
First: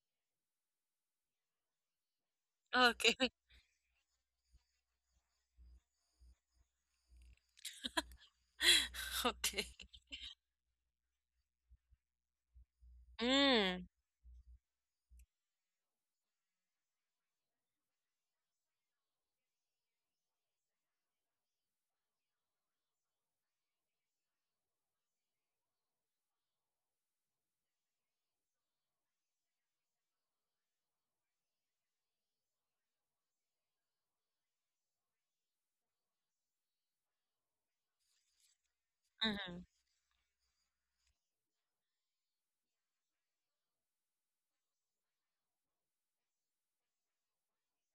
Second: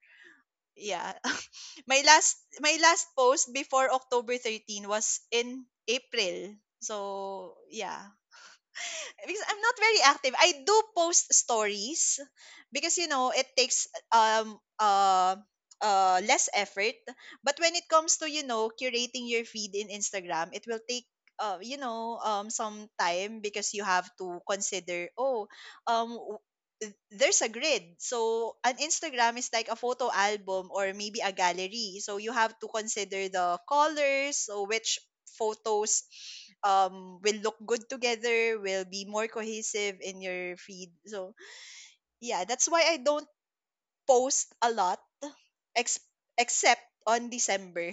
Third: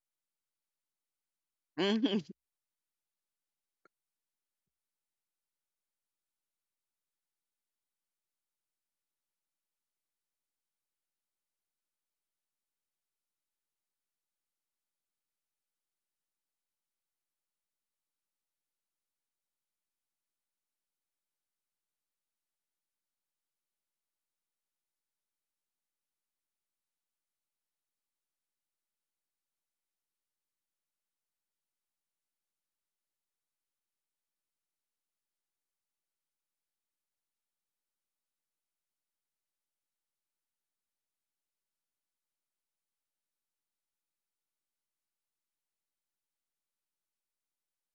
Yeah. *laughs* my
Mm-hmm.
last
*laughs*
my last
Okay.
post before October 13 was in April. So, yeah,
*laughs*
because I'm
Okay.
not very active. I do post stories because, you know, it takes
Mm.
um uh less effort. But when it comes to, you know, curating your feed in Instagram, it will take you know some time because you have to consider, oh, um, there's a grid. So an Instagram is like a photo album or maybe a gallery. So you have to consider the colors, so which photos will look good together, will be more
mhm.
cohesive in your feed. So yeah, that's why I don't post a lot ex- except on December.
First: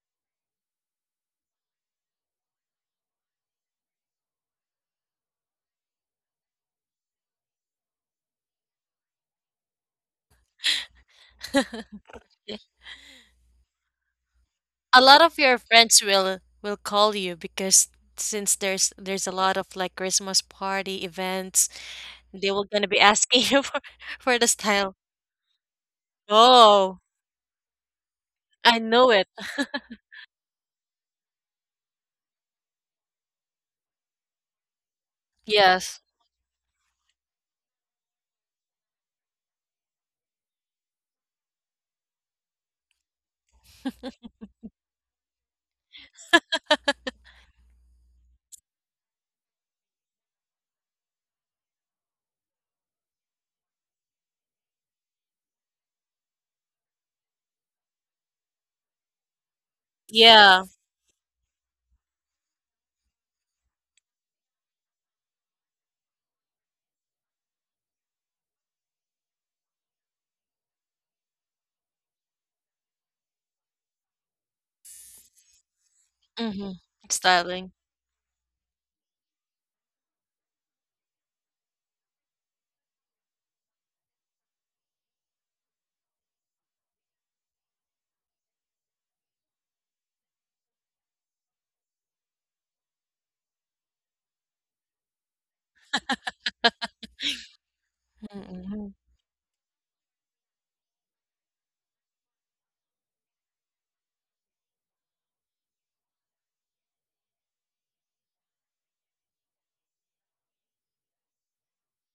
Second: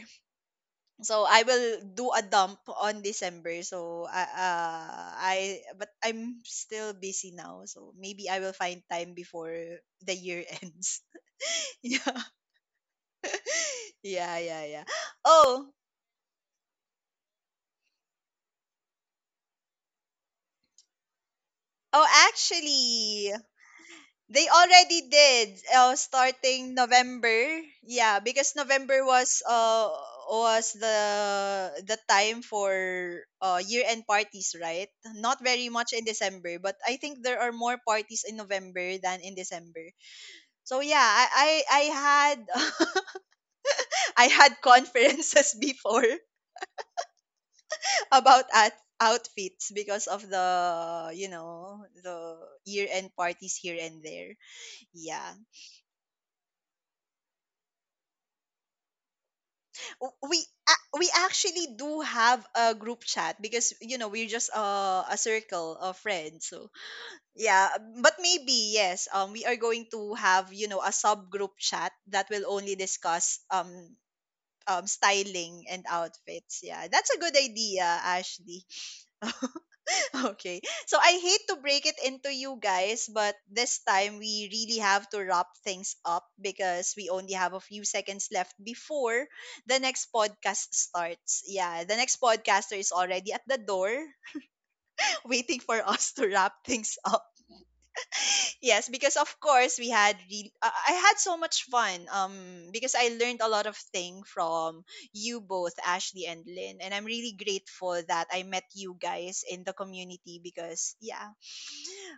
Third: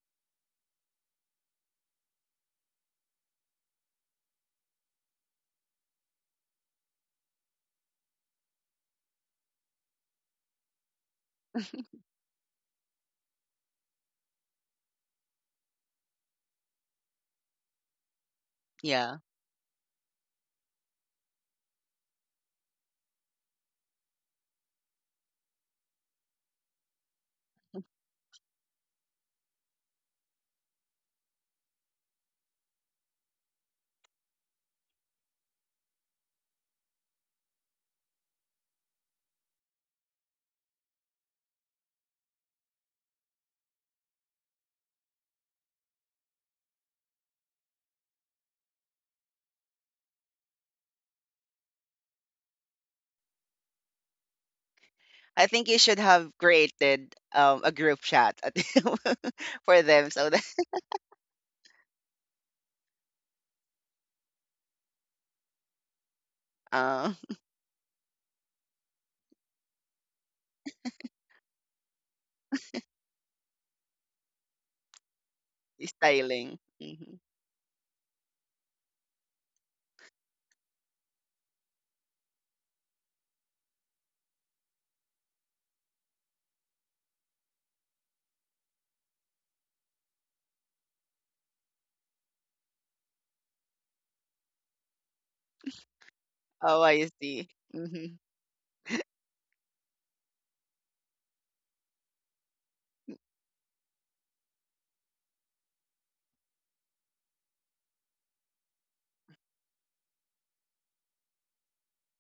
So I will do a dump on December. So I but I'm still busy now. So maybe I will find time before the year *laughs* ends. Yeah.
Yeah.
Yeah, yeah, yeah.
A lot of your
Oh,
friends will call you because since there's
Yeah.
there's a lot of like Christmas party events,
oh
they were gonna be
actually,
asking *laughs* you for
they
the style.
already did starting
Oh,
November. Yeah, because
I
November
know it.
was the time for year-end parties, right? Not very much
Yes.
in December, but I think there are more parties in November than in December. So yeah, I had *laughs* I had conferences *laughs* before about at outfits because of the you know the year-end parties here and there. Yeah.
I think you should have created a group chat, *laughs* for them, so
We
that.
Yeah.
we actually do have a group chat because, you know, we're just a circle of friends. So
*laughs* um
yeah, but maybe yes, um, we are going to have, you know, a subgroup chat that will only discuss styling and
Styling.
outfits.
Mm-hmm.
Yeah, that's
Mm-hmm.
a good
Styling.
idea, Ashley. *laughs* Okay. So I hate to break it into you guys, but this time we really have to wrap things up because we only have a few seconds left before the next podcast starts. Yeah, the next podcaster is already at the door *laughs* waiting for us to wrap
Oh,
things
I
up.
see. Mm-hmm.
Yes,
Mm-hmm.
because of course I had so much fun because I learned a lot of thing from you both, Ashley and Lynn, and I'm really grateful that I met you guys in the community because yeah,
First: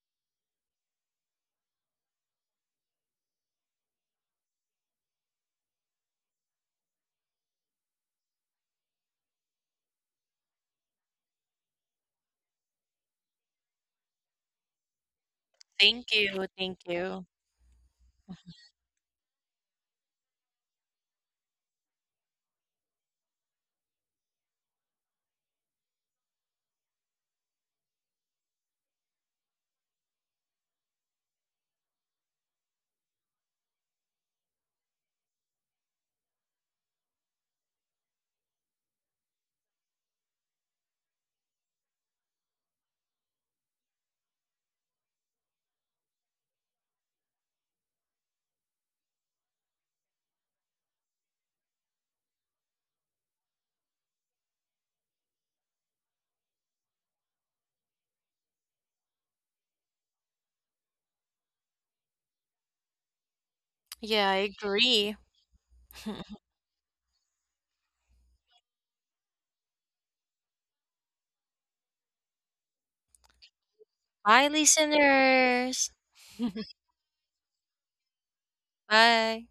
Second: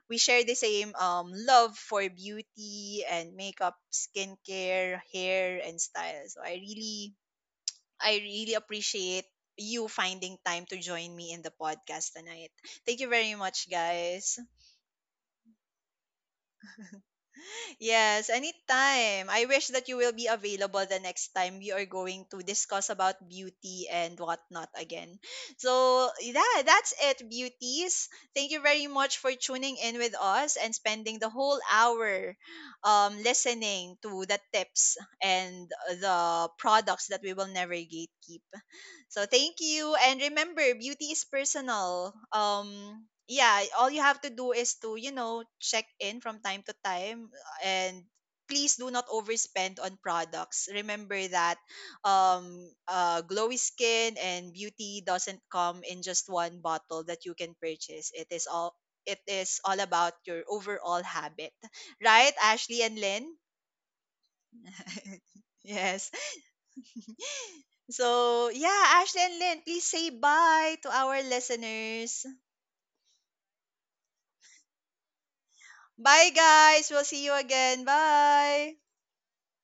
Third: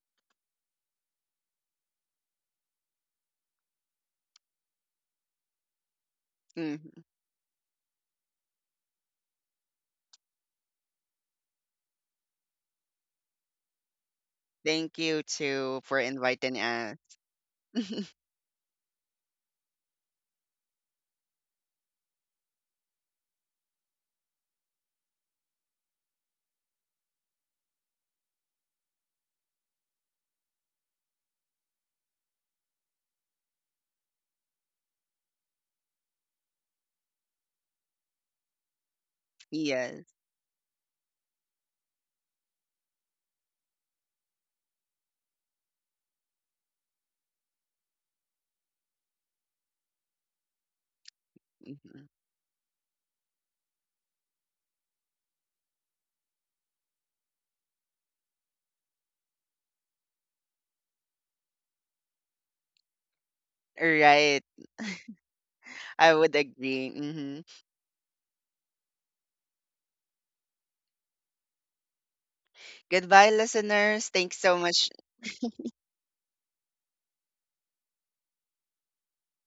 we share the same love for beauty and makeup, skincare, hair, and style. So
Mm-hmm.
I really appreciate you finding time to join me in the podcast tonight. Thank you very much, guys.
Thank you too for
Thank you.
inviting
Thank
us.
you.
*laughs*
Yes, anytime. I wish that you will be available the next time we are going to discuss about beauty and whatnot again. So, yeah, that's it, beauties. Thank you very much for tuning in with us and spending the whole hour listening to the tips and the products that we will never gatekeep. So, thank you.
Yes.
And remember, beauty is personal. Yeah, all you have to do is to, you know, check in from time to time and please do not overspend on products. Remember that
Mm-hmm.
glowy skin and beauty doesn't come in just one bottle that you can purchase. It is all about your overall habit, right, Ashley and Lynn?
Yeah, I
Right.
agree.
*laughs* Yes.
I would
*laughs*
agree. Mm-hmm.
So, yeah, Ashley and Lynn, please say bye to our listeners.
Goodbye, listeners. Thanks
Bye,
so much.
listeners.
Bye,
*laughs*
guys. We'll see you again. Bye.
Bye.